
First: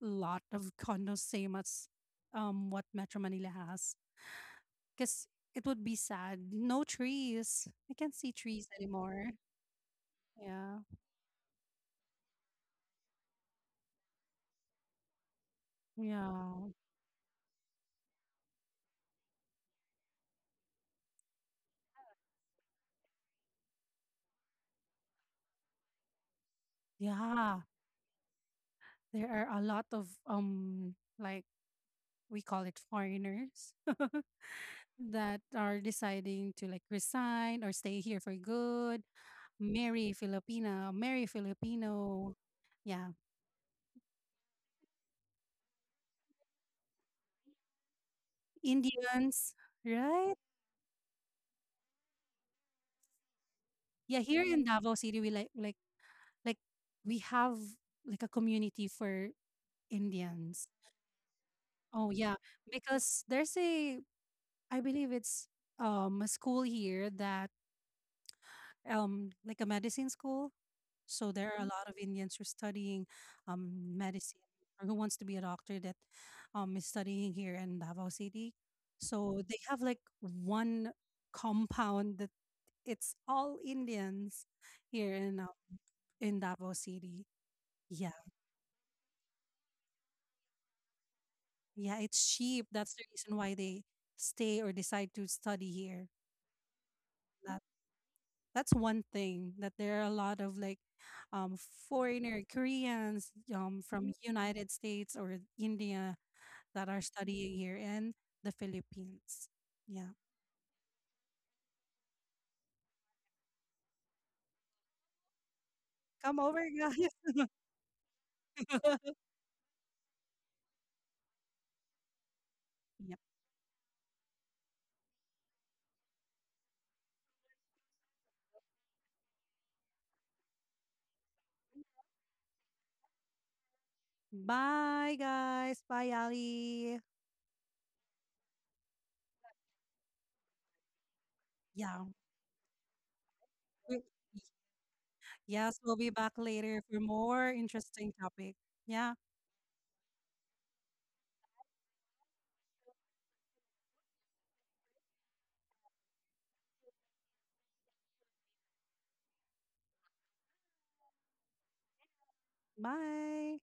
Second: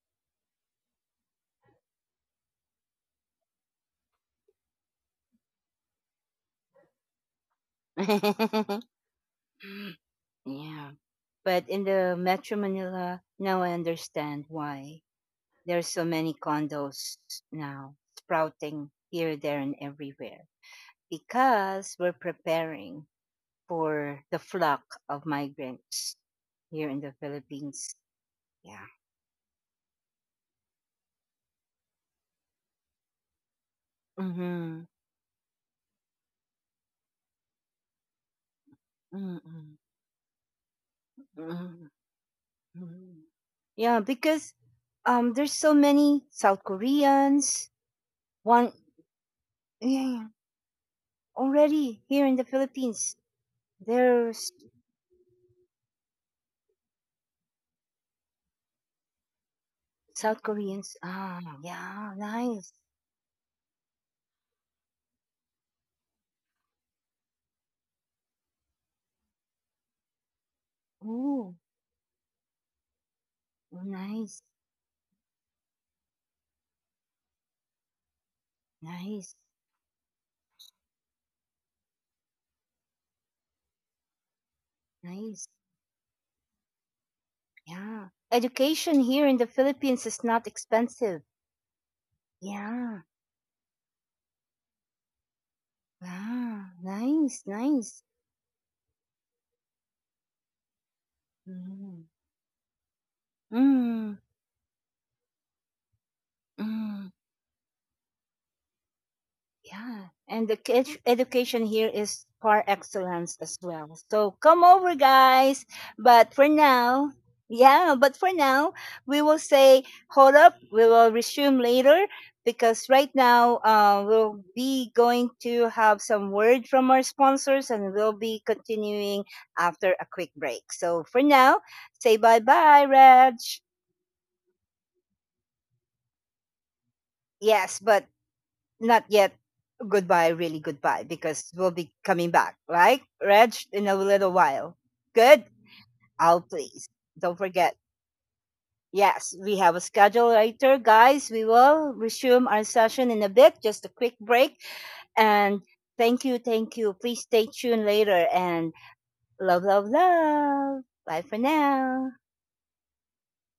[SPEAKER 2] lot of condos same as what Metro Manila has. Cause it would be sad. No trees. I can't see trees anymore. Yeah.
[SPEAKER 1] Yeah. But in the Metro Manila, now I understand why there's so many
[SPEAKER 2] Yeah.
[SPEAKER 1] condos now sprouting here, there, and everywhere because we're preparing for the flock of migrants here in the
[SPEAKER 2] Yeah,
[SPEAKER 1] Philippines. Yeah.
[SPEAKER 2] there are a lot of like we call it foreigners
[SPEAKER 1] Mm-hmm.
[SPEAKER 2] that are deciding to like resign or stay here for good.
[SPEAKER 1] Mm-hmm.
[SPEAKER 2] Marry Filipina, marry
[SPEAKER 1] Mm-hmm.
[SPEAKER 2] Filipino. Yeah,
[SPEAKER 1] Mm. Yeah, because there's so many South Koreans. One,
[SPEAKER 2] Indians,
[SPEAKER 1] yeah,
[SPEAKER 2] right?
[SPEAKER 1] already here in the Philippines,
[SPEAKER 2] Yeah, here
[SPEAKER 1] there's
[SPEAKER 2] in Davao City we like we have like a community for
[SPEAKER 1] South
[SPEAKER 2] Indians.
[SPEAKER 1] Koreans. Ah,
[SPEAKER 2] Oh
[SPEAKER 1] yeah,
[SPEAKER 2] yeah,
[SPEAKER 1] nice.
[SPEAKER 2] because there's a, I believe it's a school here that, like a medicine school. So there
[SPEAKER 1] Ooh,
[SPEAKER 2] are a lot of Indians who are studying,
[SPEAKER 1] oh,
[SPEAKER 2] um, medicine,
[SPEAKER 1] nice,
[SPEAKER 2] or who wants to be a doctor that is studying here in Davao City. So
[SPEAKER 1] nice,
[SPEAKER 2] they have like one compound that it's all Indians here
[SPEAKER 1] nice.
[SPEAKER 2] in Davao City.
[SPEAKER 1] Yeah,
[SPEAKER 2] Yeah,
[SPEAKER 1] education here in the Philippines is not expensive.
[SPEAKER 2] yeah, it's cheap. That's
[SPEAKER 1] Yeah,
[SPEAKER 2] the reason why they stay or decide to study here.
[SPEAKER 1] yeah, nice,
[SPEAKER 2] That
[SPEAKER 1] nice.
[SPEAKER 2] that's one thing that there are a lot of like um
[SPEAKER 1] Mm.
[SPEAKER 2] foreigner Koreans, from
[SPEAKER 1] Mm.
[SPEAKER 2] United States or India that are
[SPEAKER 1] Mm.
[SPEAKER 2] studying here in the Philippines.
[SPEAKER 1] Yeah,
[SPEAKER 2] Yeah.
[SPEAKER 1] and the education here is par excellence as well. So come over, guys. But
[SPEAKER 2] Come
[SPEAKER 1] for
[SPEAKER 2] over, guys.
[SPEAKER 1] now, yeah, but for now, we will say, hold up, we will resume later because right
[SPEAKER 2] Yep.
[SPEAKER 1] now we'll be going to have some word from our sponsors and we'll be continuing after a quick break. So for now, say bye bye, Raj.
[SPEAKER 2] Bye, guys. Bye, Ali.
[SPEAKER 1] Yes, but not yet goodbye, really goodbye, because we'll be
[SPEAKER 2] Yeah.
[SPEAKER 1] coming back, right, Reg, in a
[SPEAKER 2] we-
[SPEAKER 1] little while. Good?
[SPEAKER 2] Yes, we'll be back
[SPEAKER 1] I'll
[SPEAKER 2] later
[SPEAKER 1] please.
[SPEAKER 2] for
[SPEAKER 1] Don't
[SPEAKER 2] more
[SPEAKER 1] forget.
[SPEAKER 2] interesting topic. Yeah.
[SPEAKER 1] Yes, we have a schedule later, guys. We will resume our session in a bit, just a quick break. And thank you, thank you. Please stay tuned later. And love, love, love. Bye for now.
[SPEAKER 2] Bye.